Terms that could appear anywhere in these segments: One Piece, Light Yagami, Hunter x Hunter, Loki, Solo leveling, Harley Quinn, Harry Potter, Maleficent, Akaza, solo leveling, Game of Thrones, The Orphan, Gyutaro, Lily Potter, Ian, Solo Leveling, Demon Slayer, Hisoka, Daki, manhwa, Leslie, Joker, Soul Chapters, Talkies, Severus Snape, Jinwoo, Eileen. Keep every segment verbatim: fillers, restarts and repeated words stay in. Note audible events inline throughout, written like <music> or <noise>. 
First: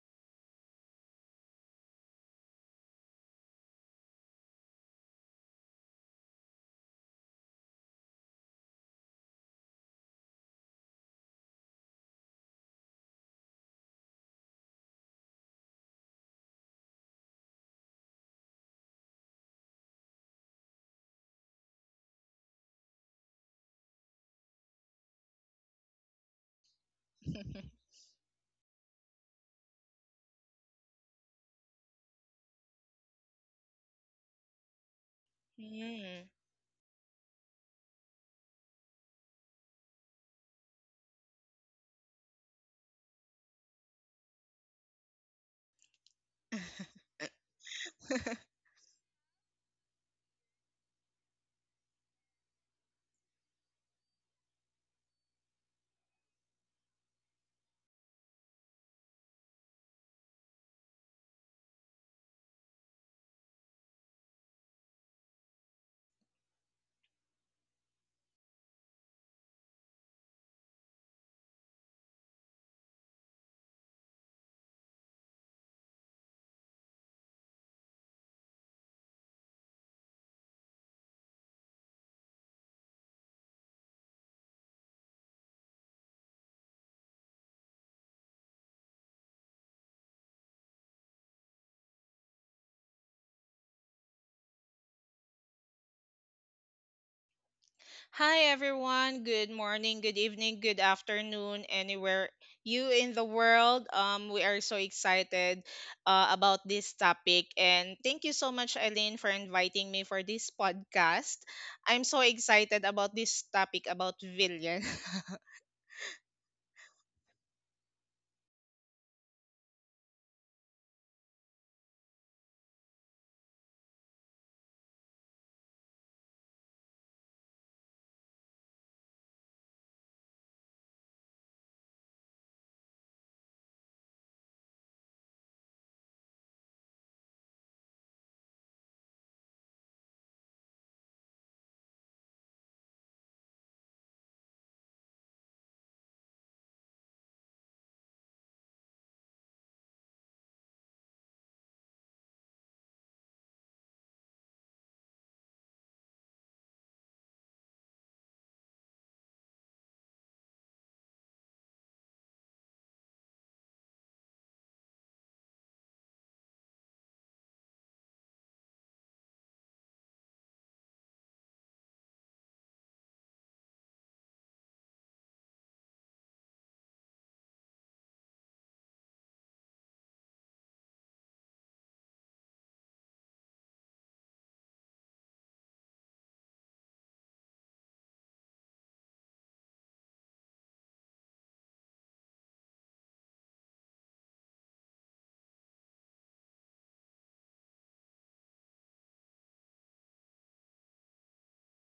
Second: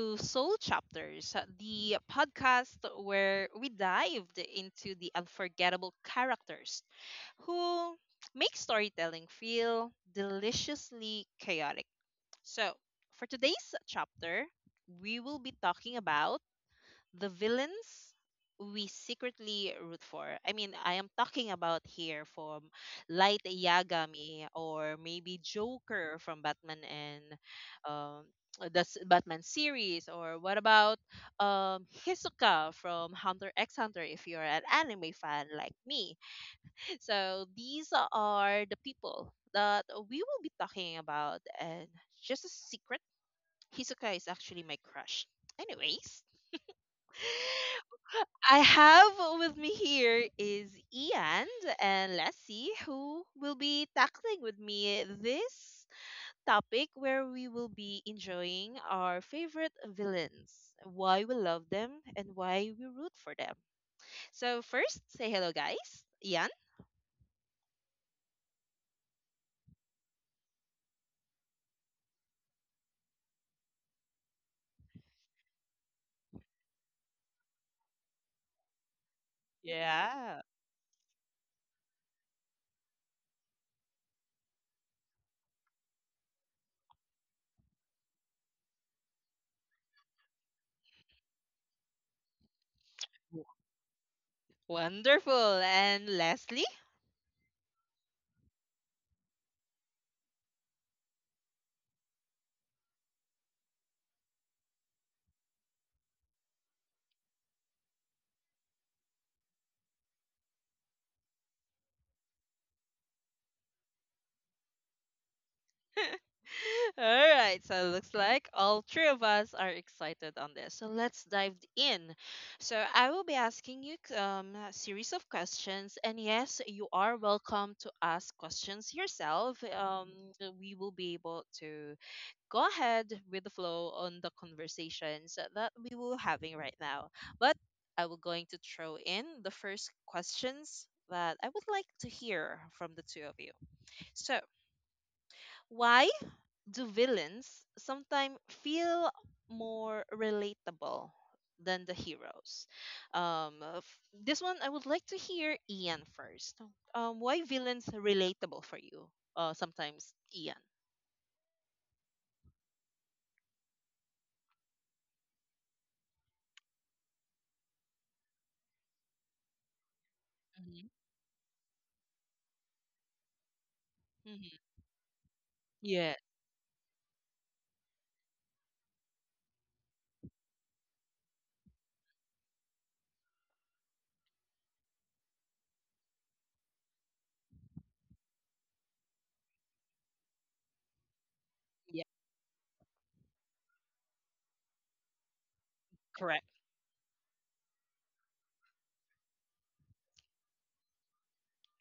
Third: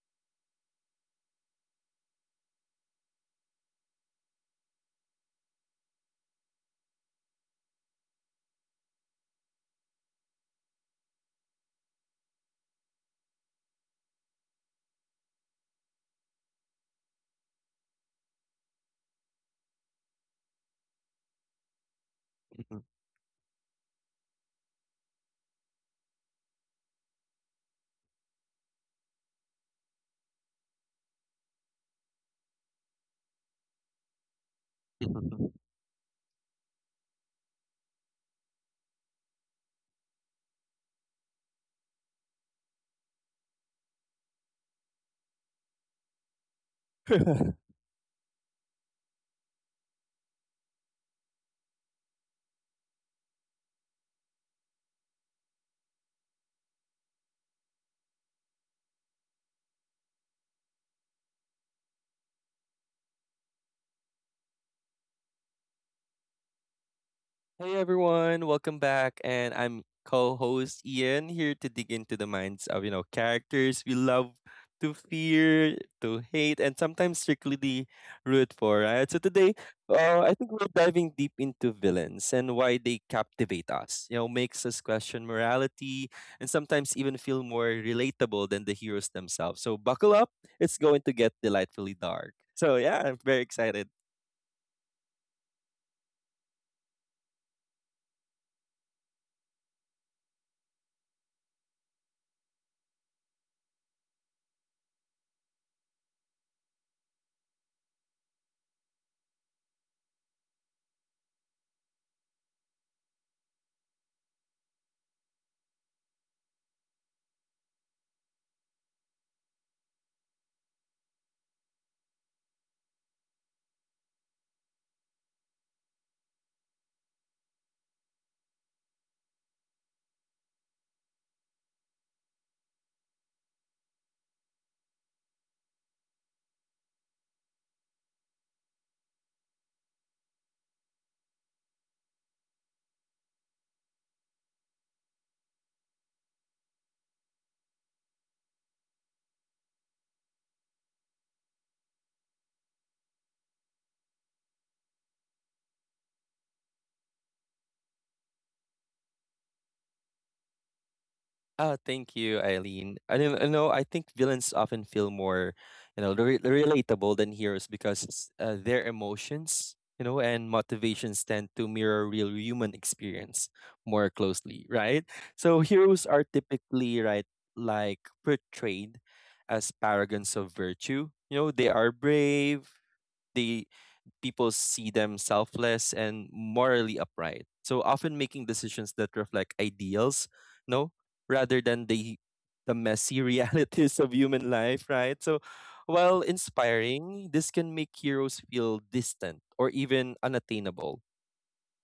to Soul Chapters, uh, the podcast where we dived into the unforgettable characters who make storytelling feel deliciously chaotic. So, for today's chapter, we will be talking about the villains we secretly root for. I mean, I am talking about here from <laughs> Light Yagami or maybe Joker from Batman and <laughs> um, the s- Batman series, or what about um, Hisoka from Hunter x Hunter if you're an anime fan Hey like me. Mm. So these are the people that we will be talking about, and just a secret, Hisoka is actually my crush. Anyways, <laughs> <laughs> I have with me here is Ian and let's see who will be tackling with me this topic where we will be enjoying our favorite villains, why we love them and why we root for them. So first, say hello guys. Ian? everyone, welcome back. And I'm co-host Ian here to dig into the minds of, you know, characters we love to fear, to hate, and sometimes strictly root for, right? So today, uh, I Yeah. think we're diving deep into villains and why they captivate us. You know, makes us question morality and sometimes even feel more relatable than the heroes themselves. So buckle up, it's going to get delightfully dark. So yeah, I'm very excited. Wonderful. And Leslie? Hi, everyone. Good morning, good evening, good afternoon, anywhere you in the world. Um, we are so excited uh, about this topic. And thank you so much, Eileen, for inviting me for this podcast. I'm so excited about this topic about villain. <laughs> <laughs> All right, so it looks like all three of us are excited on this. So let's dive in. So I will be asking you um, a series of questions, and yes, you are welcome to ask questions yourself. Um, we will be able to go ahead with the flow on the conversations that we will having right now. But I will going to throw in the first questions that I would like to hear from the two of you. So why do villains sometimes feel more relatable than the heroes? Um, uh, f- this one I would like to hear Ian first. Um, why villains are relatable for you? Uh, sometimes Ian. Oh, thank you, Eileen. I don't I know. I think villains often feel more, you know, re- relatable than heroes because it's, uh, their emotions, you know, and Hmm motivations tend to mirror real human experience more closely, hmm right? So heroes Yeah, are typically right, like portrayed as paragons of virtue. You know, they are brave. They people see them selfless and morally upright. So often making decisions that reflect ideals, no, rather than yeah, the the messy <laughs> realities of human life, right? So while correct. inspiring, this can make heroes feel distant or even unattainable,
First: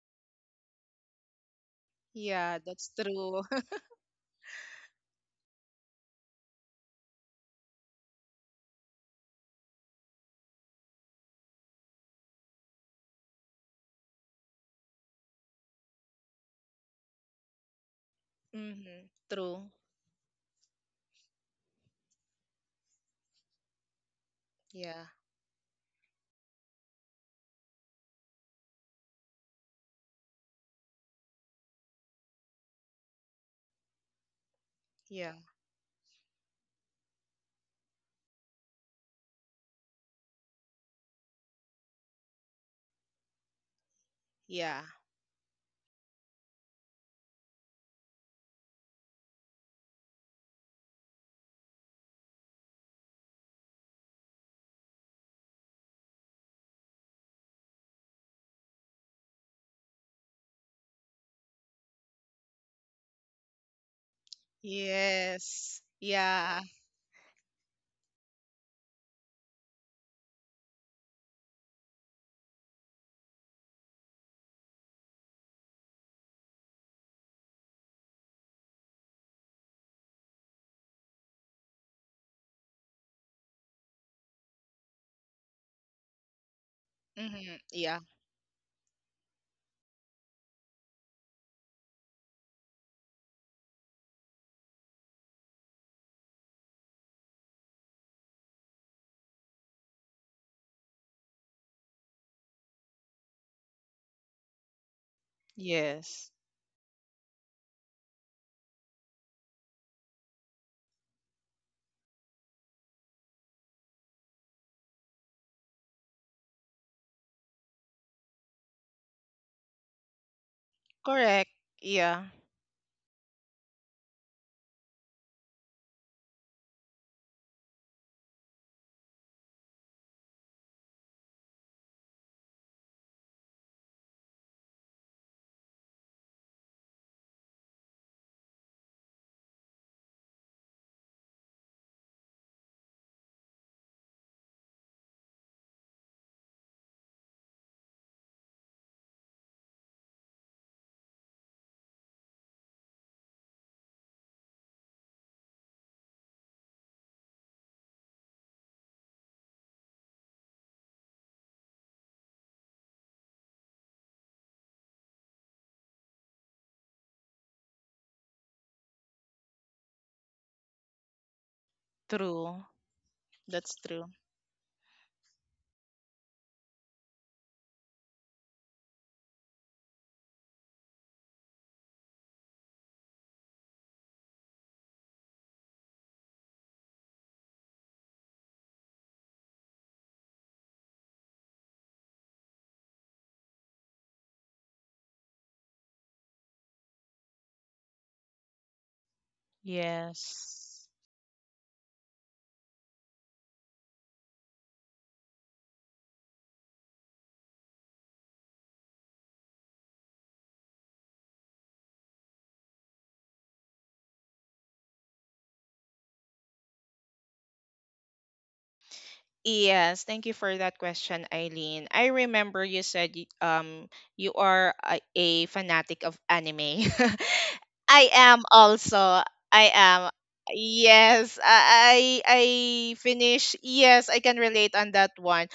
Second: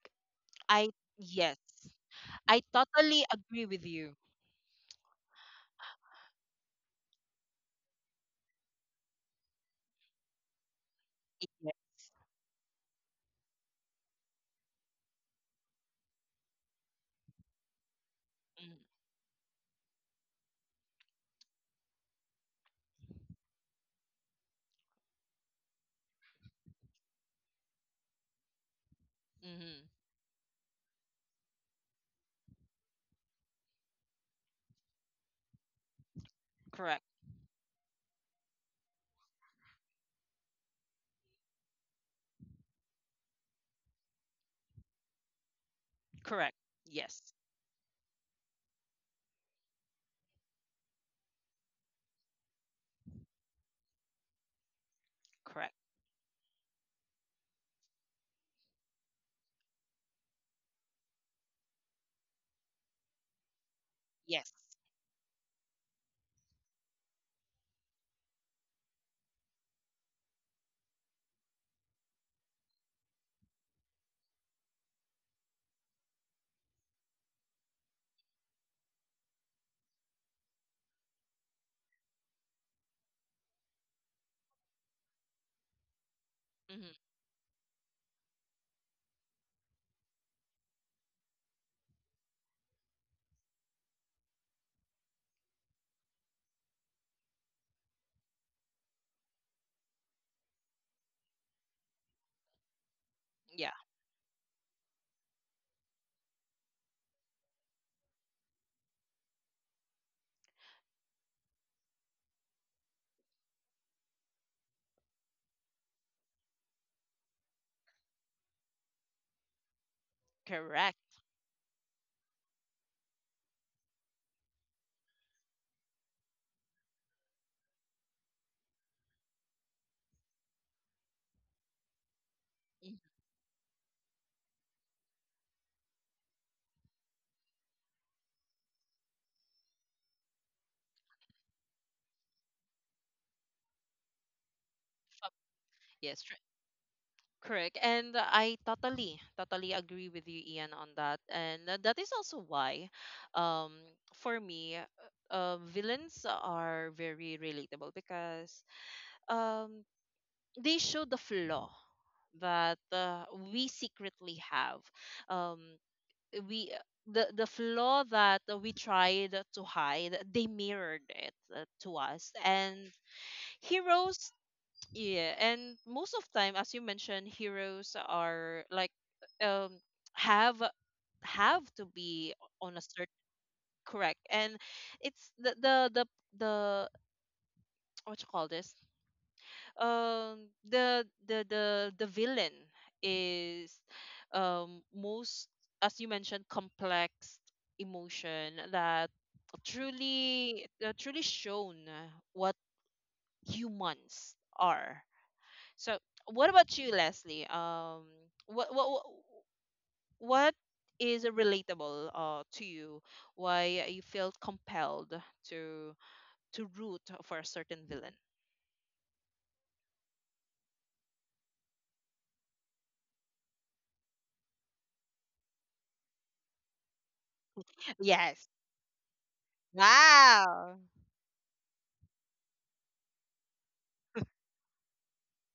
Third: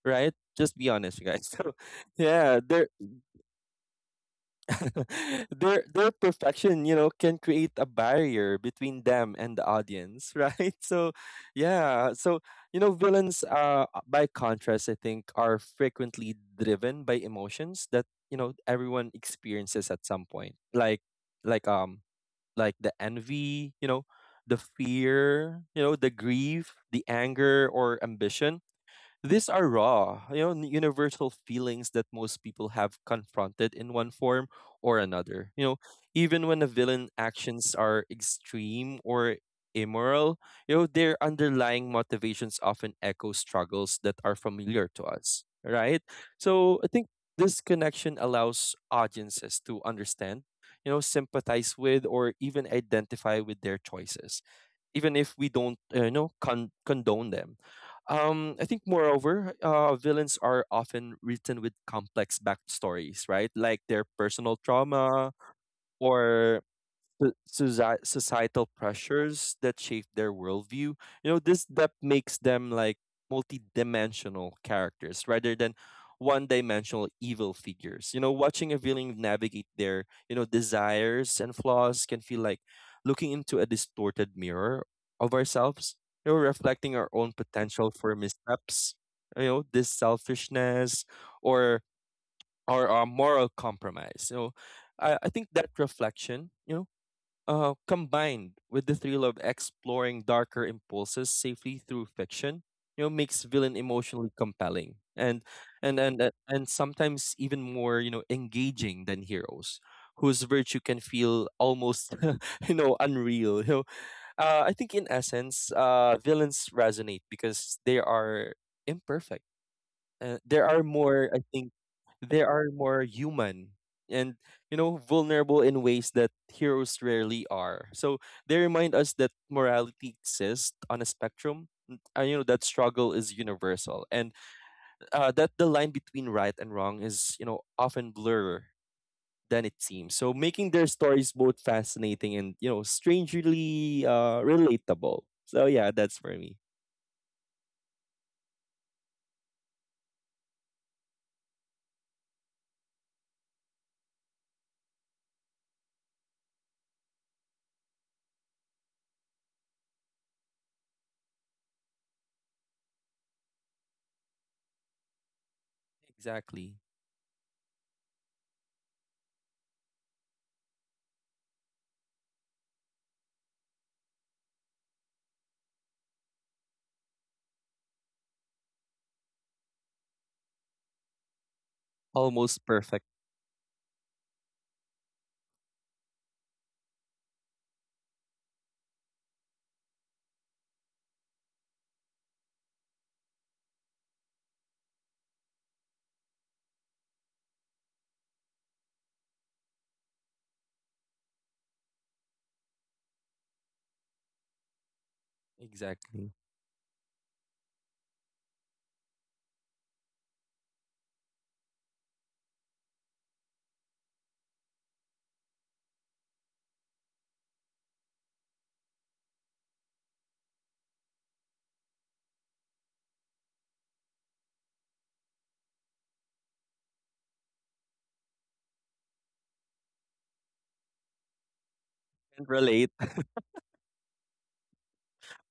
right? Just be I honest, you guys. <laughs> yes, So Yeah, I yeah, there that's totally true. agree with you. <laughs> their their perfection, you know, can create a barrier between them and the audience, right? <laughs> So, Yeah. yeah, so you know, villains, uh, by contrast, I think, are frequently driven by emotions that you know <laughs> Mm-hmm, everyone true. experiences at some point, like like um like the envy, you know, the Yeah, fear, you know, the grief, the anger or ambition. These are Mm-hmm. raw, you know, universal feelings that most people have confronted in one form or yeah, another. You know, even when the Correct, villain actions are extreme or immoral, you know, their underlying motivations often echo struggles that are yeah. familiar to us, right? correct. So I think Yes, this connection allows audiences to understand, you know, sympathize with or even identify with their choices even if we correct. don't uh, you know con- condone them. um I think moreover uh villains are often written with complex backstories, right? Like their Yes. personal trauma Yes. Yeah. or so- soci- societal pressures that shape their worldview. You know, this depth makes them like multidimensional characters rather than one-dimensional evil figures. You know, watching a villain navigate their you know desires and flaws can feel like looking into a distorted mirror of ourselves. You know, hmm reflecting our own Mm-hmm, potential yeah. for missteps. You know, this selfishness or or our moral compromise. You know, I, I think that reflection, you know uh, combined with the thrill of exploring darker impulses safely through fiction, you know, makes Yeah, villain emotionally compelling and and and Yes. uh, and sometimes even more you know engaging than heroes, whose virtue can feel almost <laughs> you know unreal. You know, uh, I think in essence, uh, villains resonate because they are imperfect. Uh, there are correct. more I Correct. think Yeah. there are more human and you know vulnerable in ways that heroes rarely are, so they remind us that morality exists on a spectrum, n- uh, you know, that Mhm. struggle is universal and uh, that the line between right and wrong is you know often blurred than it seems, so making their stories both fascinating and you know strangely uh, relatable. So yeah, that's Yes, for me. correct. And I totally, totally agree with you, Ian, on that. And uh, that is also why, um, for me, uh, uh, villains are very relatable because um, they show the flaw that uh, we secretly have. Um, we Exactly. the the flaw that we tried to hide, they mirrored it uh, to us. True. And That's true. heroes, yeah, and most of time, as you mentioned, heroes are like um have have to be Almost on a perfect. certain. Correct, and it's the the the the what you call this, um the the the the villain is, um, most, as you mentioned, complex emotion that truly Yes. uh, truly shown what humans are. So, Exactly. what about you, Leslie? Um, what what what what is relatable uh to you? Why you feel compelled to to root for a certain villain? Yes, thank you for that question, Eileen. I remember you said y- um you are a, a fanatic of anime. <laughs> I am Yes. also. I am. Wow. Yes, I I I And relatable. finish. Yes, I can relate on that one.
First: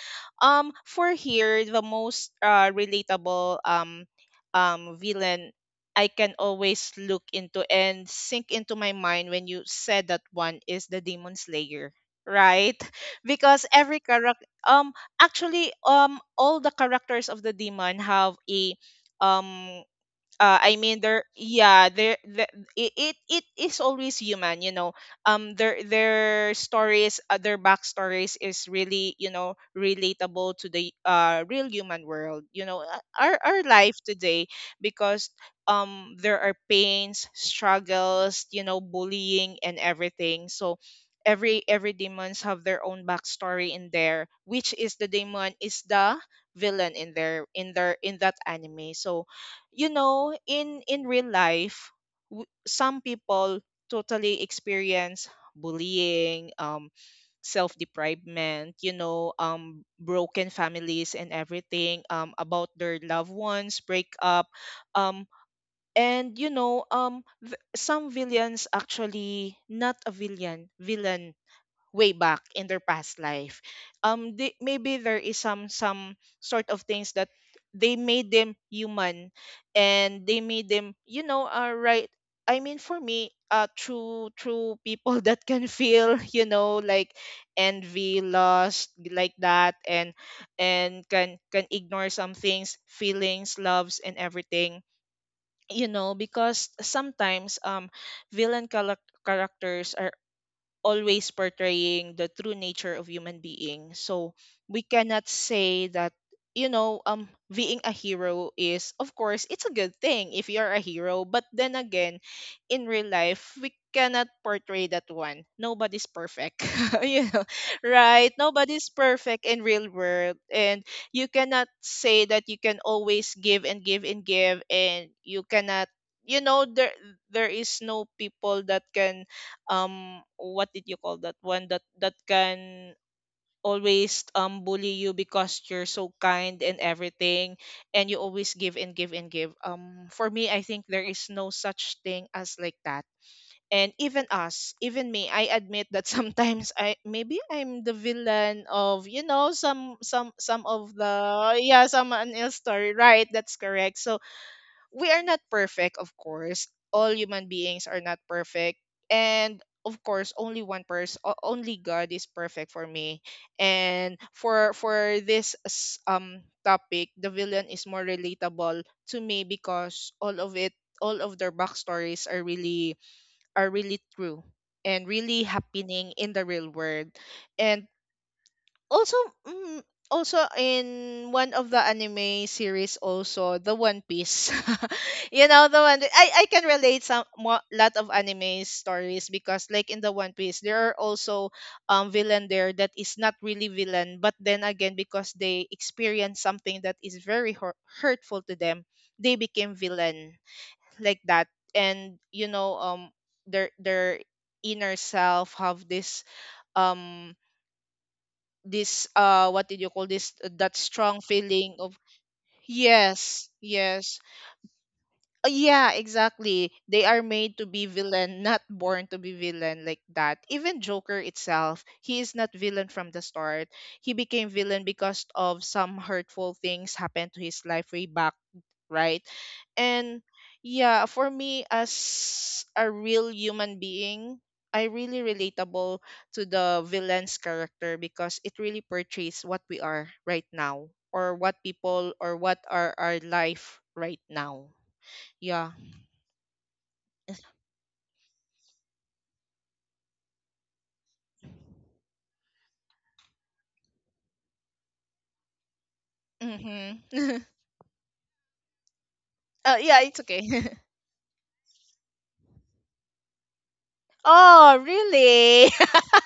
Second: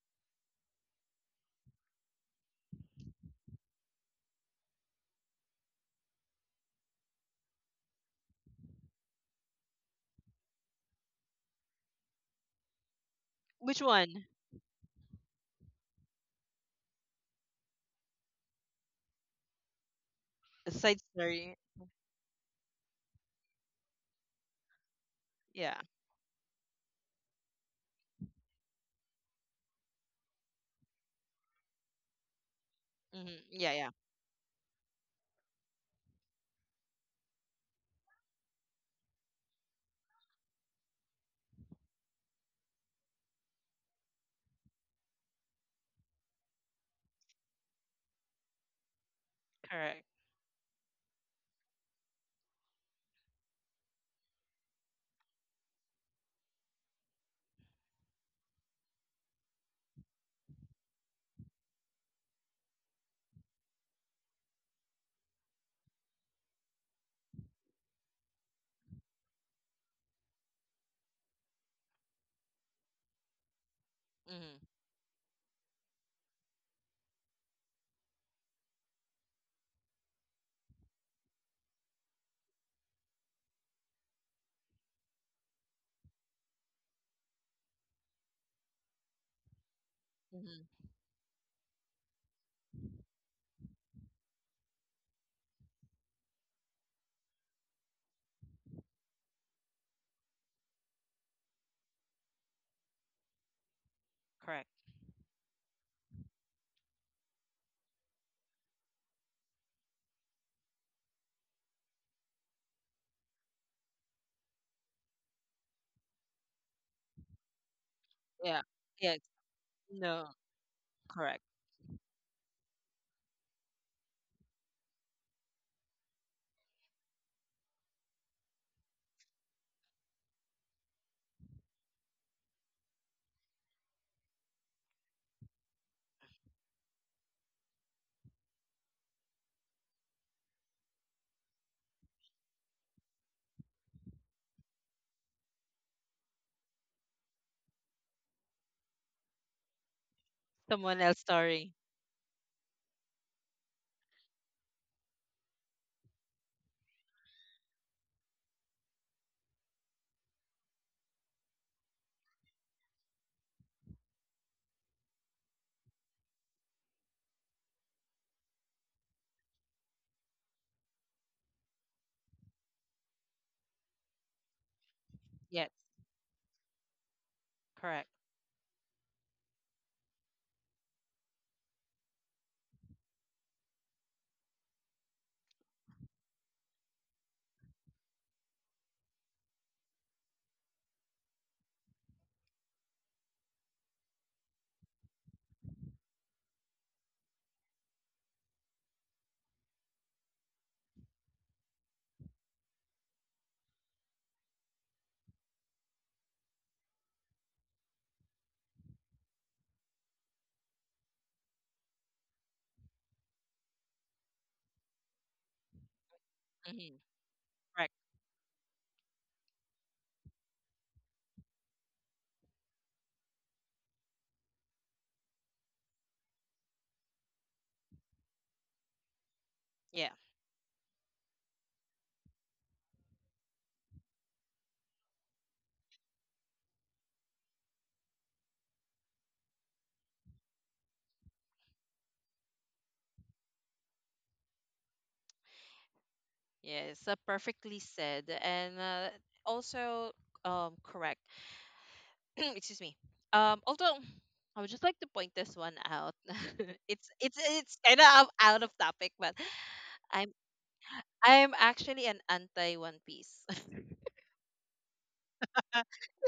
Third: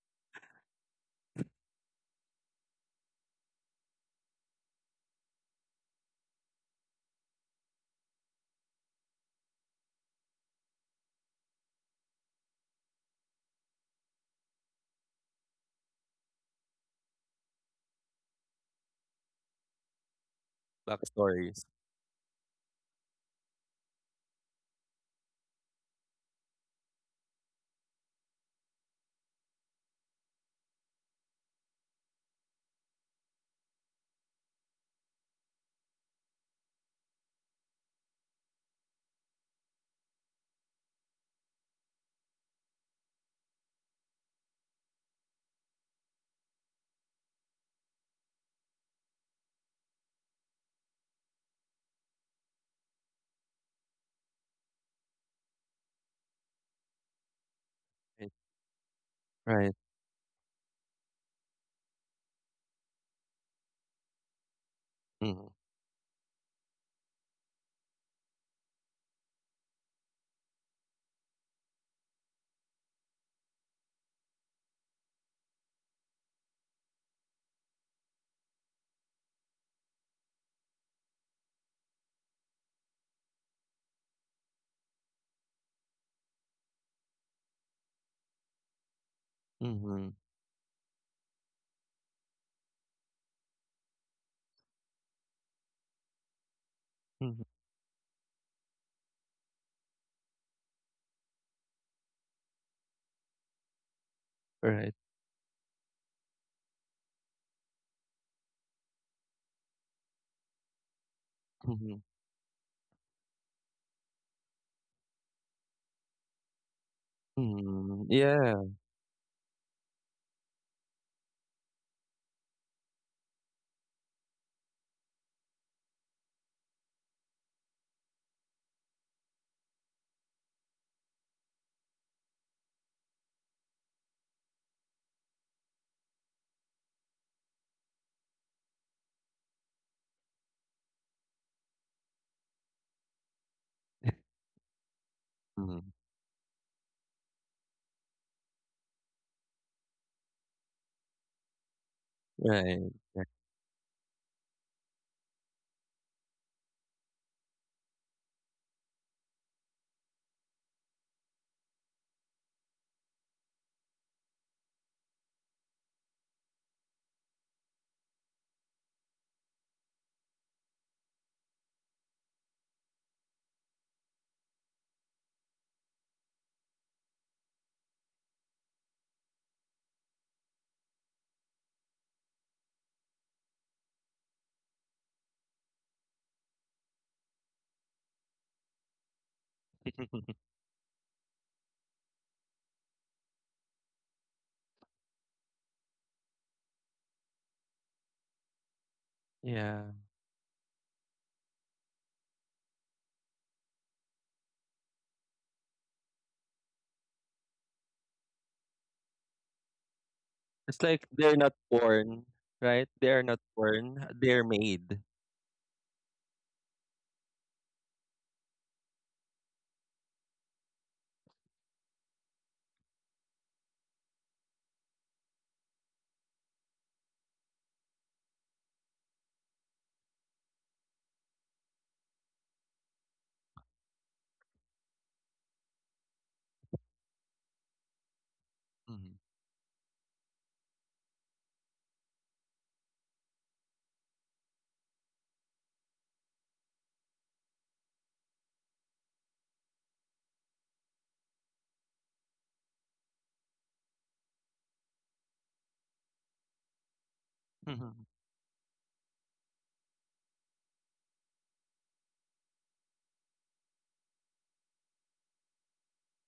Um, for here, the most uh relatable um um villain I can always look into and sink into my mind when you said that one is the Demon Slayer, right? Because Which every one? character, um actually, um all the characters of the demon have a, um uh, A I side mean there, story. Backstories. yeah, there the, it, it it is always human, you know. um Yeah. their their stories, uh, their backstories is really, you know, relatable to the uh real human world, you know, uh, our hmm our Yeah. Yeah. life today, because um there are pains, struggles, you know, bullying and everything. So every every demons have their own backstory in there, which is the demon is the villain in their in their in that anime. So, you Correct. know, in in real life, w- some people totally experience bullying, um self Right. deprivement, you know, Right. um broken families and everything, um about their loved ones break up, um Mhm. and, you know, um v- some villains actually not a villain villain way back in their past life. um they, Hmm maybe there is some some sort of things that they made them human, and they made them, you know, uh, right. I mean, for me, uh true true people <laughs> that can feel, you know, like envy, lust, like that. and Mhm. hmm and can can ignore some things, feelings, loves and everything, you know, because Mhm. sometimes, um villain charac- characters are always portraying the true nature of human being. So Correct. we Right. cannot say that, you know, um being a hero is, of course, it's a good thing if you're a hero, but then Mhm. again, in real life we cannot portray that one, nobody's perfect. <laughs> You know, Mhm. right, Yeah. Yeah. nobody's Yes. perfect in real No. world, and you Correct. cannot say that you can always give and give and give, and you cannot, you know, there there is no people that can, um what did you call that one, that that can always um bully you because you're so kind and everything, and you always give and give and give. um for me, I think there is no such thing as like that. And even us, even me, I admit Mhm. that, <laughs> sometimes I, maybe I'm the villain of, you know, some some some of Someone else the story. yeah, someone else Right. story, Right. right, that's correct. So we are not perfect, of course. All human beings are not perfect. And of course, only one person, only God is perfect for me. And for for this s- um topic, the villain is more relatable to me because all of it, all of their backstories are really, are really true, and really Yes. happening in the real world. And Correct. also, mm, also in one of the anime series, also the One Piece. <laughs> You know, the one i i can relate some, mo- lot of anime stories, because like in the One <laughs> Piece there are also um villain there that is not really villain, but then again, because they experience something that is very hur- hurtful to them, they became Yeah. villain like that. And you know, um their their inner self have this, um this, uh what did you call this, that It's like strong they're not feeling of... born, right? They are not Yes, born. yes, They're made. uh, yeah, exactly. Hmm They are made to be Correct. villain, not born to be villain like that. Even Joker itself, he is not villain from the start. He became villain because of some hurtful things happened to his life way back, right? Yeah. And yeah, for me as a real human being, I really relatable to the villain's character because it really Mhm. portrays what we are right now, or what people, or what are our life right now. Yeah. Yes, uh, perfectly said, and uh, also, um, correct. <clears throat> Excuse me. Um, although I would just like to point this one out. <laughs> it's it's Mm-hmm. it's kind Mhm. of out of topic, but <laughs> Oh, yeah, it's I'm okay. <laughs> I'm actually an anti One Piece. <laughs> Oh, really?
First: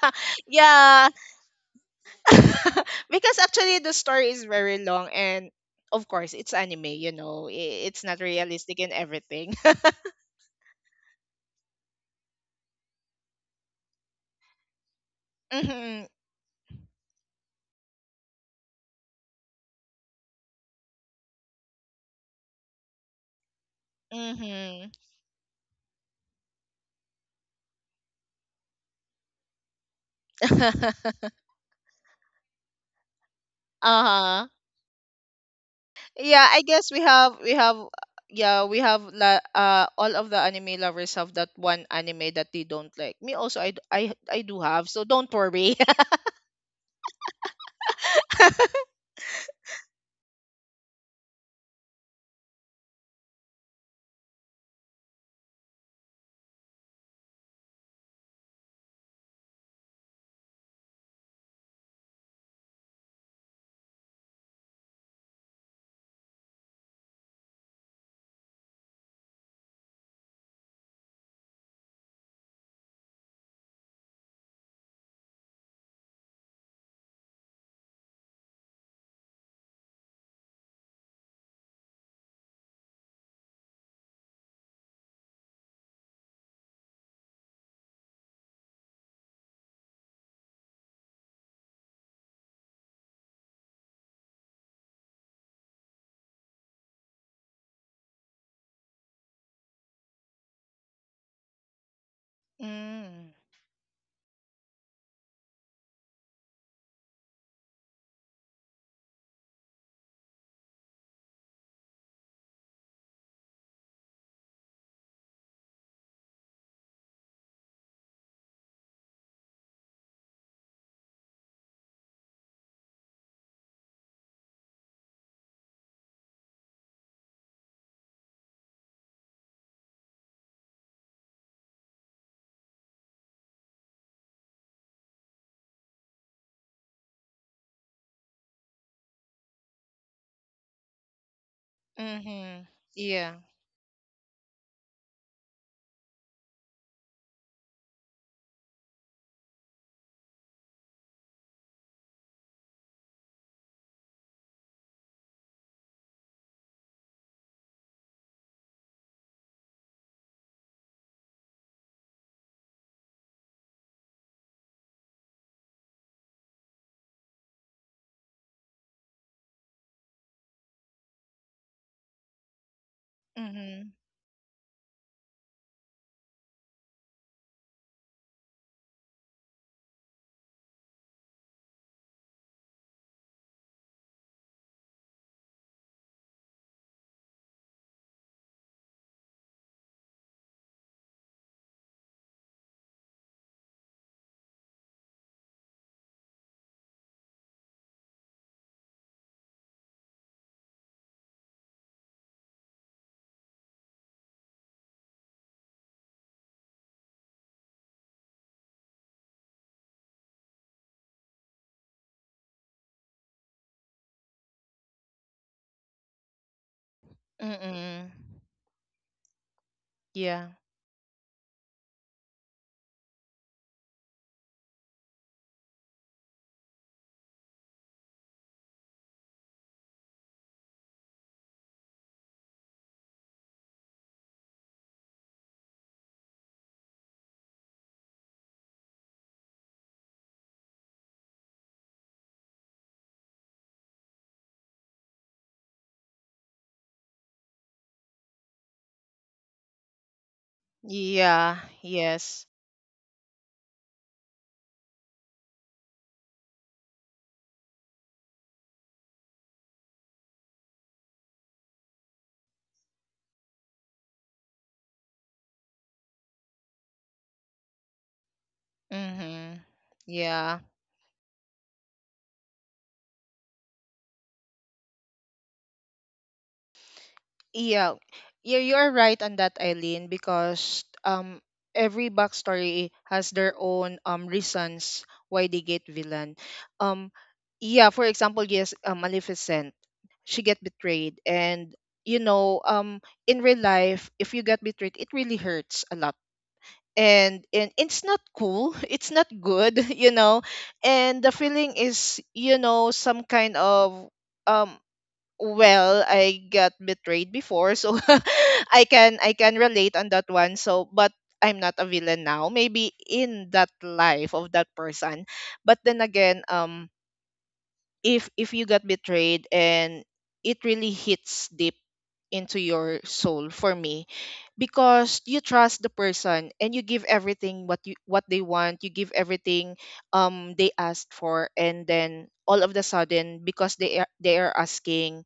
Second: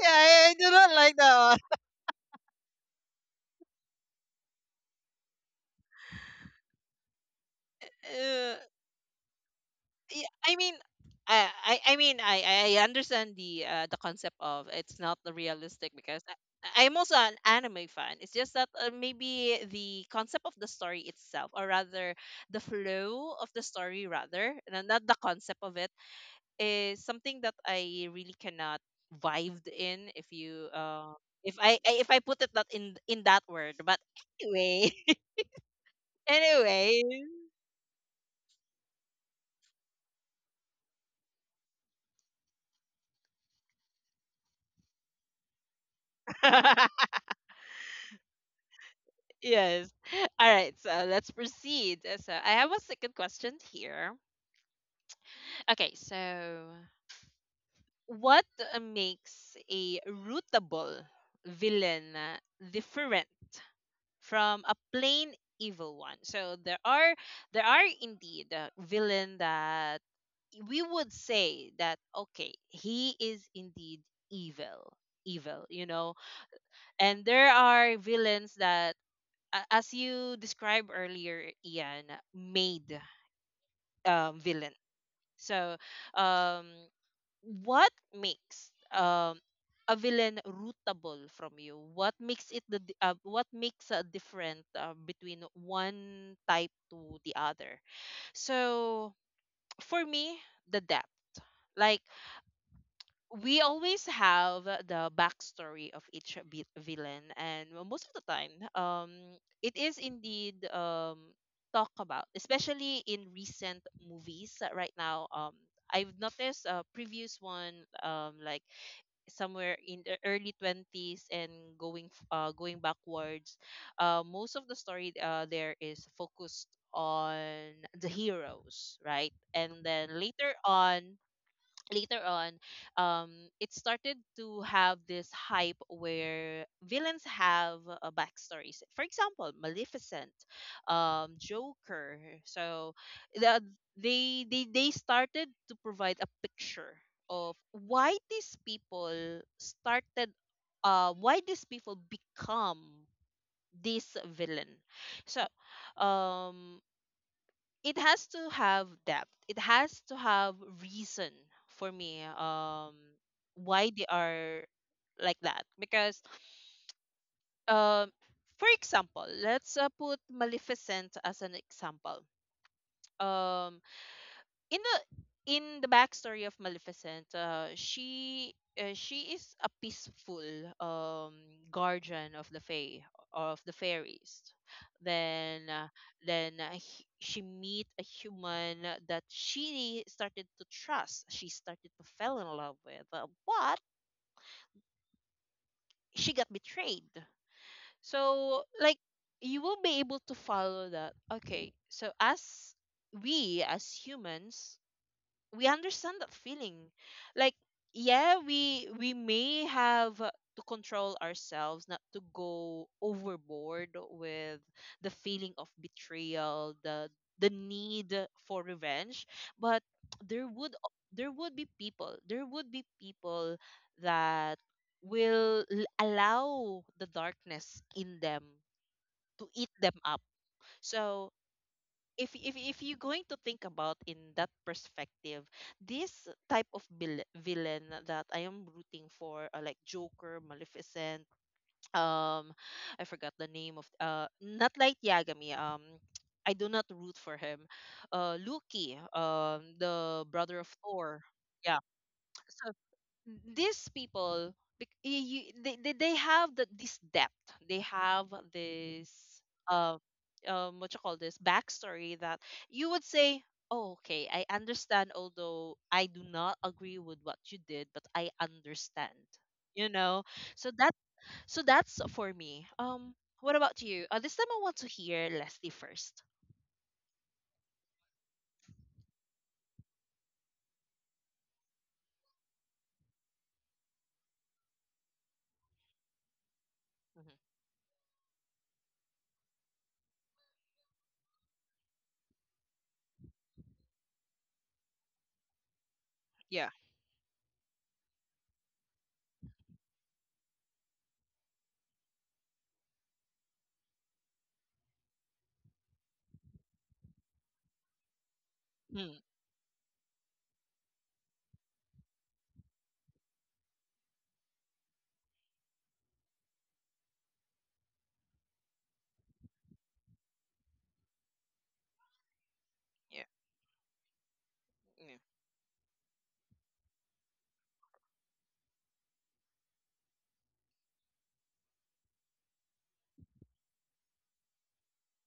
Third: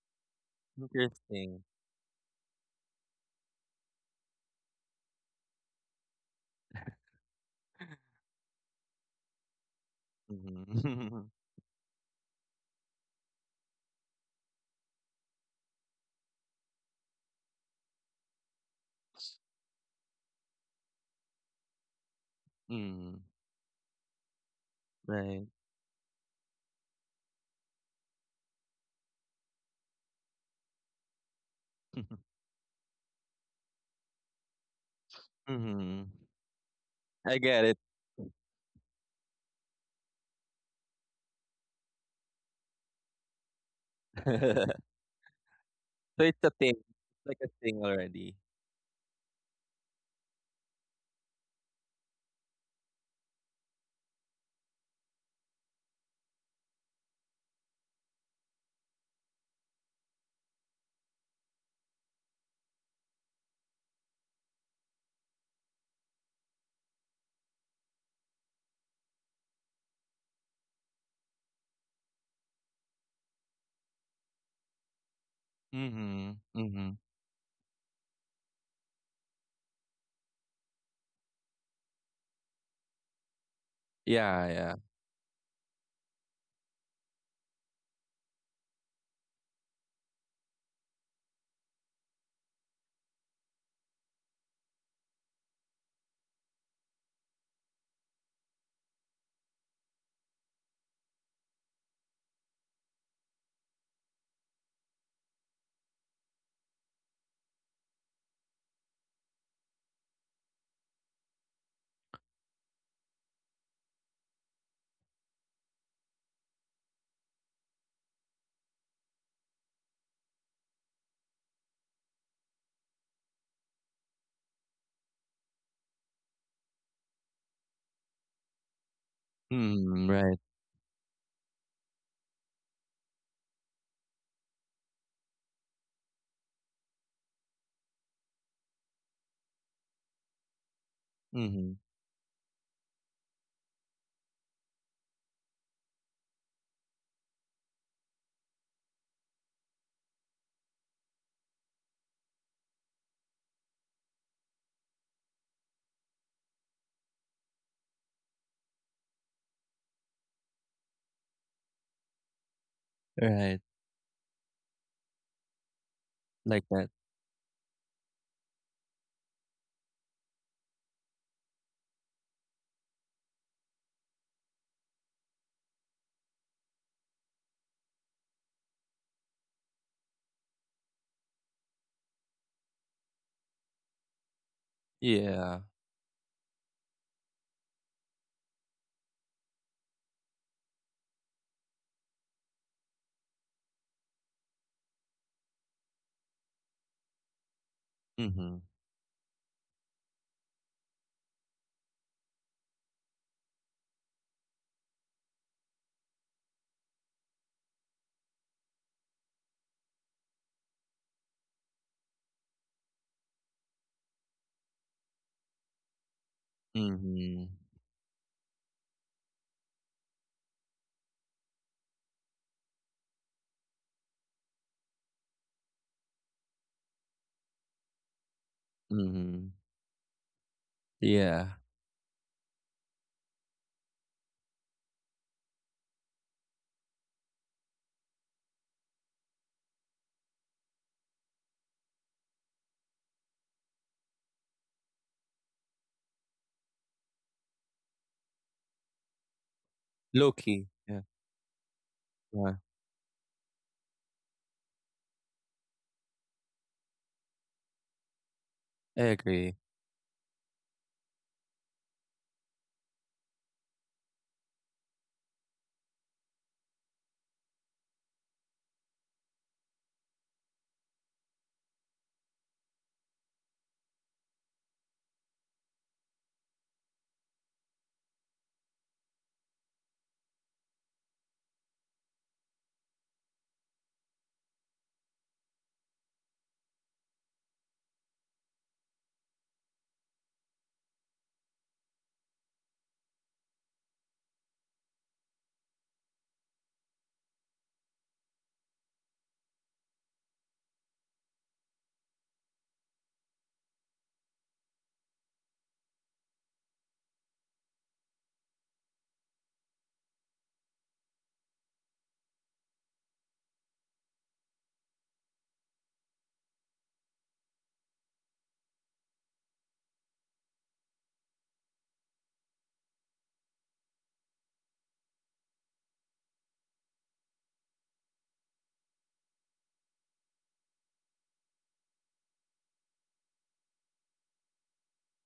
Yeah, I, I do not Yeah. like that Interesting. <laughs> Because actually the story is very long, and of course it's anime, you know. i- It's not one. <laughs> realistic and everything. Yeah, I mean, Mhm. I, I, I mean, I, I I understand the uh, the concept of it's not the <laughs> realistic Mhm. because I, I'm also an anime fan. It's just that uh, maybe the concept of the story itself, or rather, the Mhm. flow <laughs> of the story, rather, and Mhm. not the Right. concept of it, is something that I really cannot vibe in. If you, uh, <laughs> if I, I, if I put <laughs> it that in in that word, but Uh-huh. anyway, <laughs> Mhm. Yeah, I guess we anyway. have I we get have it. yeah, we have, la- uh all of the anime lovers have that one anime that they don't like. Me also, I d- I I do have, <laughs> so don't worry. So it's a thing. <laughs> It's like a thing already. <laughs> Yes. <laughs> All right, so let's proceed. Uh, So I have a second question here. Okay, so what uh, makes a rootable villain uh, different from a plain evil one? So there are, there are indeed uh, villain that we would say that okay, he is indeed evil, evil, you know. Mhm. Mhm. And there are villains that a- as you described earlier, Ian, made, um, Yeah, yeah. villain. So, um, what makes, um, a villain rootable from you? What makes it the di- uh, what makes a different uh, between one type to the other? So, for me, the depth. Like Mm. we always have the backstory of each vi- villain and most of the time, um, it is indeed, um, talk about, especially in recent movies, uh, right now. Um, I've noticed a previous one, um, like somewhere in the early twenties and going f- uh going backwards, uh most of the story, uh there is focused on the heroes, right? And Mhm. then Right. later on, later on, um, it started to have this hype where villains have uh, backstories. For example, Maleficent, um, Mhm. Joker. Mhm. So Yeah. the, they they they started to provide a picture of why these people started, uh, why these people become this villain. So, um, it has to have depth. It has to have reason for me, um, Right. why they are like that because, Like that. um, for example, let's uh, put Maleficent as an example. Um Mm-hmm. in the in the backstory of Maleficent, uh, she uh, she is a peaceful, um, guardian of the fae, of the fairies. Yeah. Then uh, then uh, h- she meet a human that she started to trust. She started to fell in love with, uh, but she got betrayed. So Mhm. like you will be able to follow that. Okay, so as we, as humans, we understand that feeling. Like, yeah, we we may have uh, to control ourselves not to go overboard with the feeling of betrayal, the the Mhm. Mm-mm. need for revenge, but there Yeah. would al- there would be people there would be people that will l- allow the darkness in them to Mhm. eat them up. So Yeah. if if if you're going to think about in that perspective, this type of vil- villain that I am rooting for, uh, like Joker, Maleficent, um, I forgot the name of uh, not like Yagami. Um, I do not root for him. Uh, Loki, um, the brother of Low-key. Yeah. Thor. Yeah. Yeah. Yes. Yeah. So these people bec- y- you, they, they they have the, this depth. They have I this, agree. uh, um, what you call this, backstory, that you would say, oh, okay, I understand, although I do not agree with what you did, but I understand, Mm-hmm. you know. Yeah. So that, so that's for me, um, what about you? Uh, this time I want to hear Leslie first. Yeah. Yeah, you're right on that, Eileen, because um every backstory has their own um reasons why they get villain. Um Hmm yeah, for example, yes, uh, Maleficent, she get betrayed and, you know, um in real life, if you get betrayed, it really hurts a lot, yeah and and it's not cool, <laughs> it's not good. <laughs> You know, and the feeling is, you know, some kind of, um well, I got betrayed before, so <laughs> i mm can i can relate on that one, so. But I'm not a villain now, maybe in that life of that person. But then again, um if if you got betrayed and it really hits deep into your yeah. soul, for me, Yeah. because you trust the person, and you give everything what you what they want, you give everything um they asked for. And then all of the sudden, because they are, they are asking,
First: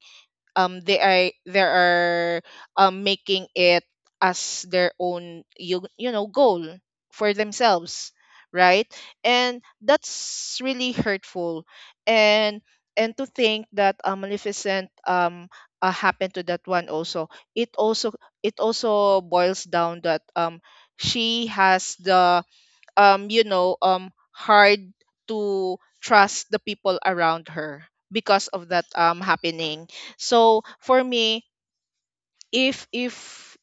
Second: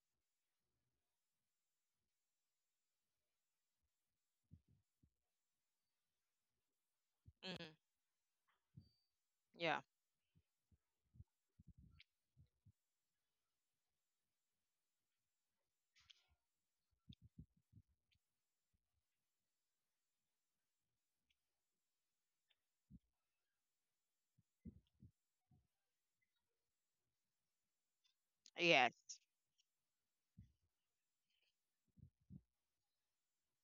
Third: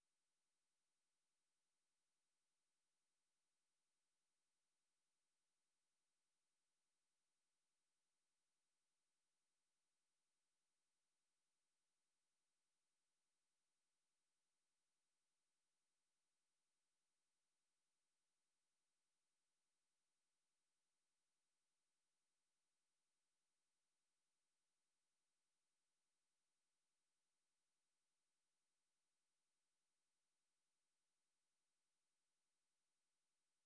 um they are they are, um making it as their own, you you know, goal for mm themselves, right? And yeah that's really hurtful. And and to think that, uh, Maleficent, um uh, happened to that one also, it also, it also boils down that, um she has the, um you know, um hard to trust the people around her because of that yes. um happening. So for me, if if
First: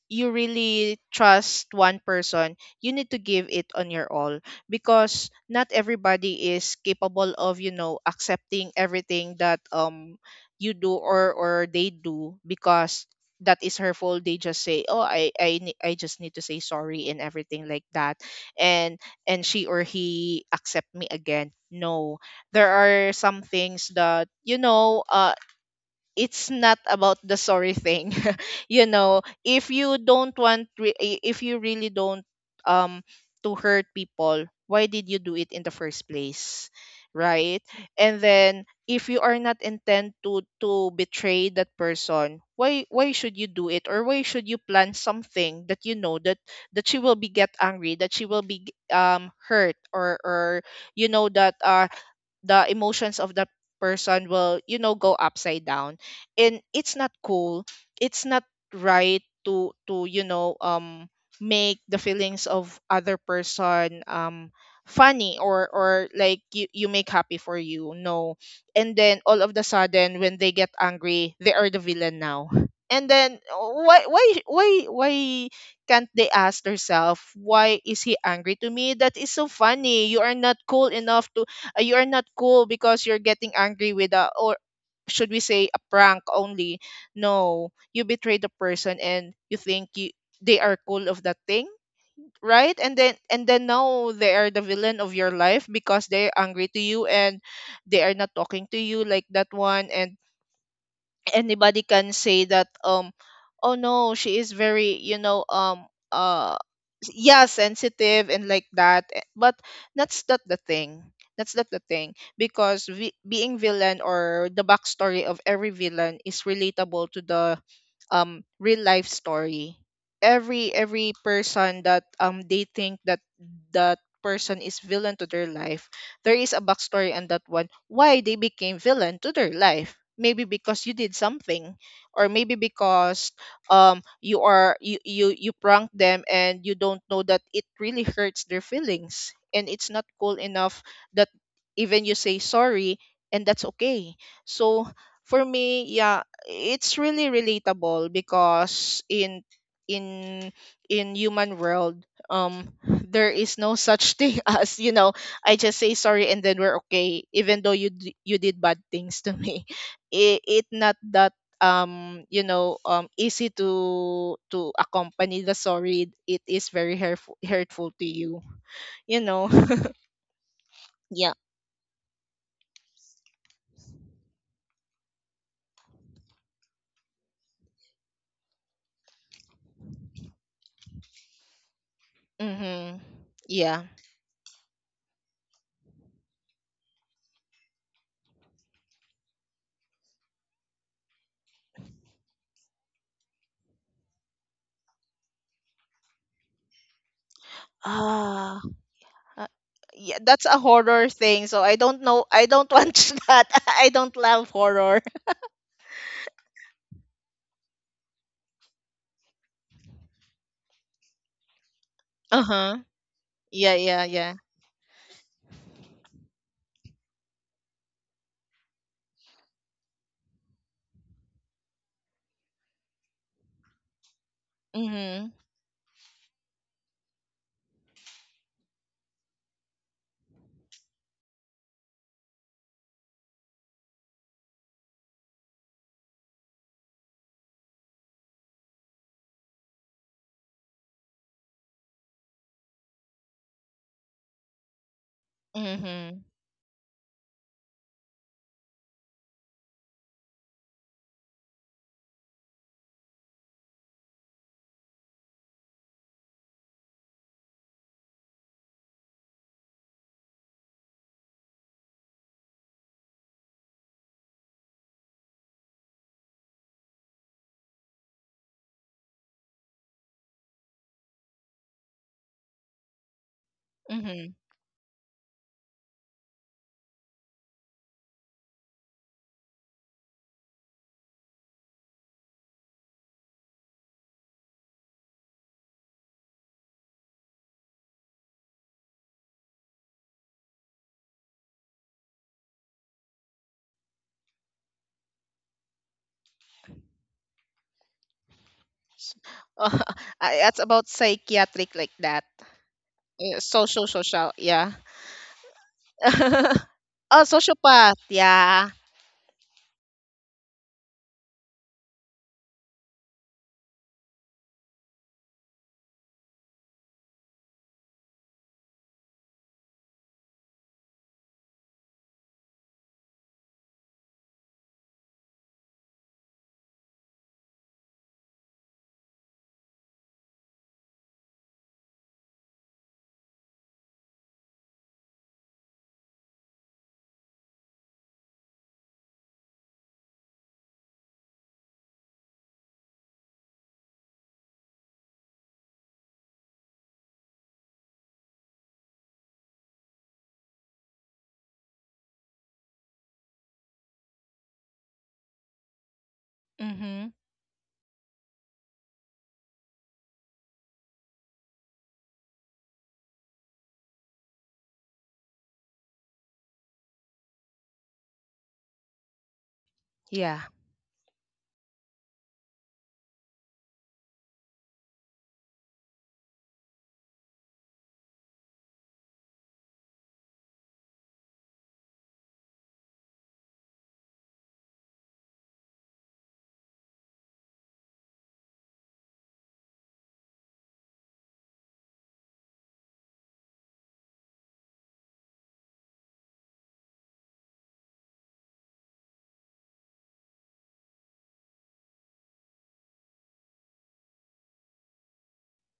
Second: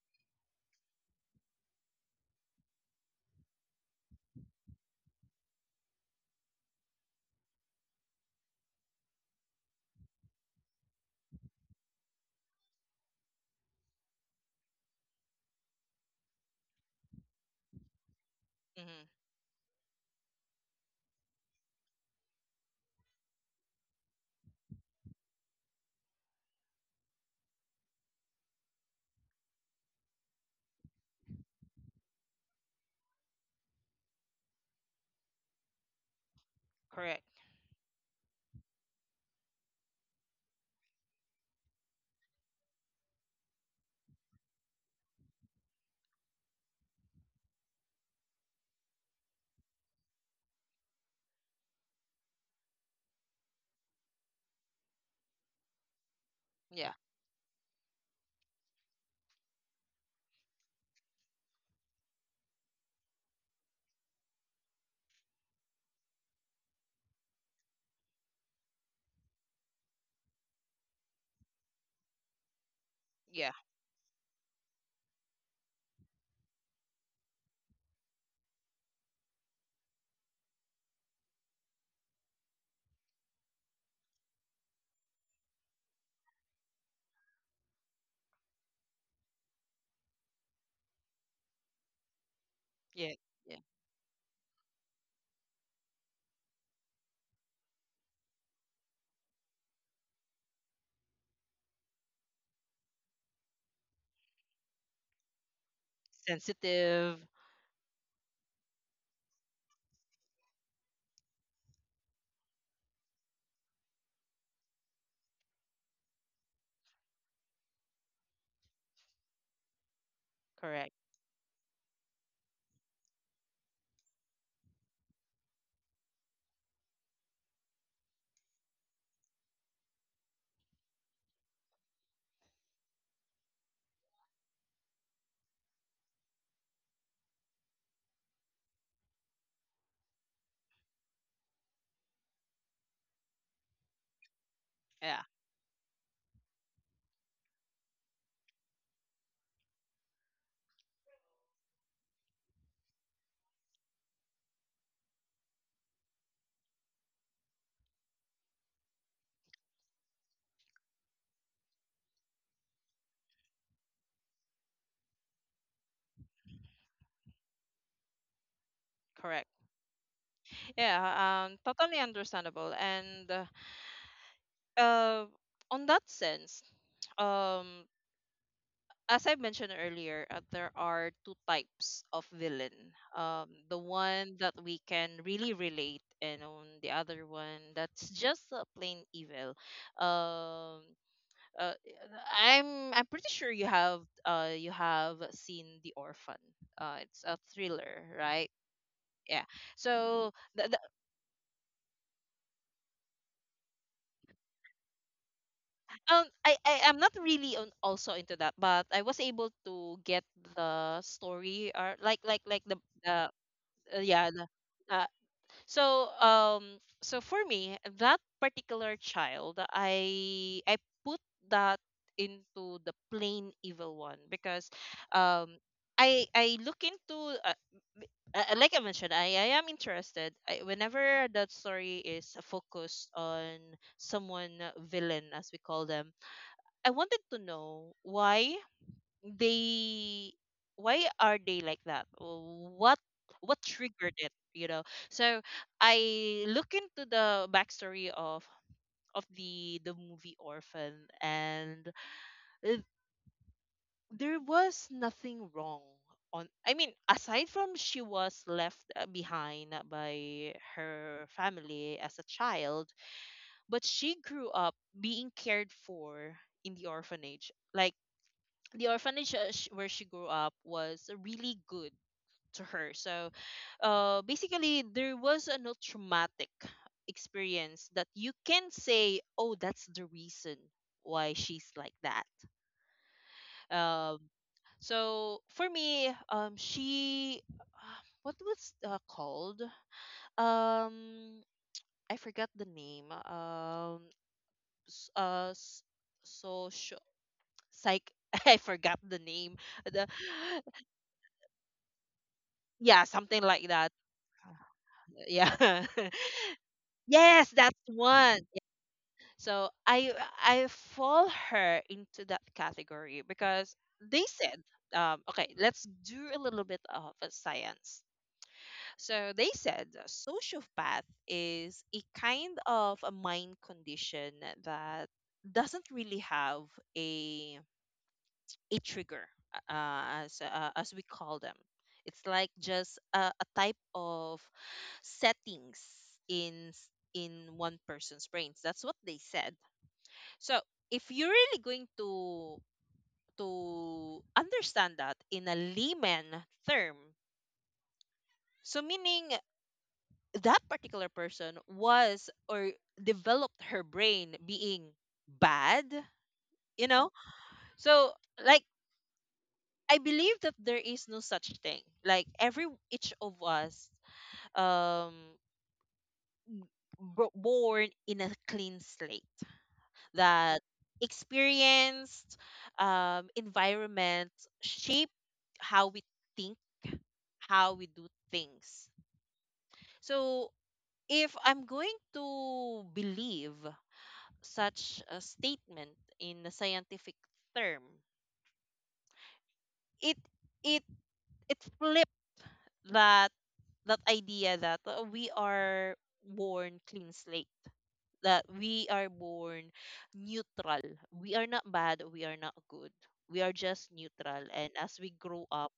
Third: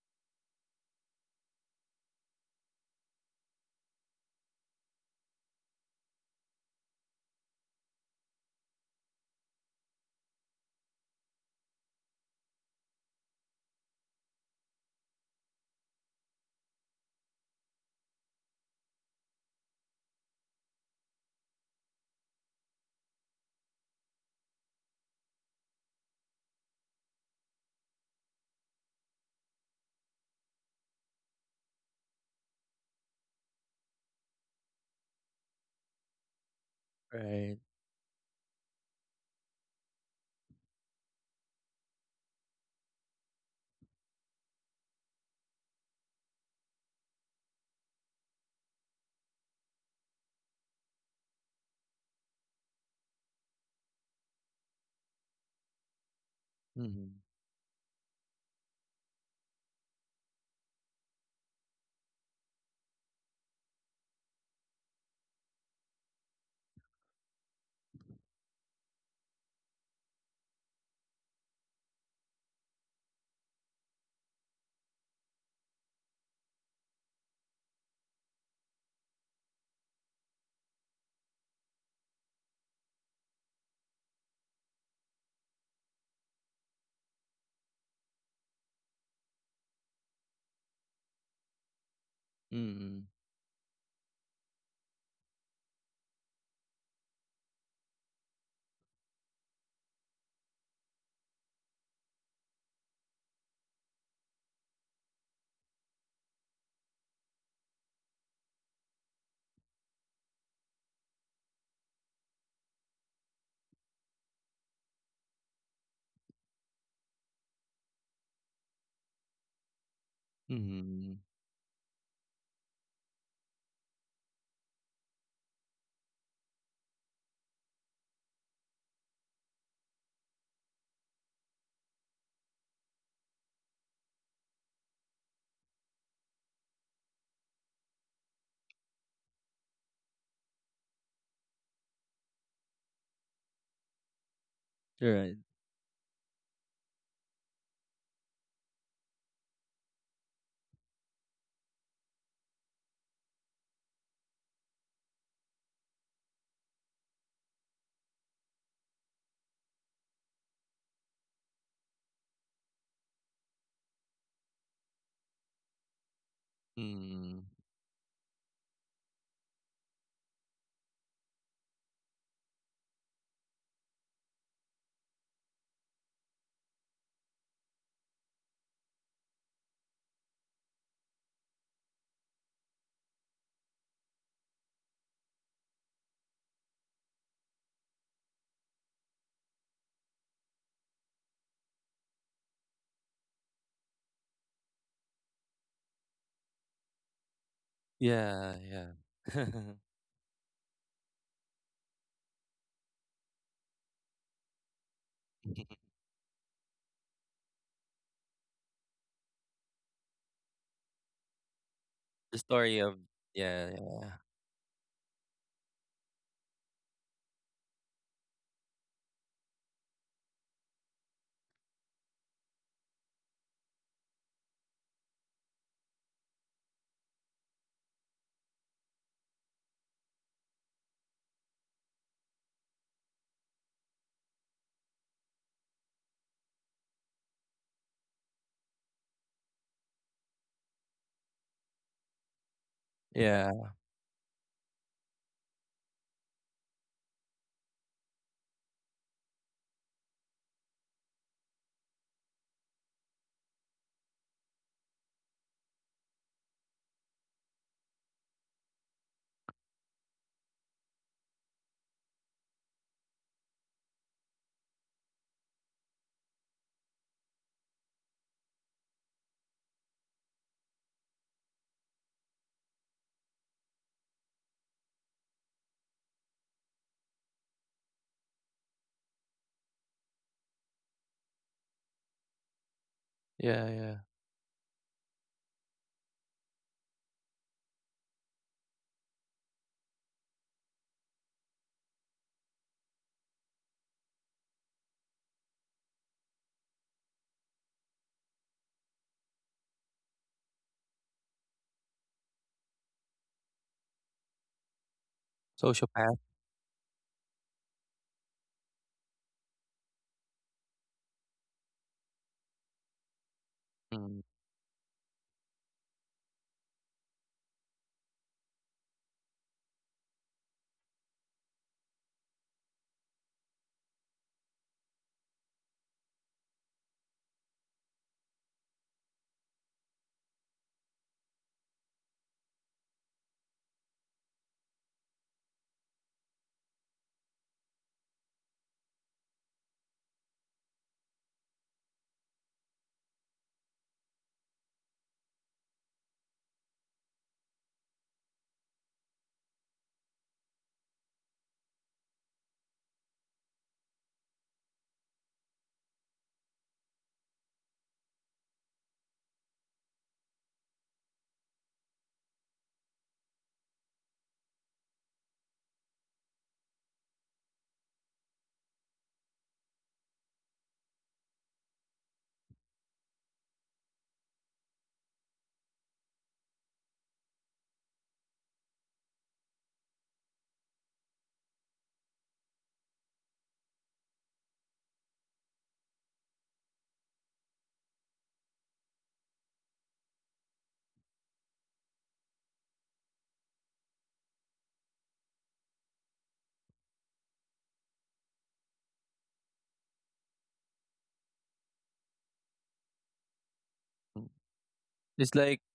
you really trust one person, you need to give it on your all, because not everybody is capable of, you know, accepting everything that, um you do or or they do. Because that is her fault, they just say, oh, i i ne- i just need to say sorry and everything like that. and hmm and she or he accept me again. No, there are some things that, you know, uh it's not about the sorry thing. <laughs> You know, if you don't want, re- i- if you really don't, um to hurt people, why did you do it in the first place, correct. Right. right? And then if you are not intent to to betray that person, why why should you do it? Or why should you plan something that, you know, that that she will be get angry, that she will be um hurt, or or you know that, uh, the emotions of that person will, you know, go upside down, and Yeah. it's not Mhm. cool. It's not right to, to you know, um make the feelings of other person, um funny, or or like you, you make happy for you. No. And then all of the sudden when they get angry, they are the villain now. <laughs> And then, Yeah, uh, why why why why can't they ask herself, why is he angry to me? That is so funny. You are not cool enough to, uh, you are not cool because you're getting angry with a, or should we say, a prank only. No. You betrayed the person, and you think you they are cool of that thing, right? and Mhm. then yeah. and Yeah. then now they are the villain of your life because they're angry to you, and they are not talking to you like that one. And anybody can say that, um oh no, she is very, you know, um uh s- Sensitive. yeah, sensitive, and like that, eh, but that's not the thing, that's not the thing, because vi- being villain, or the backstory of every villain, is relatable to the um real life story. every Correct. every Mhm. person that, um they think that, that person is villain to their life, there is a backstory on that one why they became villain to their life. Maybe because you did something, or maybe because, um you are, you you you prank them, and you don't know that it really hurts their feelings, and it's not cool enough that even you say sorry and that's okay. So You're Yeah, right. for me, yeah, it's really relatable because in in in human world, um there is no such thing <laughs> as, you know, I just say sorry and then we're okay, even though you d- you did bad things to me. <laughs> It, it not that, um you know, um easy to to accompany the sorry. It is very hurtful Mhm. hurtful to you. You know. correct. <laughs> Yeah, Yeah. um, totally understandable. And uh, uh, on that sense, um, as I mentioned earlier, uh, there are two types of villain. Mhm. Um, the Yeah. one that we can really relate, and on the other one that's just a plain evil. Um, uh, I'm I'm pretty sure you have uh you have seen The Orphan. Uh, it's a thriller, Yeah, right? Ah. yeah. uh, Yeah, <laughs> yeah, so that's a the, the, horror thing. So I don't know. I don't watch <laughs> that. I don't love horror. <laughs> um, I, I I'm not really on, also into that, but I was able to get the story, or like The Uh like like story huh. the of the yeah, Yeah. Yeah. yeah. uh, Yeah. yeah, the, uh, so, um, so for me, that particular child, I I put that into the plain evil one because, Mhm. um, I I look into, uh, uh, uh, like I mentioned, I, I am interested. I, whenever that story is focused on someone, uh, villain, as we call them, I wanted to know why they, why are they like that? Wh- what what Yeah, triggered it, you know? So Mhm. I look into the backstory of of the the movie Orphan, and, uh, there was nothing wrong on, I mean, aside from she was left uh, behind by her family as a child, but she grew up being cared for in the orphanage. Like the orphanage, uh, sh- where she grew up was really good to her. So, uh, Mhm. basically, there was a no traumatic experience that you can say, oh, that's the reason why she's like that. yeah, yeah. Um, so for me, um, she, <sighs> uh, what was uh, called? Um, I forgot the name. Um, s- uh, s- social psych. <laughs> I forgot the <laughs> name. Uh, The that's about psychiatric like that. yeah, Uh, something like Social, that. social, yeah. Yeah. <laughs> Sociopath. <laughs> Oh, Yes, that's sociopath, one. yeah. So I I fall her into that category because Mm. they said, um, okay, let's do a little bit of a science. So they said a sociopath is a kind of a mind condition that doesn't really have a a trigger, uh, as uh, as we call them. It's like just a, a type of settings in s- in one person's brains. That's what they said. So if you're really going to to understand that in a layman term, so meaning that particular person was or developed her brain being bad, you Mm-hmm. know? So like I believe that there is no such thing. Like every each of us, um, bro- born in a clean slate Yeah. that experienced, um, environment shape how we think, how we do things. So if I'm going to believe such a statement in a scientific term, it it it flipped that that idea that uh, we are born clean slate, that we are born neutral. We are not bad, we are not good. We are just neutral. And as we It's grow like up,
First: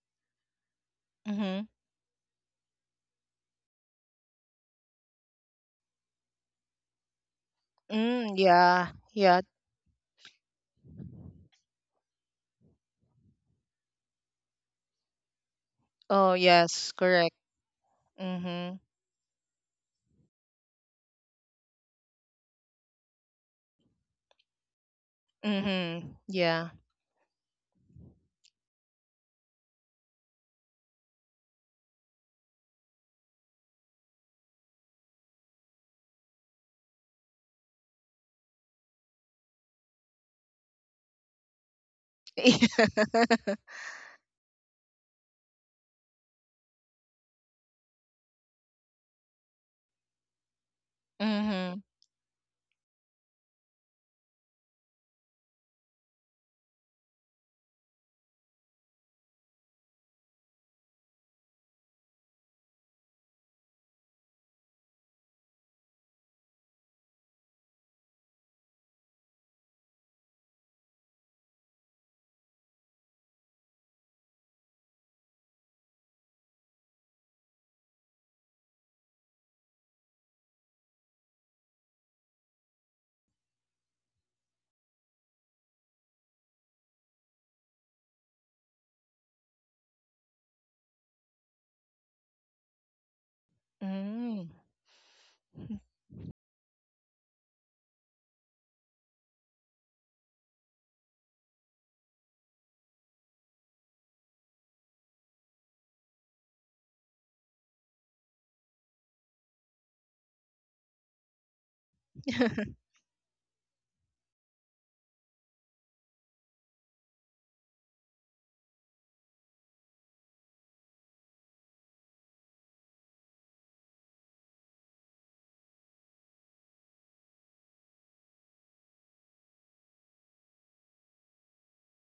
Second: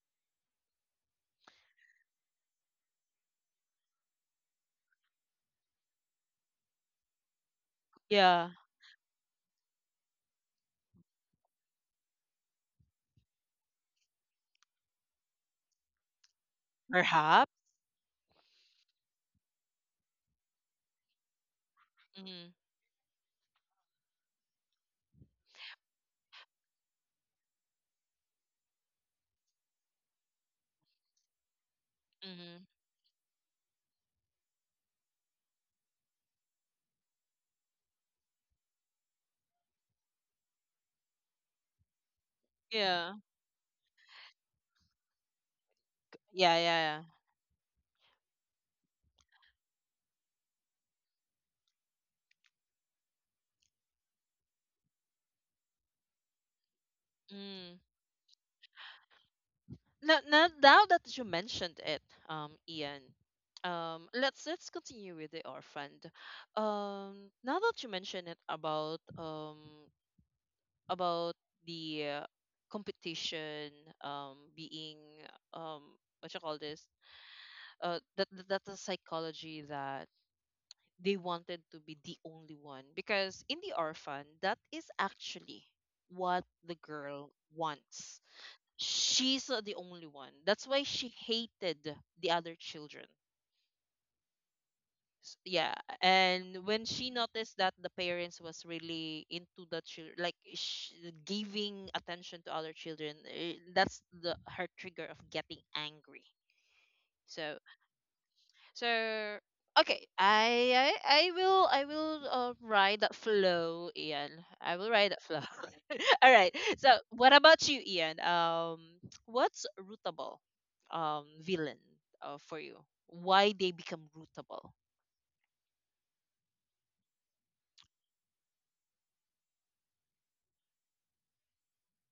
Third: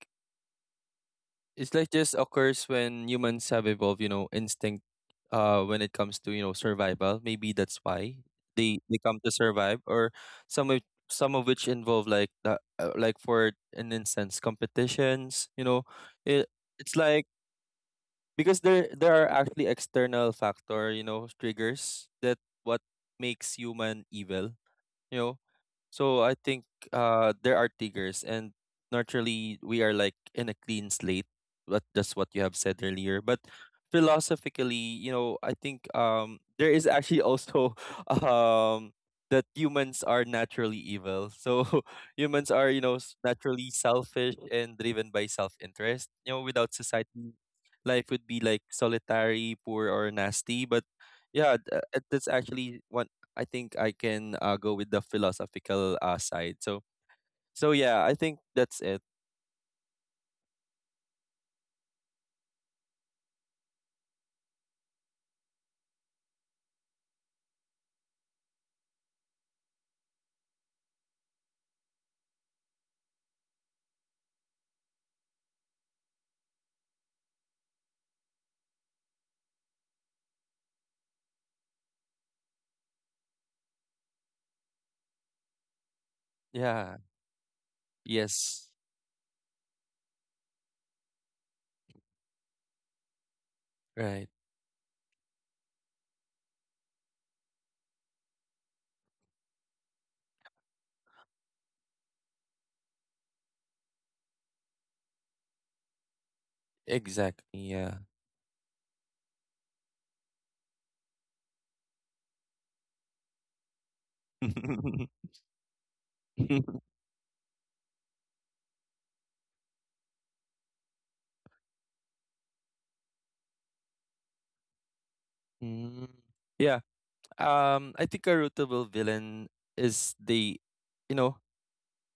Mm-hmm. It's like just occurs when humans have evolved, you know, instinct uh when it comes to, you know, survival. Maybe that's why Mm, yeah, they yeah. they come to Yeah. survive or some of some of which involve like the uh, like for an instance competitions, you know. Oh, It yes, it's like correct. perhaps. because Mm-hmm. there there are actually external factor, you know, triggers that Mm-hmm. what makes human evil you know. Mm-hmm. So I think Yeah. uh there are tigers and naturally we are like in a clean slate, but that's what you have Mm-hmm. said earlier. But philosophically you know I think um there is actually also <laughs> um that humans are naturally evil. So <laughs> humans are you know Yeah. s- naturally <laughs> selfish and driven by self-interest, you know, Yeah, yeah, without yeah. society life would be like solitary, poor or nasty. But yeah, Mm-hmm. th- uh, that's actually one I think I can uh, go with the philosophical uh, side. So so Mm. yeah, I think that's it. Now, now, now that you mentioned it, um, Ian, um, let's let's continue with the orphan. Um, now that you mentioned it about um about the uh, competition um being um what you call this, uh, that that- that's a psychology that they wanted to be the only one, because in the orphan that is actually what the Yeah. girl wants. Yes. She's not the only one, that's why she hated the other children. Right. Mm. S- yeah, and when she noticed that the parents was really into the children, like sh- giving attention to other children, eh, that's the her trigger of getting angry. Exactly. so Yeah. So okay, I I, I will I will uh, <laughs> ride that flow, Ian. I will ride that <laughs> flow. <laughs> All right. So what about you, Ian? Um, what's rootable, um, villain, uh, for you? Why they become rootable? Mm. Yeah. Um, I think a rootable villain is the, you know,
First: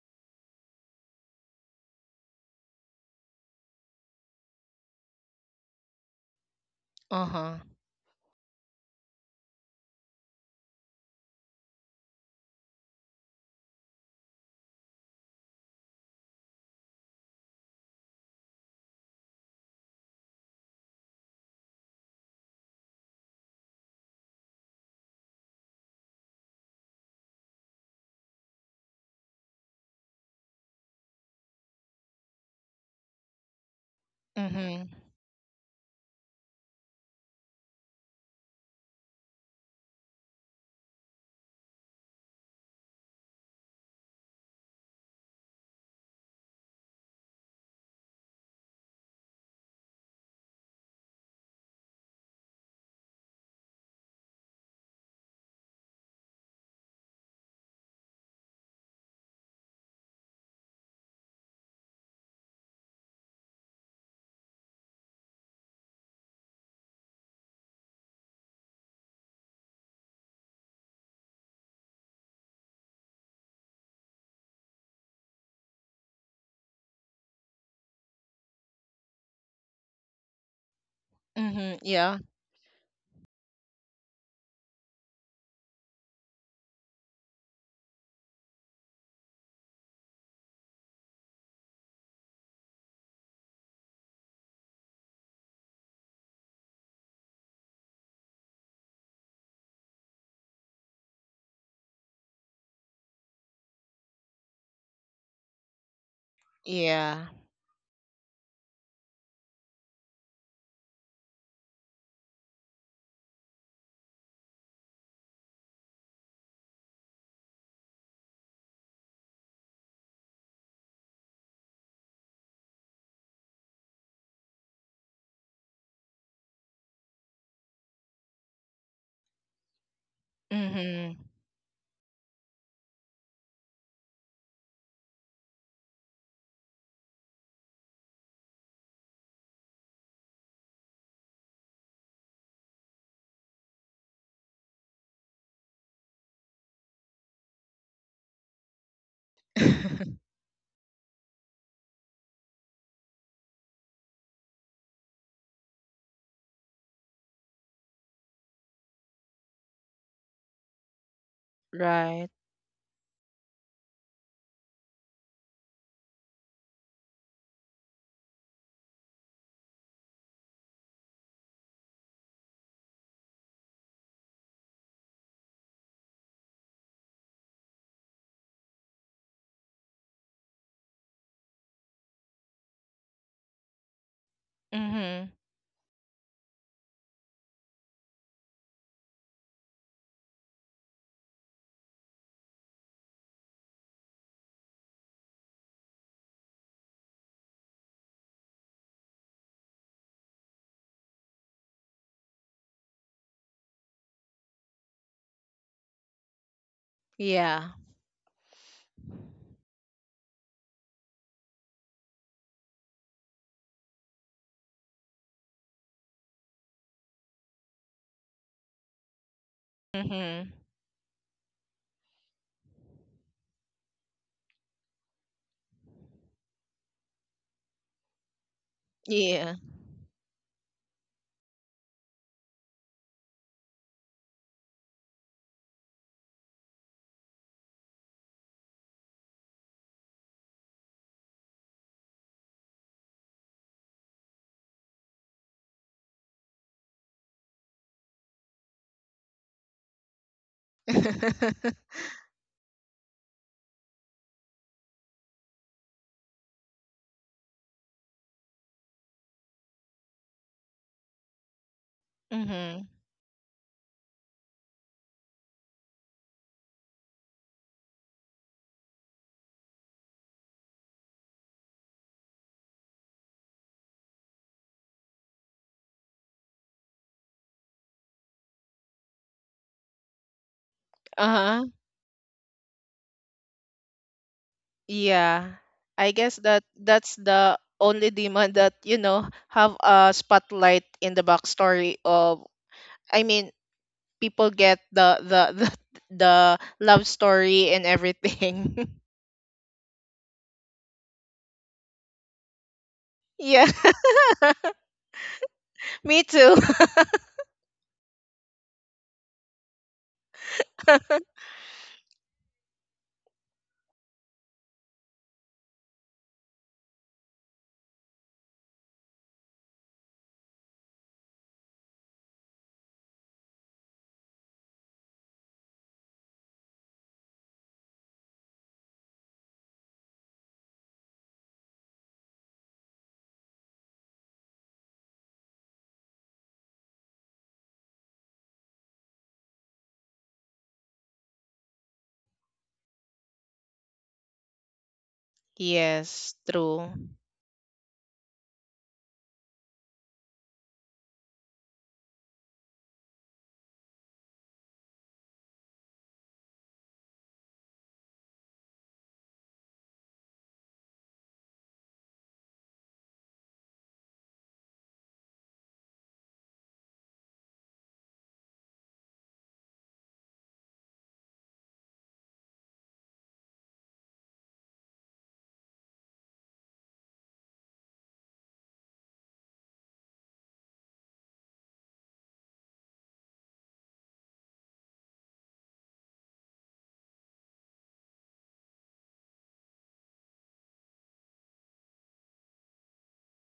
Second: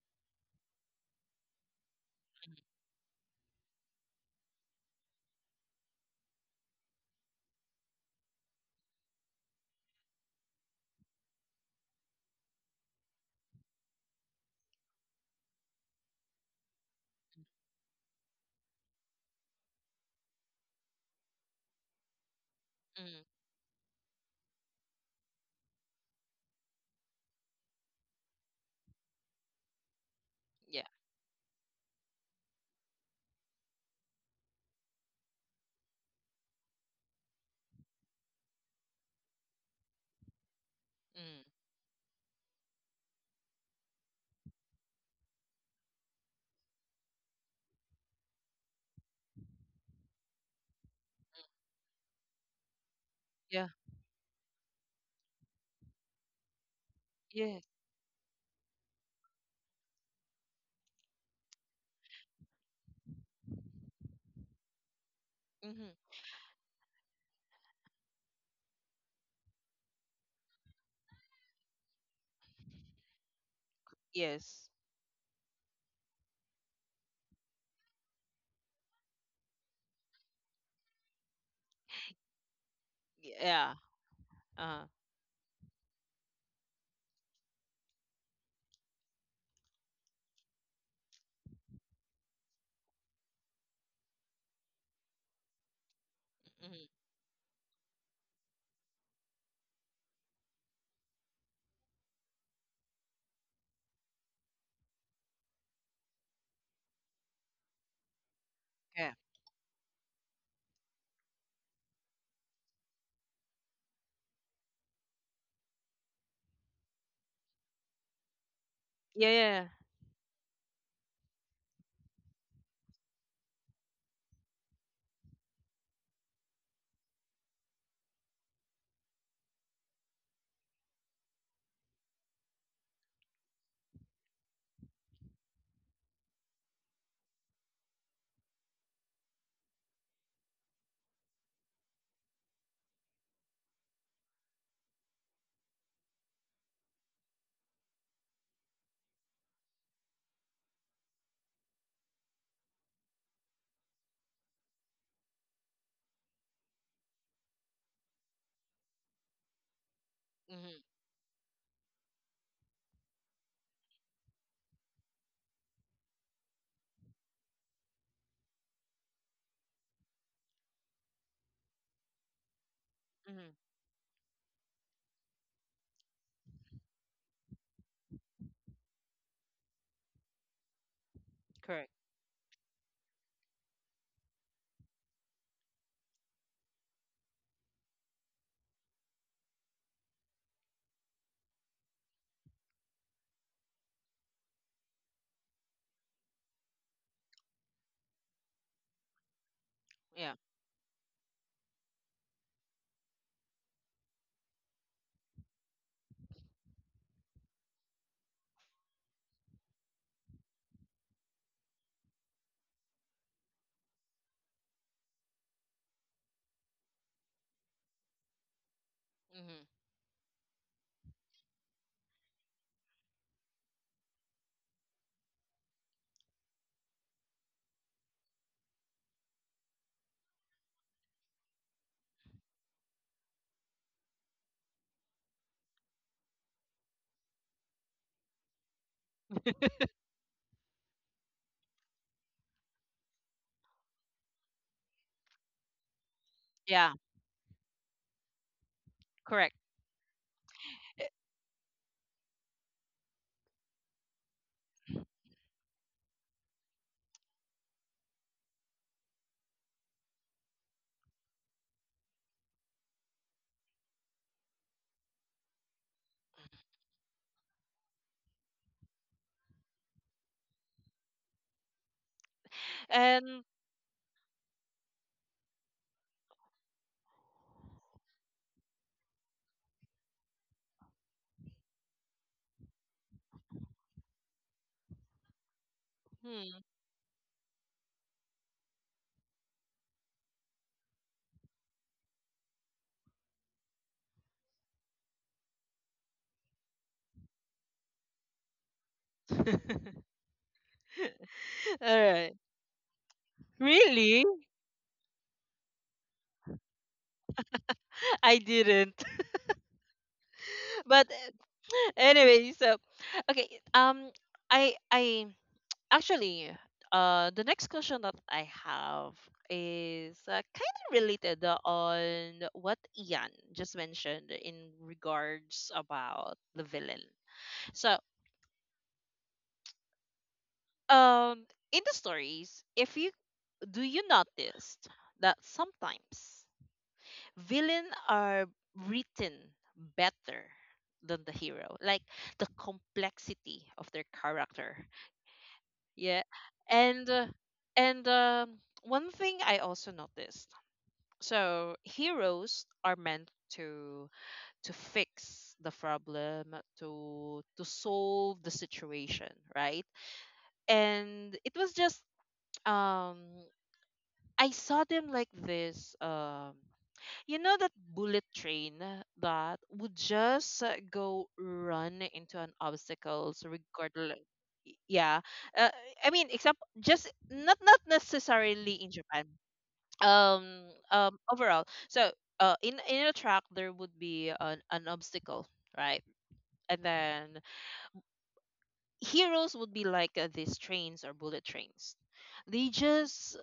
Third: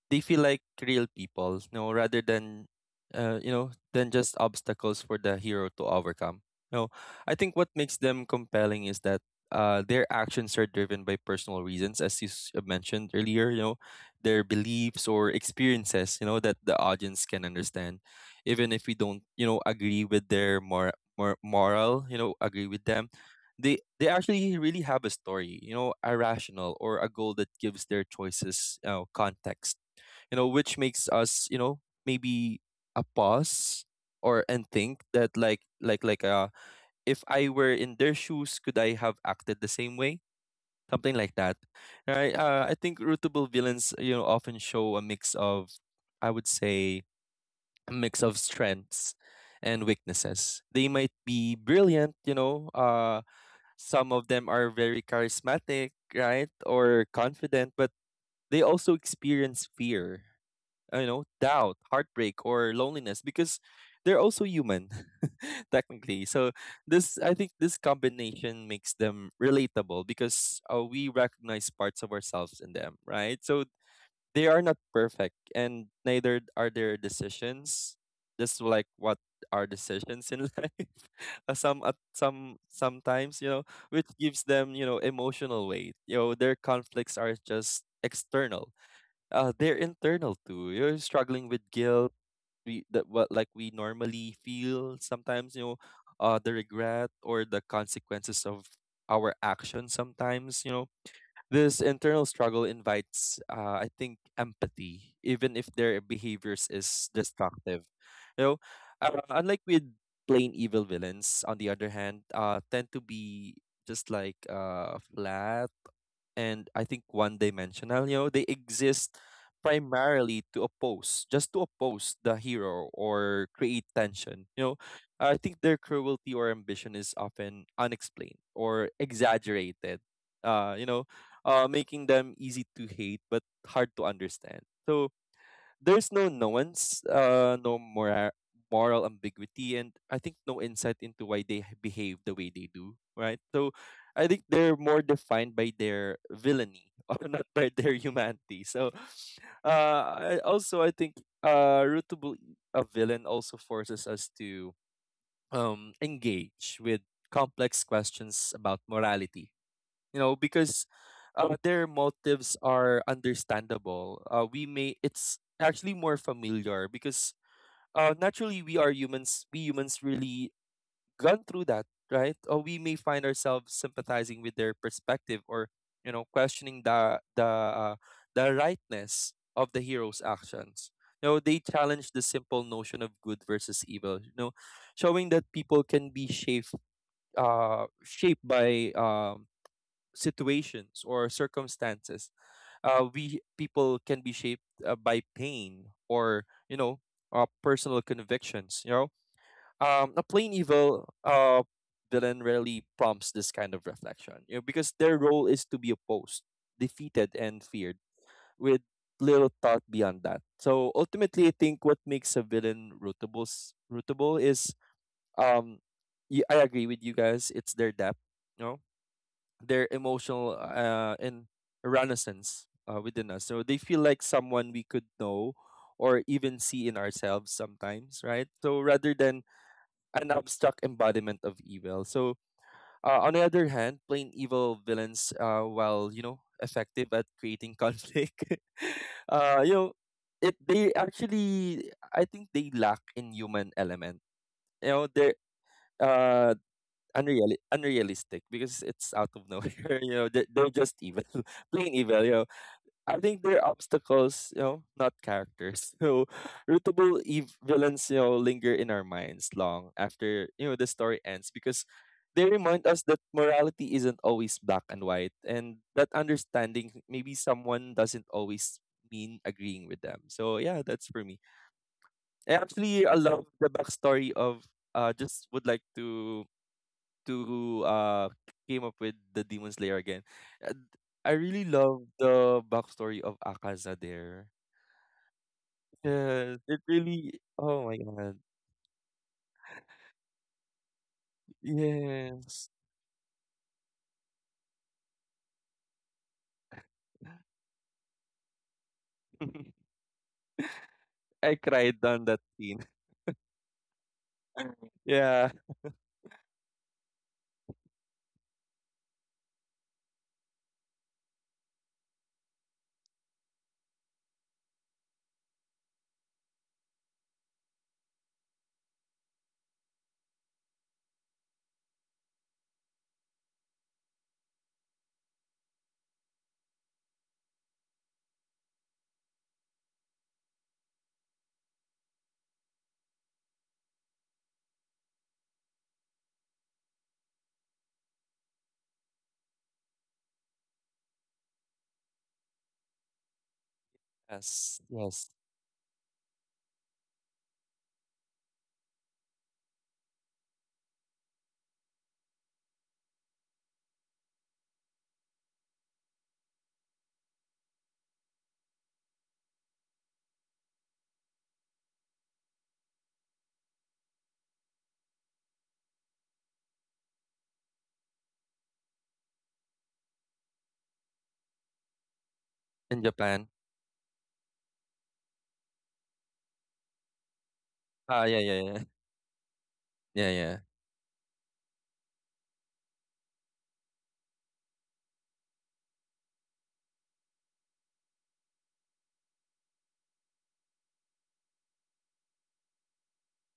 they feel like real people, you know, rather than uh, you know, than just obstacles for the hero to overcome. You know, I Uh-huh. think what makes them compelling is that uh, their actions are driven by personal reasons, as you s- uh, mentioned earlier. You know, their beliefs or experiences. You know that the audience can understand, even if we don't, you know, agree with their mor- mor- moral. You know, agree with them. Mm, They they actually really have a story. You know, a rational or a goal that gives their choices you know context, you know, which yeah. makes us you know maybe a pause or and Mm-hmm. think that like like like uh if I were in their shoes, could I have acted the same way, something like Mm, that, right? uh, I think rootable villains you know often show a mix of I would say a mix of strengths and weaknesses. They might be brilliant, you know, uh yeah. some of them are very charismatic, right, or Yeah. confident, but they also experience fear, you know, doubt, heartbreak, or loneliness because they're also human, <laughs> Mm-hmm. technically. So this, I think, this combination makes them relatable because uh, we recognize parts of ourselves in them, right? So they are Yes. not perfect, and neither are their decisions. Just like what our decisions in life, <laughs> Uh, Mm-hmm. some uh, Yeah. some sometimes you know, Yeah. which gives them Uh. you know emotional weight. You know, their conflicts are just external, uh they're internal too. You're struggling with guilt, we that what like we normally feel sometimes, you know, uh the Mm-hmm. regret or the consequences of our actions sometimes, you know. This internal struggle invites uh I think empathy, even if their behaviors is Yeah. destructive. You know, Yeah. uh, unlike with plain evil villains, on the other hand, uh tend to be just like uh flat and I think one dimensional. You know, they exist Yeah. Yeah. primarily to oppose, just to oppose the hero or create tension. You know, I think their cruelty or ambition is often unexplained or exaggerated. Uh, you know, Mm-hmm. uh, making them easy to hate but hard to understand. So there's no nuance, uh, no mora- moral ambiguity, and I think no insight into why they h- behave the way they do, right? So I think they're more defined by their villainy <laughs> or not by their humanity. So <laughs> uh, I, also, I think uh, rootable e, a villain also forces us to um, engage with complex questions about morality, you know, Mm-hmm. because uh, their Right. motives are understandable. Uh, we may, it's actually more familiar because uh, naturally we are humans, we humans really gone through that, right? Or we may find Mm-hmm. ourselves sympathizing with their perspective or you know questioning the the uh, the rightness of the hero's actions. You know, they Correct. challenge the simple notion of good versus evil, you know, showing Mm-hmm. that people can be shaped uh shaped by um situations or circumstances. Uh, we people can be shaped uh, by pain or you know uh, personal convictions, you know. um, a Yeah. plain evil uh, villain rarely prompts this kind of reflection, you know, because their role is to be opposed, defeated and Yeah. feared with little thought beyond that. So ultimately I think what makes a villain rootable rootable is um y- I agree with you guys, it's their depth, no, Mm-hmm. their emotional Mm-hmm. uh, and renaissance uh, within us. So they feel like someone we could know or even see in ourselves sometimes, right? So rather than Yeah. an abstract embodiment of evil. So uh, on the other hand, plain evil villains, uh, while you know effective at creating conflict, <laughs> uh, you know, it they actually I think they lack in human element. You know, they uh <laughs> Yeah, unreal unrealistic because it's out of correct. nowhere. <laughs> You know, they're, they're just evil, <laughs> <laughs> plain evil. You know, I think they're obstacles. You know, not characters. <laughs> So, rootable ev- villains. You know, linger in our minds long after you know the story ends because they remind Mm-hmm. us that morality isn't always black and white, and that understanding maybe someone doesn't always mean agreeing with them. So yeah, that's for me. I actually I And love the backstory of. Uh, just would like to to uh came up with the Demon Slayer again. And I really Uh-huh. love the backstory of Akaza there. Yeah. I guess hmm. Yes, that it that's really. the Oh my only god. demon that, you know, have a spotlight in the backstory of. Yes, I mean, people get the the <laughs> the, the love story and everything. <laughs> I <laughs> All cried on right. that scene. <laughs> <laughs> Yeah. Really? <laughs> Yeah. Me too. <laughs> <laughs> I didn't. <laughs> But <laughs> anyway, so okay. Um, I I actually, uh the next question that I have is uh, kind of related on what Ian just mentioned in regards about the villain. So um in the stories, if you do you notice that sometimes villain are written better than the hero, like the complexity of their character. Yes. Yes. Yeah. Yes, true. And uh, and um, one thing I also noticed, so heroes are meant to to fix the problem, to to solve the situation, right? And it was just, um I saw them like this, um you know that bullet train that would just uh, go run into an In obstacles Japan. regardless. Yeah, uh, I mean, example, just not not Ah. Yeah. Yeah. necessarily Yeah. in Japan. Yeah. Yeah. Um, um, overall, so uh, in in a track there would be an, an obstacle, right? And then heroes would be like uh, these trains or bullet trains. They just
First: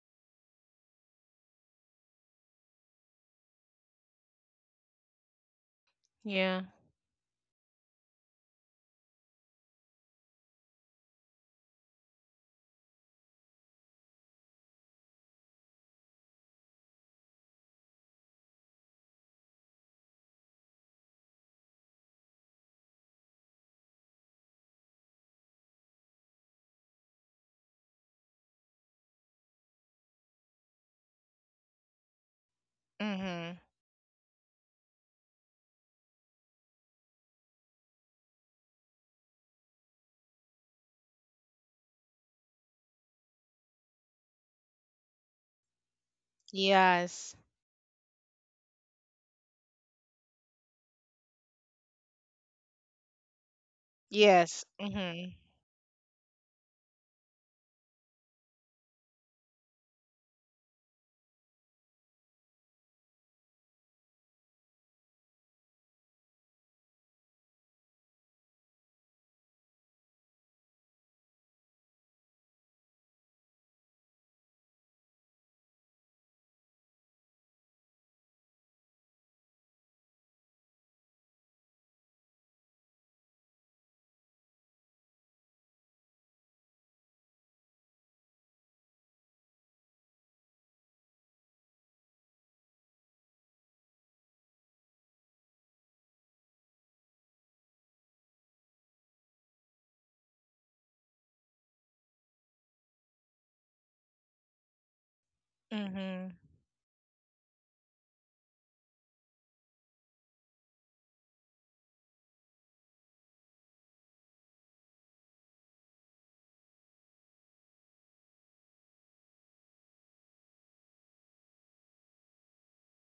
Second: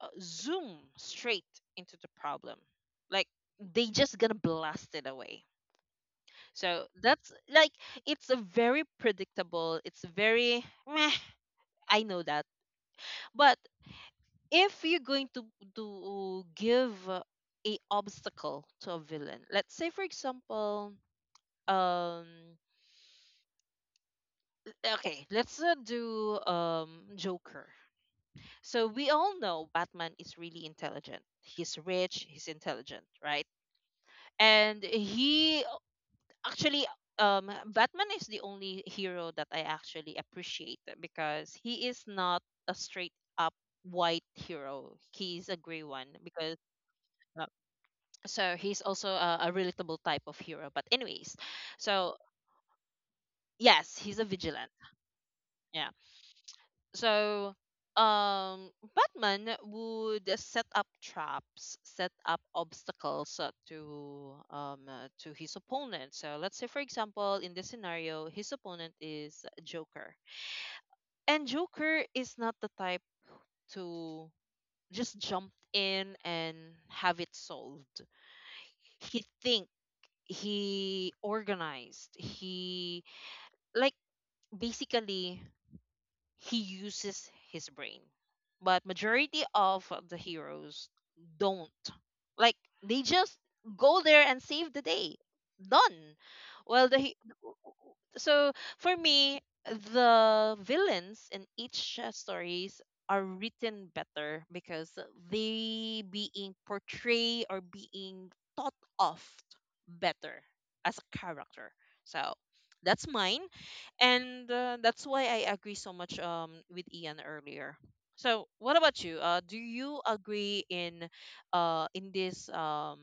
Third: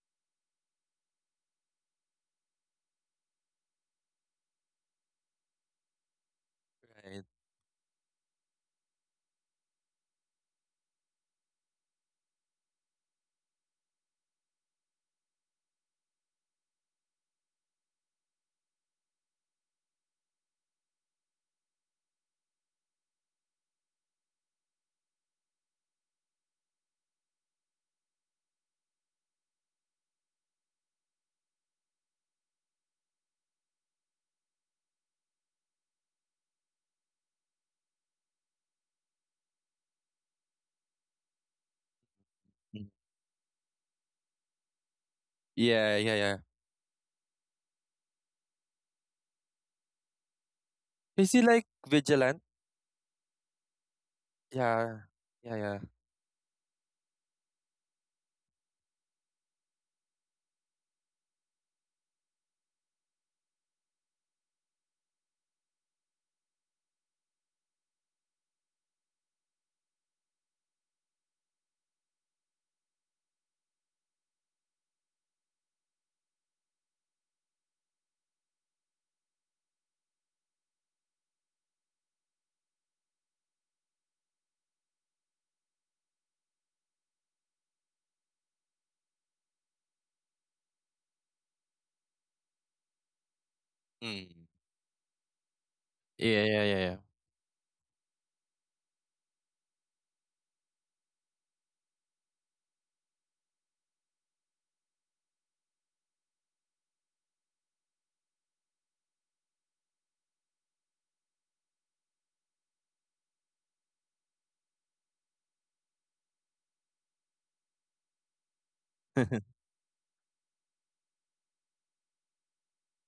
uh, zoom straight into the problem, like they just gonna blast it away. Yeah. So Right. that's like, it's a very predictable. It's very meh. I know that. But if you're going to to give a obstacle to a villain, let's say for example, um, okay, let's uh, do um Joker. So we all know Batman is really intelligent. He's rich. He's intelligent, right? Mm-hmm. And he actually, um Batman is the only hero that I actually appreciate because he is not a Mm. straight up white hero. He's a gray one. Yeah. Yeah. Yeah. Because uh, Yes. so he's also a, a relatable type of hero. But anyways, Is he like so vigilant? yes, he's a vigilant. Yes. Yeah. Mm-hmm. Yeah. Yeah. Yeah. So, um, Batman would set up traps, set up obstacles uh, to um uh, to his opponent. So, let's say for example, in this scenario, his opponent is Joker, and Joker is not the type to just jump in and have it solved. He think, he organized. He, like, basically he uses his brain. But majority of the heroes don't. Like they just go there Mm. and save the day. Done. Yeah. Yeah. Yeah. Well, the he- so for me, the villains in each uh, stories are written better because they Mm-hmm. being portrayed or being thought of better as a character. So that's mine, and uh, that's why I agree so much um with Ian earlier. So what about you? Yeah. Uh, <laughs> do you agree in uh in this um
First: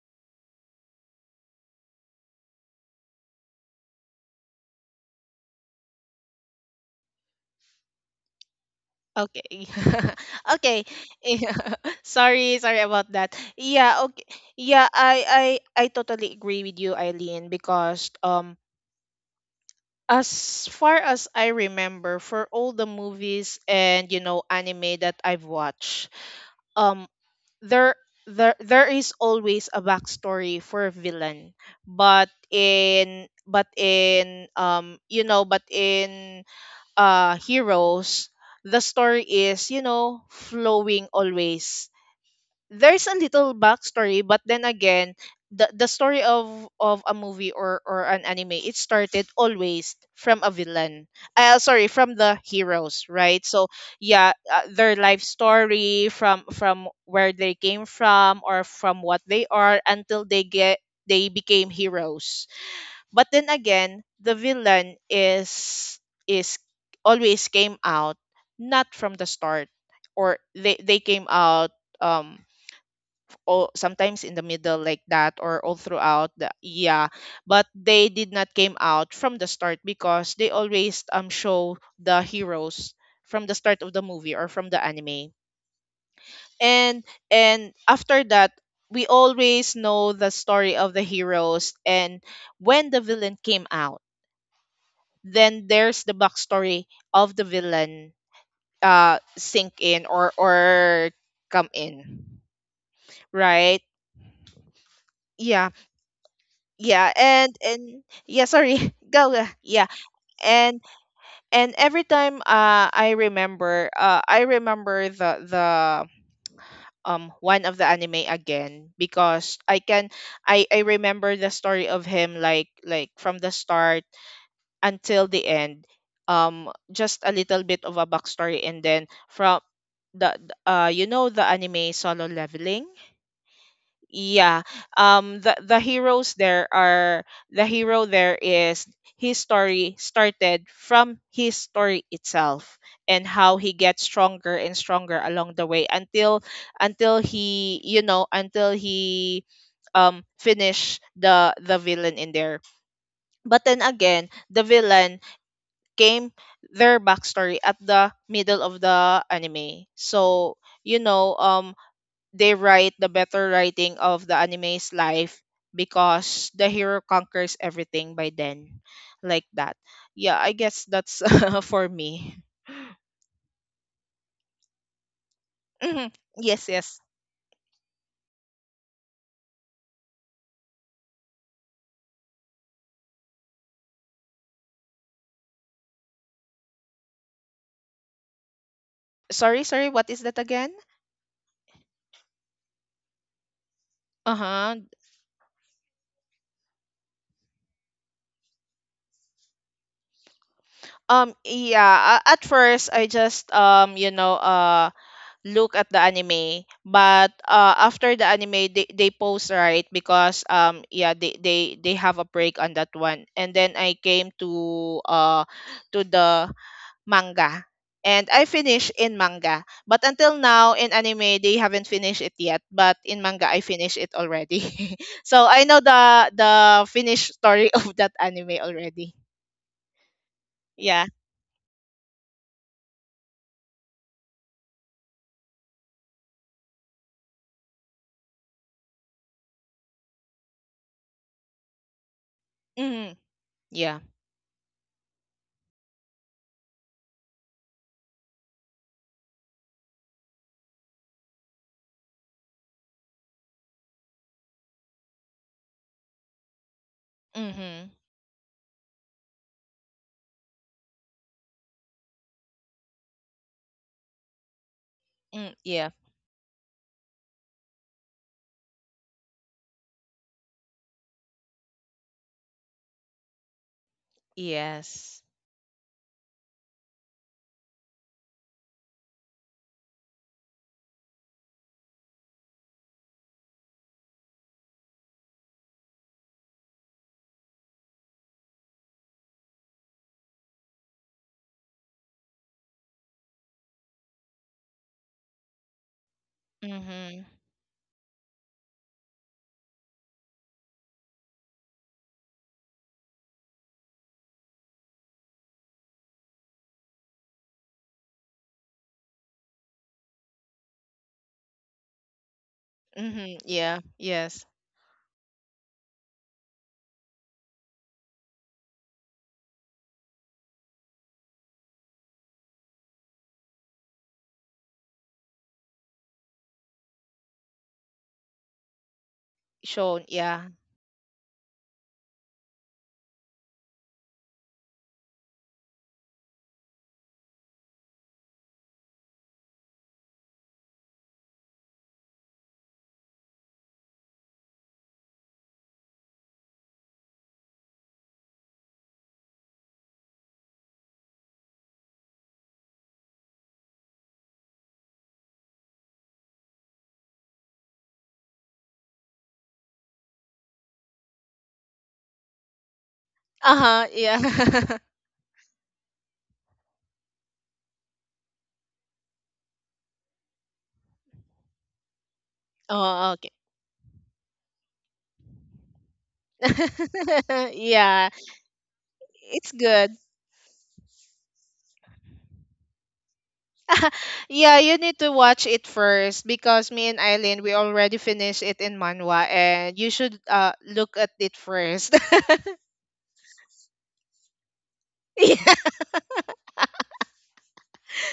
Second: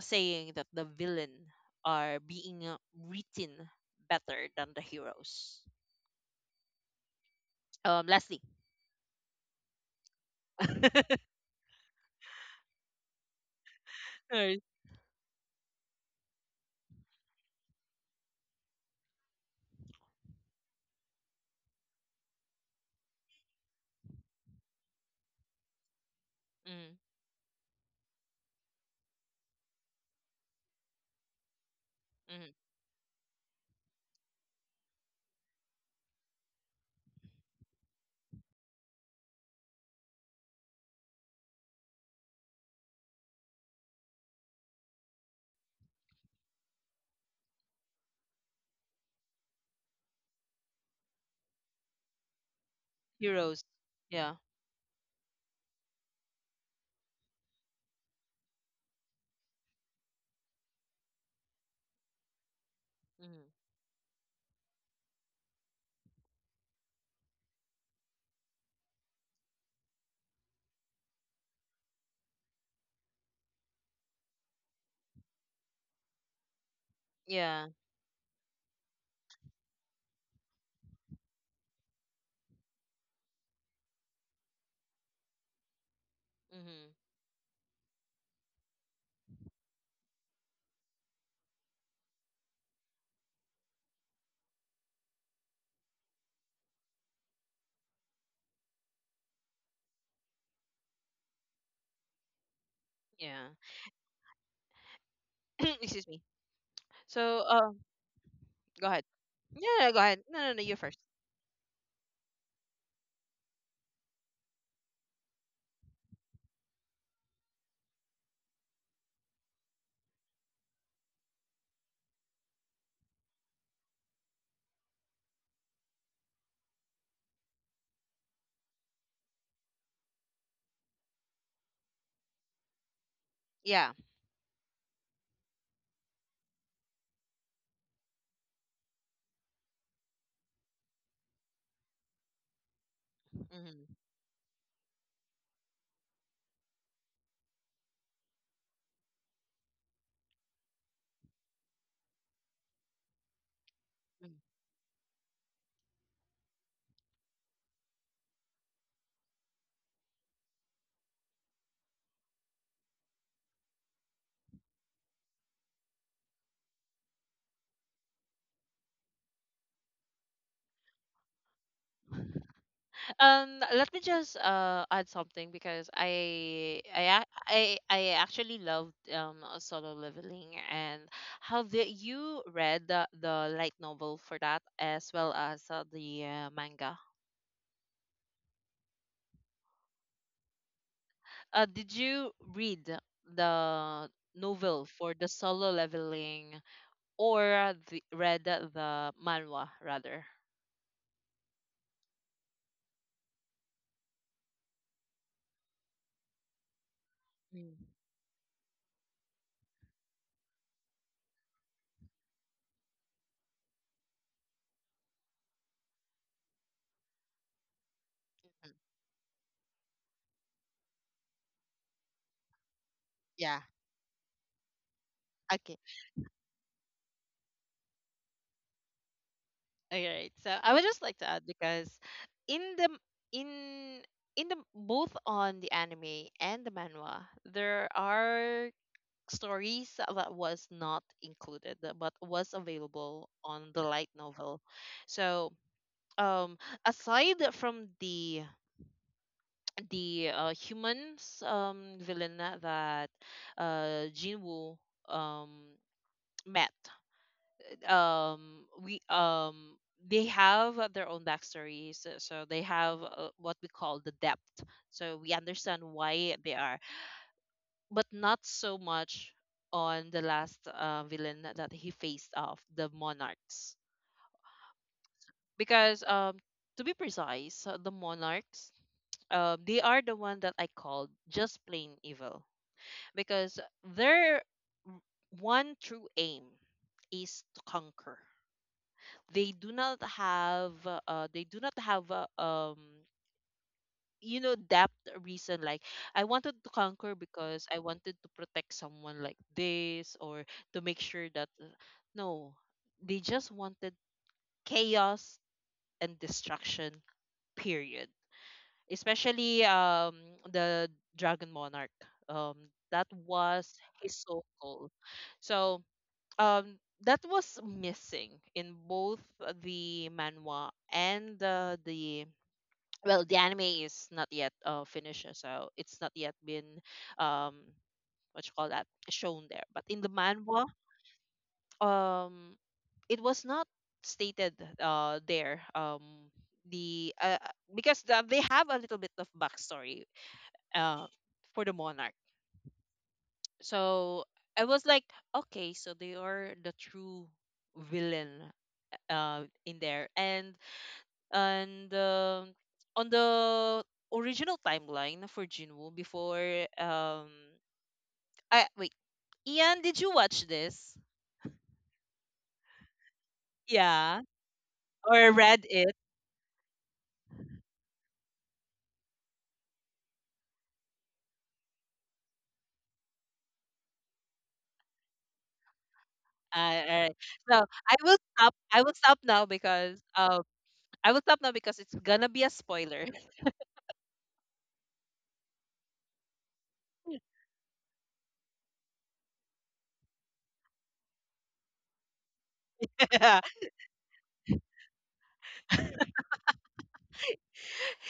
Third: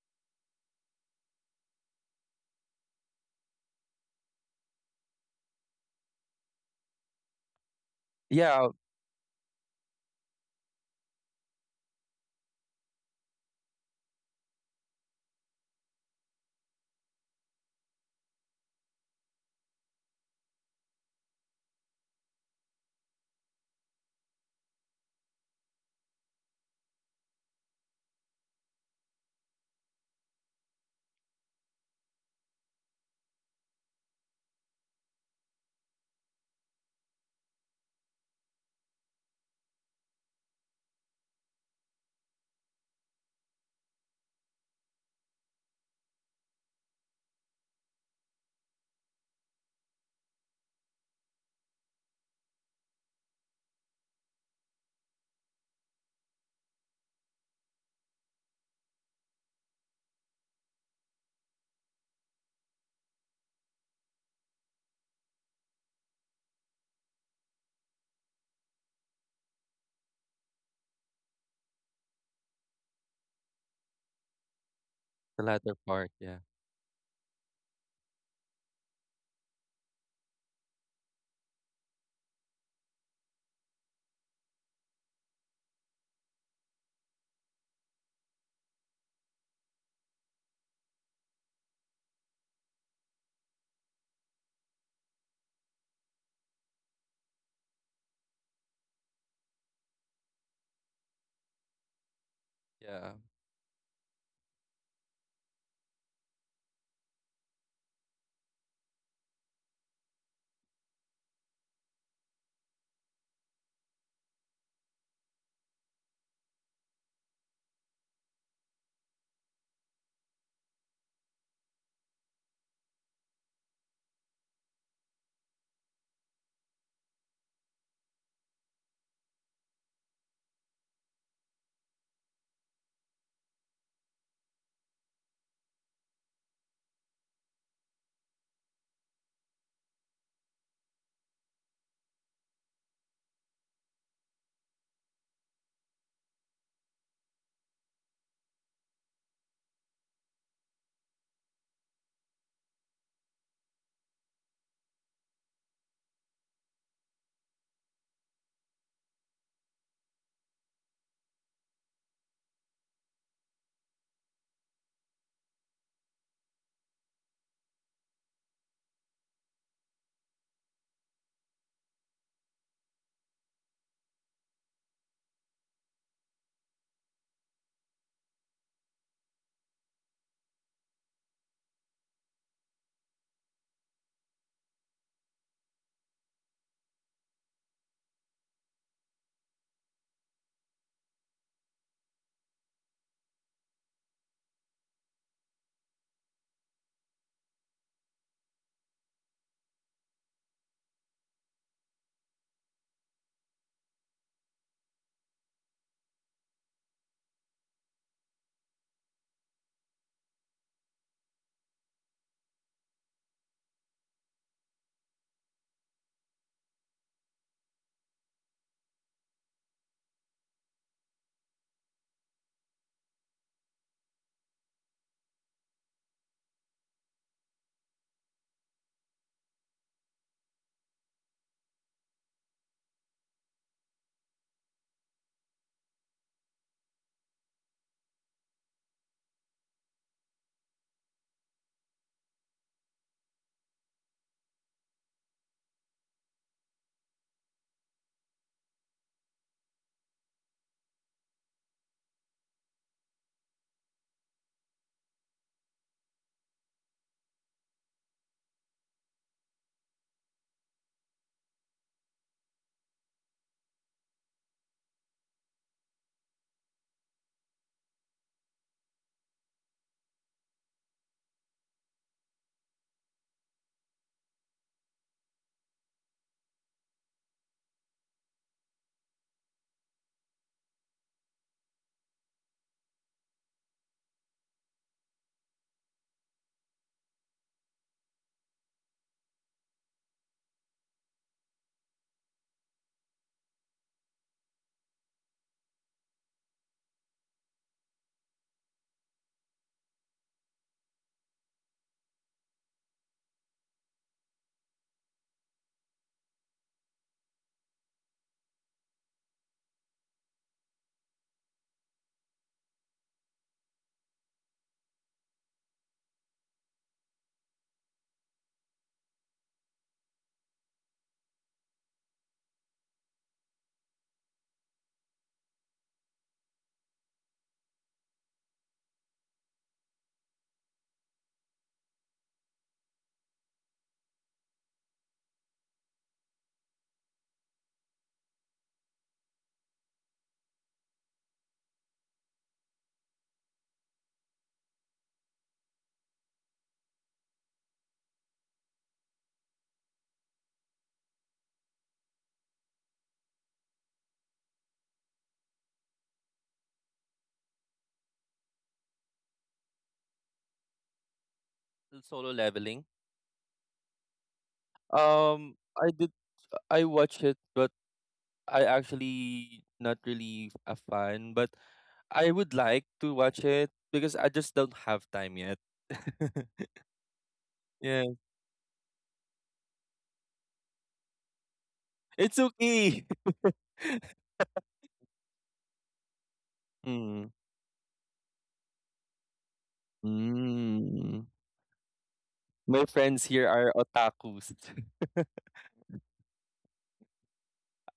saying that the villain are being uh, written better than the heroes? Um, Leslie. yeah. Okay. <laughs> Okay. <laughs> Yeah. <laughs> Sorry, sorry about that. Yeah, okay. Right. Yeah, I I I totally agree with you, Eileen, because um as far as I remember for all the movies and you know anime that I've watched, um Mm. there there there is always a backstory for a villain. But Mm. in but in um you know, but in uh heroes, the story is you know flowing always. There's a little backstory, but then again, the the story of of a movie or or an anime, it started always from a villain. Uh sorry, from the heroes, <laughs> right? So Heroes. yeah, Yeah. uh, their life story from from where they came from or from what they are until they get they became heroes. But Mm, then again, the villain is is always came out not from the start, or they they came out, um or sometimes in the middle like that, or The all latter part. throughout the, Yeah. yeah. But yeah. they did not came out from the start because they always um show the heroes from the start of the movie or from the anime. Hmm. And and after that, we always know the story of the heroes, and when the villain came out, then there's the backstory of the villain uh sink in, or or come in, Yeah. Yeah. right? Yeah. <clears throat> Excuse me. Yeah, So and uh, and yeah, sorry. go ahead. <laughs> Go, go. Yeah. Yeah, go ahead. No, no, no. You and first. and every time, uh i remember uh I remember the the, um one of the anime again, because i can i i remember the story of him like like from the start until the end. Um, just a little bit of a backstory, and then from the the- uh, you know, the anime Solo Leveling. Yeah. Yeah. Um, the the heroes there are the hero there is, his story started from his story itself and how he Mm-hmm. gets stronger and stronger along the way until until he, you know until he um finish the the villain in there. But then again, the villain came, their backstory, at the middle of the anime. So, you know, um they write the better writing of the anime's life because the hero conquers everything by then. Like that. Yeah, I guess that's <laughs> for me. Um, let me just uh add something, because Mhm. Yes, I I yes. ac- I I actually loved um uh, Solo Leveling, and how the, you read the, the light novel for that as well as uh, the uh, manga. Sorry, sorry, what is that again? Uh, did you read the Uh-huh. novel for the Solo Leveling, or the, read the manhwa rather? Um yeah, a- at first, I just um you know uh look at the anime. But Mm. uh after the anime, they, they post, right? Because um yeah, they, they they have a break on that one, and then I came to uh to the manga, and I finished in manga, but until now in anime they haven't finished it yet, but in manga I Yeah. finished it already. <laughs> So I know Okay. the the finished story <laughs> of that anime already. All right. So I would Yeah. just like to add, because in the in in the both on the anime and the manhwa, there are stories that was not included but was Mm-hmm. available on the Yeah. light novel. So um aside from the the uh, humans um villain that uh Jinwoo um met, Mm-hmm. um we, um they have uh, their own backstories, so so they have uh, what we call the depth, so we Mm, understand yeah. why they are. But not so much on the last uh, villain that he faced off, the monarchs. Yes. Because um to be precise, uh, the monarchs, um they are the one that I called just plain evil. Because their w- one true aim is to conquer. They do not have, uh they do not have, uh, um you know, depth reason, like, I wanted to conquer Mm-hmm. because I wanted to protect someone, like this, or to make sure that, uh, no, they just wanted chaos and destruction, period. Especially um the dragon monarch, um that Mhm. Yeah. was his Yes. sole goal. So um that was missing in both the manhwa and uh, the, well, the anime is not yet uh, finished, so it's not yet been um what you call that, shown there, but in Shown. the Yeah. manhwa um it was not stated uh there, um the uh, uh, because the, they have a little bit of backstory uh for the monarch. So I was like, okay, so they are the true villain uh, in there. And and um on the original timeline for Jinwoo before, um I wait, Ian, did you watch this? The Solo leveling. Uh huh. Yeah, Yeah. <laughs> or read Um, it? I did. I watch it, but I actually not really a fan. But I would like Oh, okay. to watch it because I just don't have time yet. Uh, <laughs> alright. So I <laughs> Yeah. will yeah, stop I will stop now, It's good. because um I will stop now because it's gonna be a it's spoiler. okay. <laughs> <laughs> Yeah, you need to watch it first because me and Eileen mm. we already finished it in manhwa, and you should uh look at it Mm. first. My friends here <laughs> are otakus. <laughs> Yeah.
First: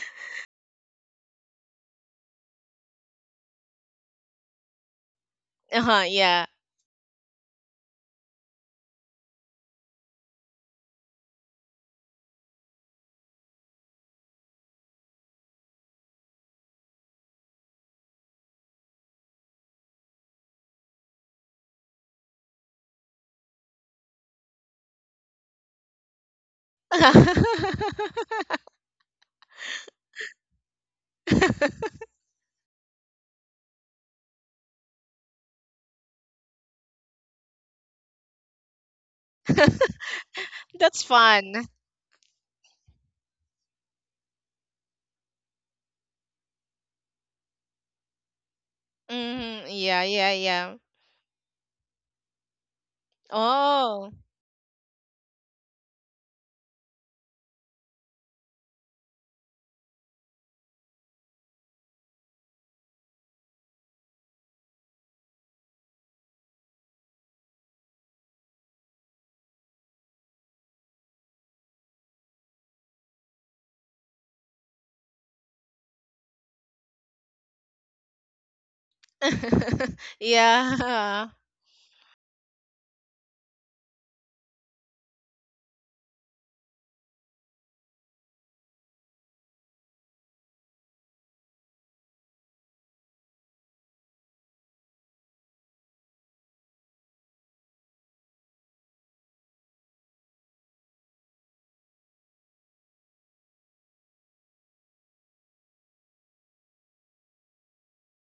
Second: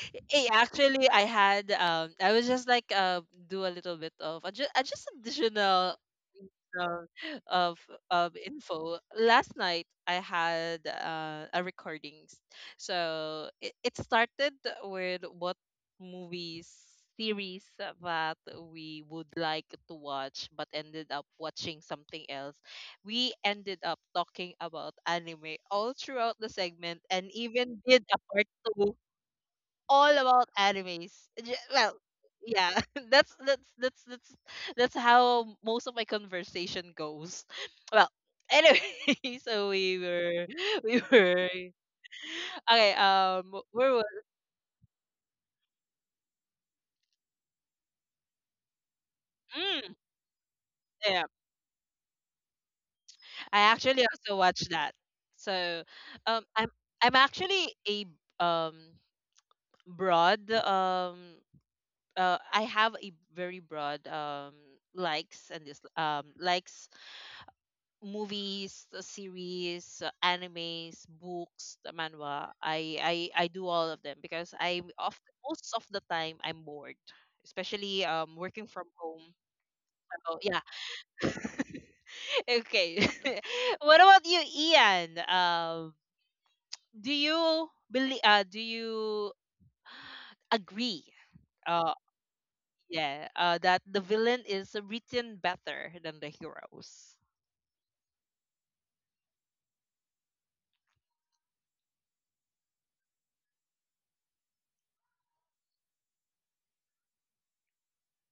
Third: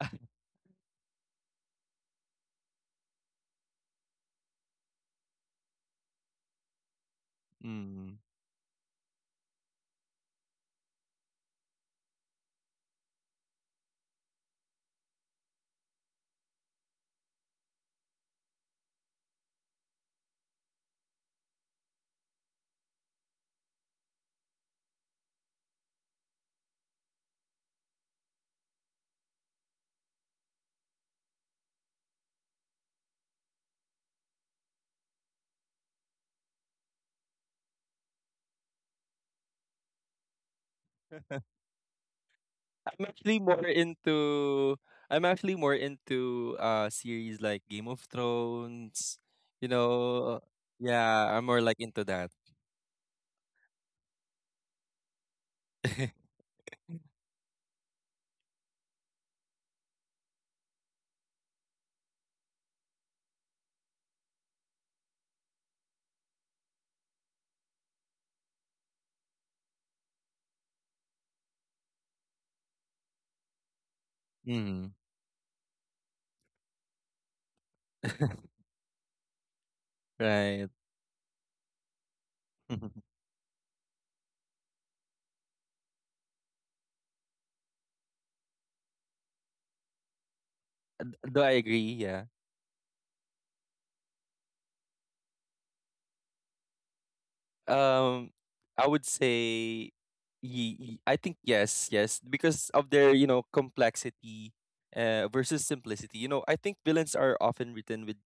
<laughs> Hey, actually, I had, um, I was just like, uh, do a little bit of adju- uh, just Uh additional huh. Yeah. um, of mm. of info. Last night, I had uh, a recordings, so it, it started with what movies series that we would like to watch, but ended up watching something else. We ended up talking about anime all throughout the segment, and even did a <laughs> part two all about animes. J- Well, yeah, <laughs> that's that's that's that's that's how most of my conversation goes. <laughs> Well, anyway, <laughs> so we were <laughs> we That's were fun. okay. I'm actually Um, more Where was, into I'm actually more into uh series like Game of Thrones, Hmm. you mm, Yeah. Yeah. know. Yeah. yeah? Yeah, I'm more like into that. I actually Oh. also watched that. So, <laughs> um, I'm I'm actually a, um broad, um uh I have a very broad, um likes, and this um likes movies, uh, series, uh, animes, books, the manhwa. I, I I do all of them, because I Mhm. of most of the time I'm bored, especially um <laughs> working from home. <laughs> So yeah, Right. Yeah. <laughs> okay. <laughs> <laughs> What about you, Ian? Um, do you believe? Uh, do you <sighs> agree? And though I agree, Uh, yeah. yeah. Uh, that the villain is written better than the heroes. Um, I would say, ye- ye- I think yes, yes, because of their you know complexity, uh, versus simplicity. You know, I think villains are often written with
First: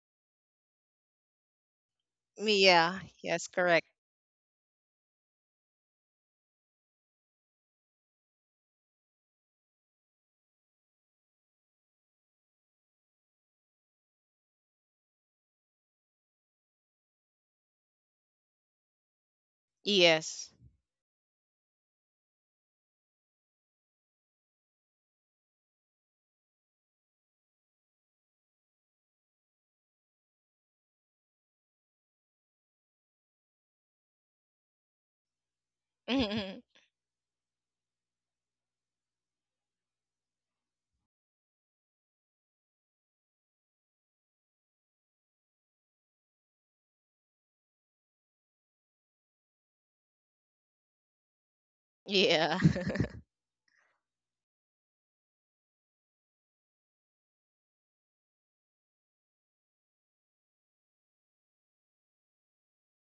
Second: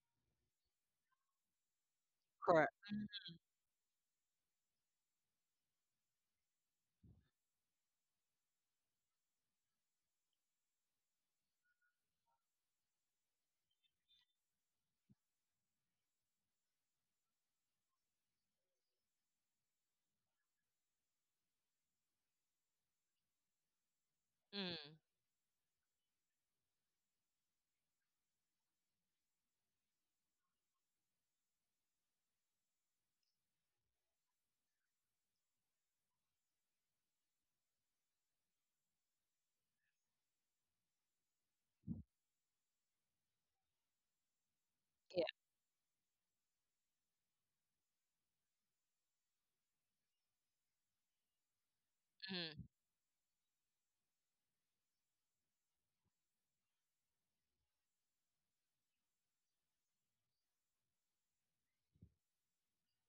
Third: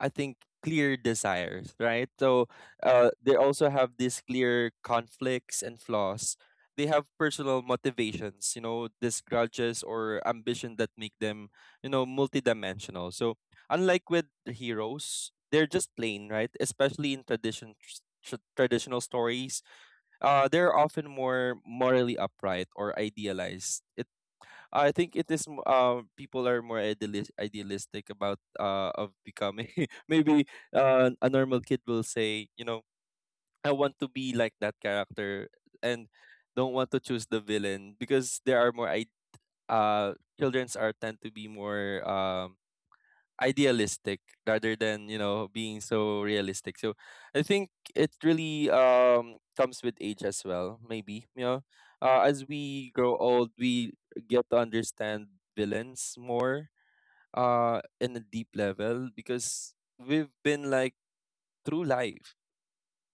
I think clear desires, right? So Correct. Yeah. uh, they Yes. also Correct. have these clear conflicts and flaws. They have personal motivations, you know, these grudges or ambition that make them, you know, multidimensional. So unlike with the heroes, they're just plain, right? Especially in tradition, tr- traditional stories, uh, Yes. they're often more morally upright or idealized. It I Mm, think it is m- uh, people are more idealis- idealistic about uh of becoming <laughs> maybe uh, a normal kid will say you know I want to be like that character and Mm-hmm. don't want to choose the villain because there are more I- uh childrens are tend to be more um idealistic rather than you yeah. know being so realistic, so I think it really um comes with age as well maybe, you know, uh, as Mm, Yeah. we <laughs> grow old we get to understand villains more uh in a deep level because we've been like through life,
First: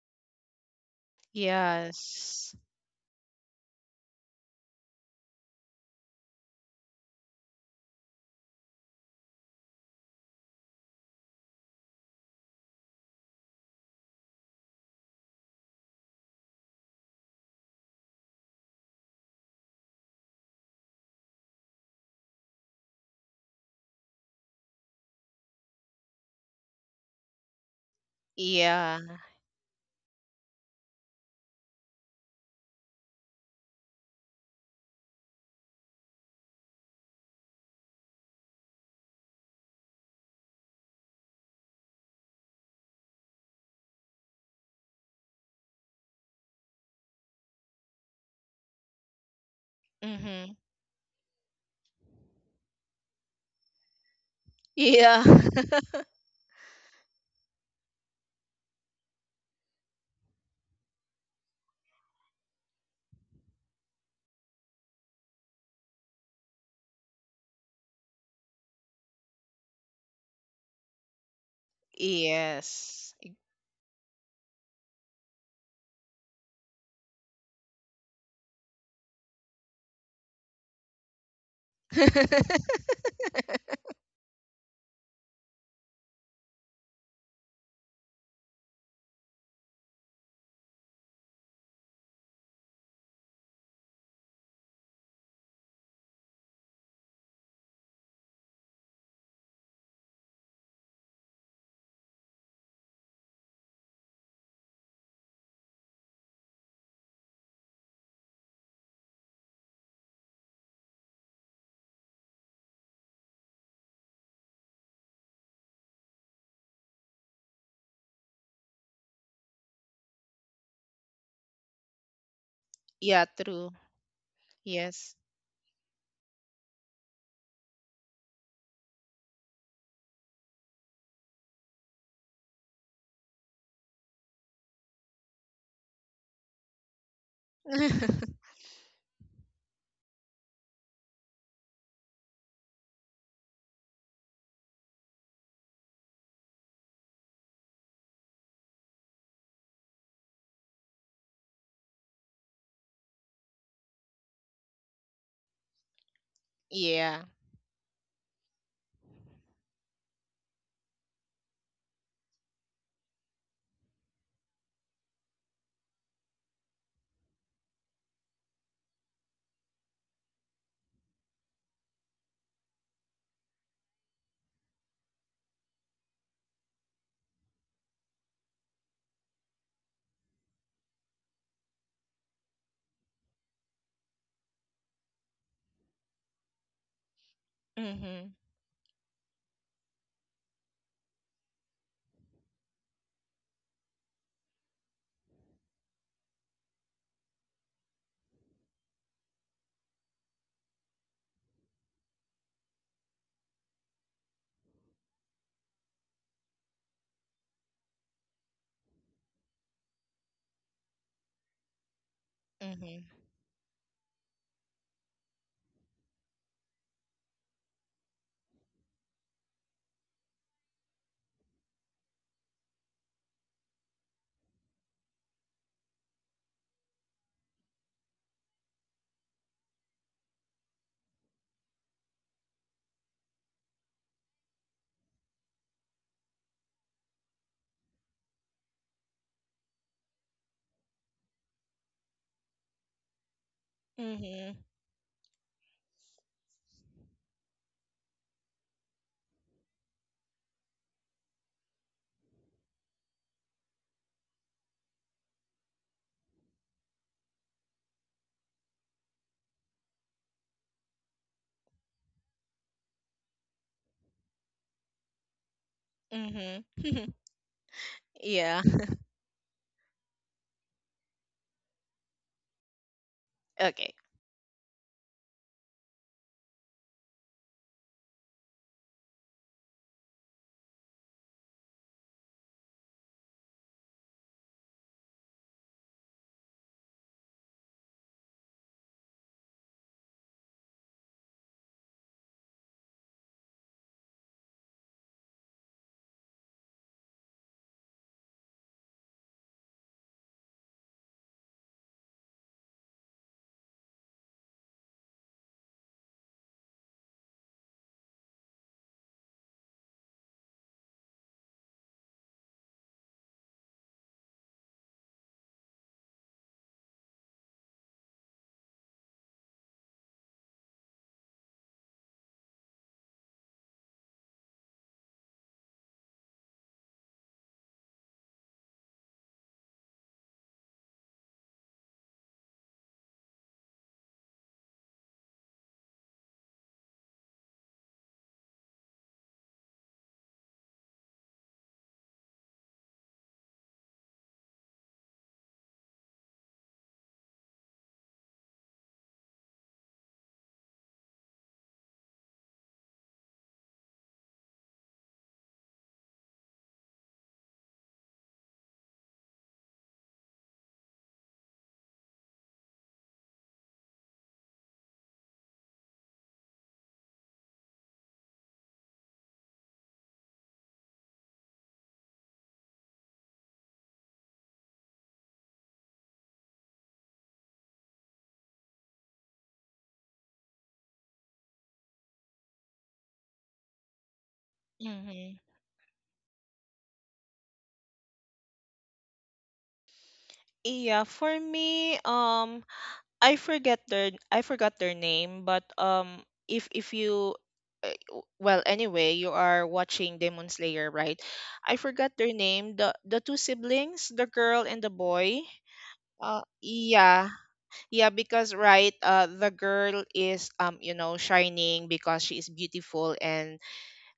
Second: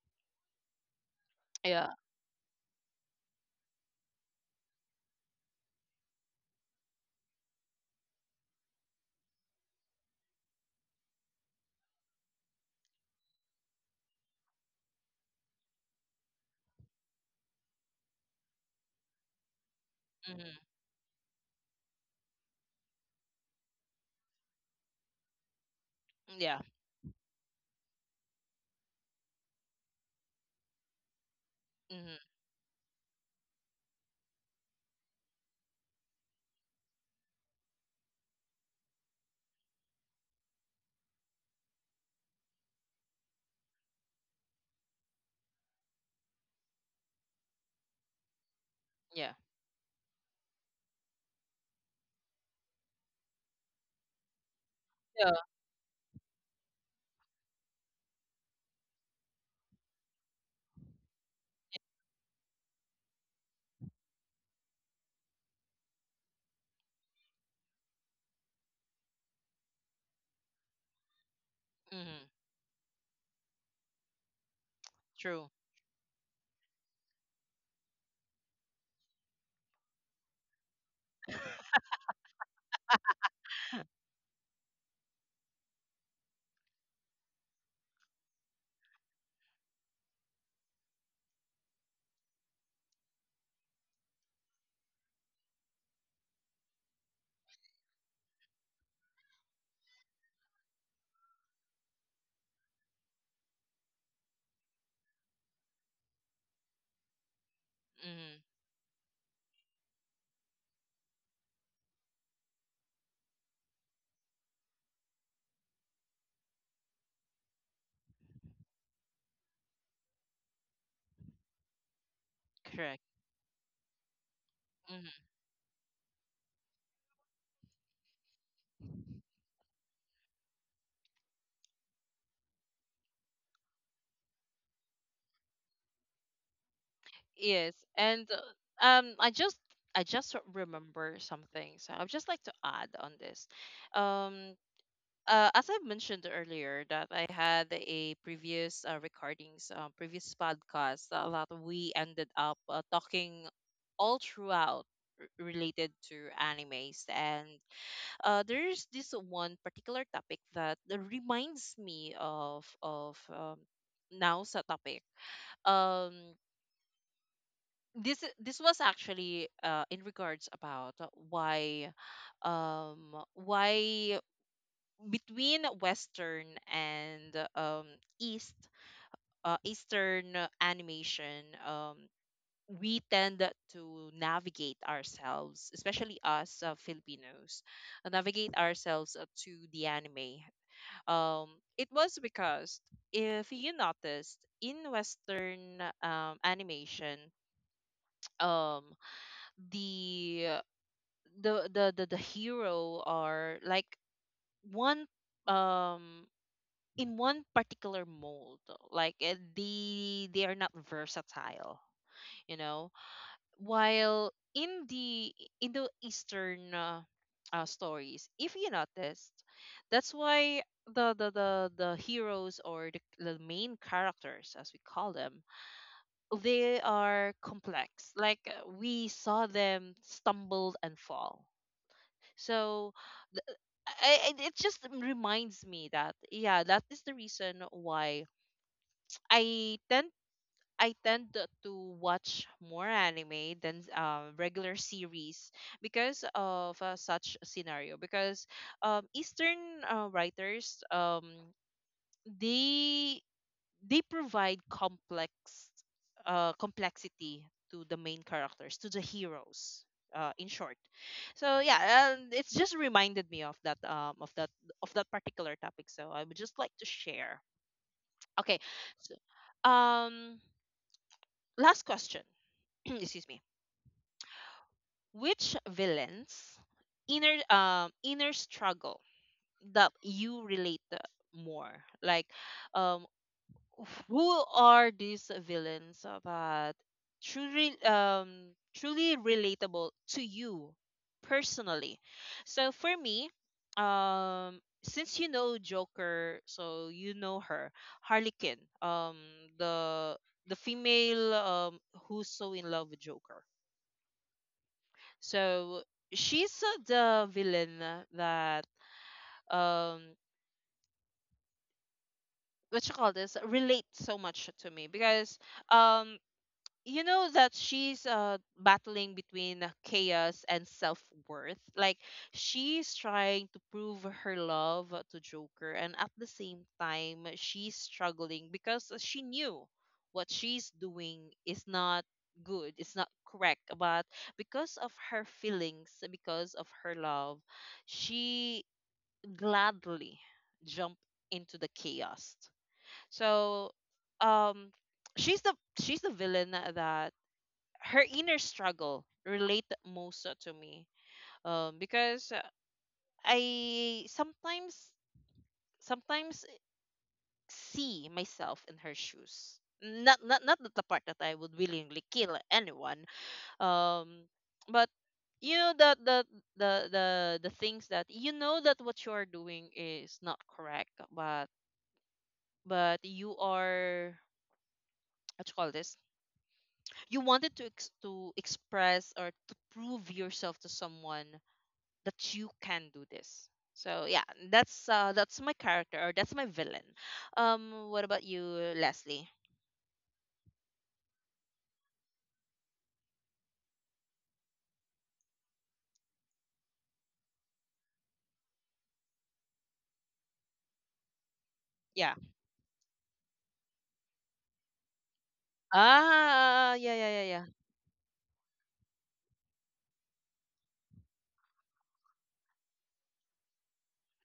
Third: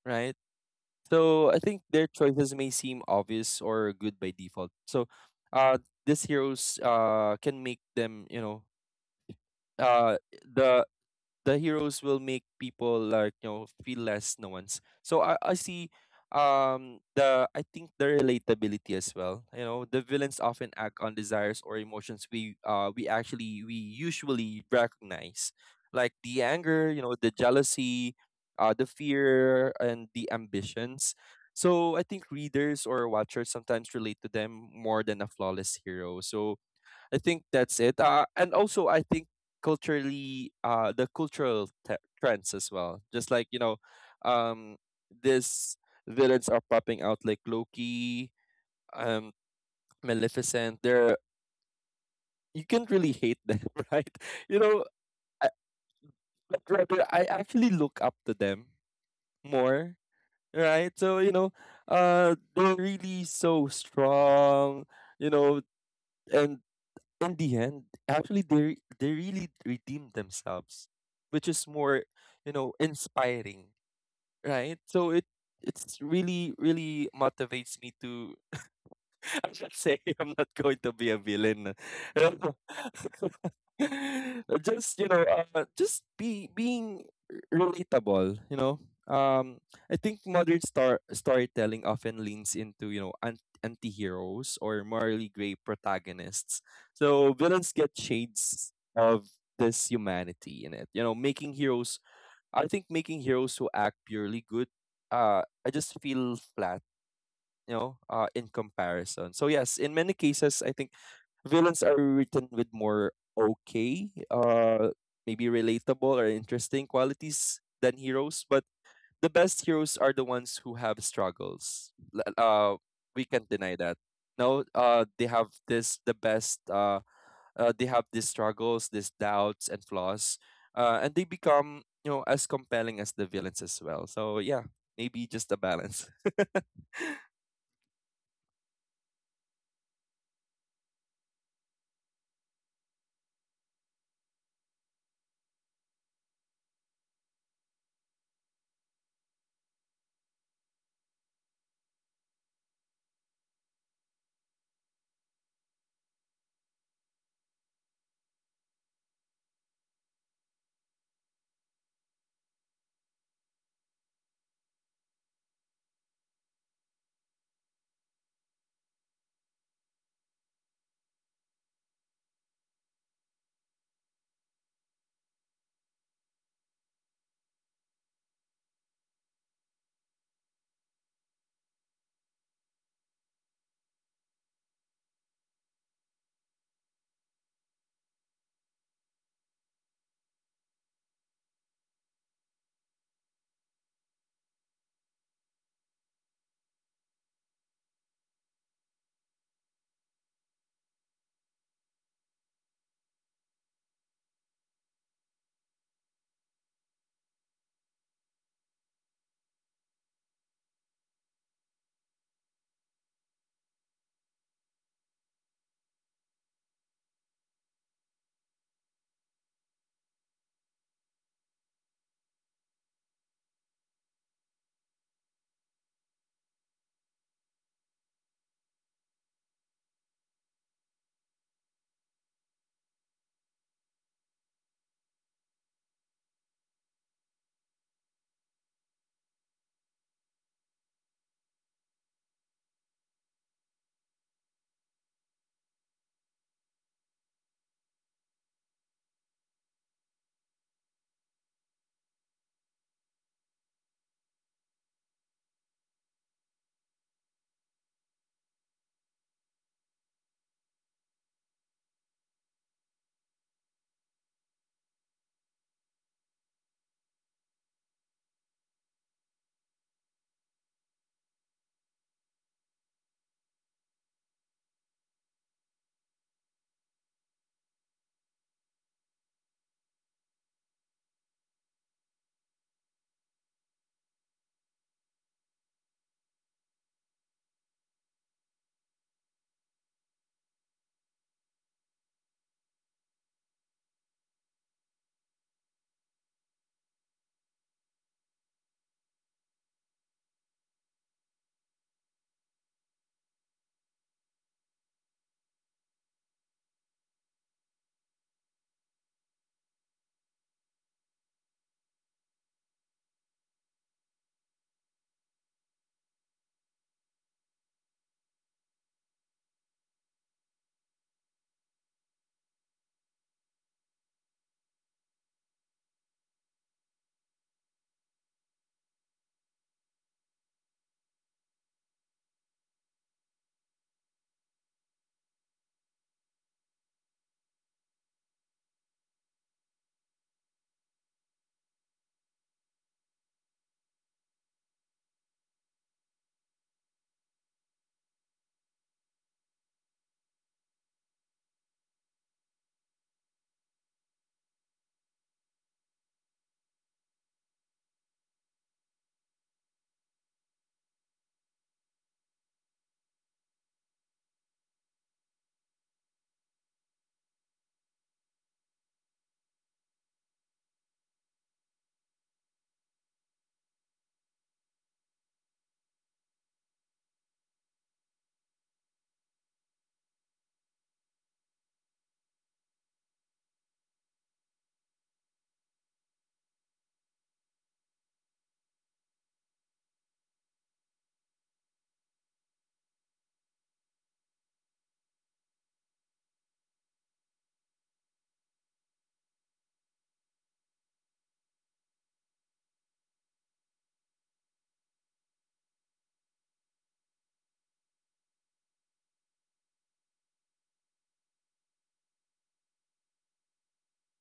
right? So I think yeah. their choices Yes. may seem obvious or good by default. So uh these heroes uh can make them, you know, uh the the heroes will make people like you know feel less no ones. So i i see um the I think the relatability as well. You know, the villains Mm, often act on desires or emotions we uh we actually we usually recognize, like the yeah. anger, you know, the jealousy, uh the Yeah. fear and the ambitions. So I Mm, think readers or watchers sometimes relate to them more than a flawless hero. So I think that's it. Uh, and also, I think culturally, uh, the cultural te- trends as well. Just like, you know, um, these villains are popping out like Loki, um, yeah. Mm-hmm. Maleficent. They're you can't really hate them, <laughs> right? You know, Yeah. Yeah. I, <laughs> but rather I actually look up to them more, right? So you know, uh, they're really so strong. You know, and in the end, actually they they really redeemed themselves, which is more, Mm-hmm. you know, Yes. inspiring, right? So it True. it's really really motivates me to I'm not saying <laughs> I'm not going to be a villain. <laughs> <laughs> Just you know, uh, just be being relatable. You know, um, I think modern star storytelling often leans into you know an- anti heroes or morally gray protagonists. So villains get shades of this humanity in it. You know, making heroes. I think making heroes who act purely good. Uh, I just feel flat, you know, uh, in Mm-hmm. comparison. So yes, in many cases, I think villains are written with more okay, uh, maybe relatable or interesting qualities than heroes. But the best heroes are the ones who have struggles. L- Uh, Correct. we Yeah, can't true. deny that. No, uh, Yes. they Mm-hmm. have this the best. Uh, uh, they have these struggles, these doubts and flaws, uh, and they become you know as compelling as the villains as well. So yeah, maybe just a balance. Yes, and <laughs> uh, um, I just, I just remember something, so I'd just like to add on this. Um, uh, as I've mentioned earlier, that I had a previous uh, recordings, uh, previous podcast uh, that we ended up uh, talking all throughout, r- related to animes. Yeah. And uh, there's this one particular topic that reminds me of of um, now sa topic. Um, this this was actually uh, in regards about why, um, why between Western and, um, East uh, Eastern animation, um, we tend to navigate ourselves, especially us uh, Filipinos, uh, Mm-hmm. navigate ourselves uh, to the anime. Um, it was because, if you noticed in Western um, animation, <tsk> um, the the the the, the hero are like one, um in one particular mold, like uh, they they are not versatile, you know. Mm-hmm. While in the in the eastern uh, uh, stories, if you noticed, that's why the the the, the heroes or the, the main characters as we call them, they are complex, like uh, we saw them stumble and fall. So I, I- it just reminds me that, yeah, that is the reason why i tend I tend to to watch more anime than um, Mm-hmm. regular series, because of uh, such a scenario. Because um, Eastern uh, writers, um, they they provide complex uh, complexity to the main characters, to the heroes. Uh, in short, so yeah, um, it's just reminded me of that, um, of that of that particular topic. So I would just like to Mm-hmm. share. <laughs> Okay, Yeah. so, um, last question. <clears throat> Excuse me, Okay. which villains' inner um inner struggle that you relate the more, like, um who are these villains that truly um truly relatable to you personally? So for me, um since you know Joker, so you know her, Harley Quinn, um the the female, um who's so in love with Joker. So she's uh, the villain that, um what you call this, relate so much to me, because um you know that she's uh battling between chaos and self-worth. Like, she's trying to prove her love to Joker, and at the same time she's struggling because she knew what she's doing is not good, it's not correct, but because of her feelings, because of her love, she gladly jumped into the chaos. So, um she's the she's the villain that her inner struggle relate most, uh, to me, um, because uh, I sometimes sometimes see myself in her shoes. Not not not the part that I would willingly kill anyone, um, but you know that the the the the things that you know that what you are doing is not correct, but but you are <tsk> what you call this? You wanted to ex- to express or to prove yourself to someone that you can do this. So yeah, that's uh, that's Mm-hmm. my character or that's my villain. Um, what about you, Leslie? Yeah, for me, um I forget their I forgot their name, but um, if if you, uh, w- well, anyway, you are watching Demon Slayer, right? I Yeah. forgot their name, the the two siblings, the girl and the boy. uh Ah, yeah, yeah, yeah, Yeah, yeah. yeah, because, right, uh the girl is um you know shining because she is beautiful, and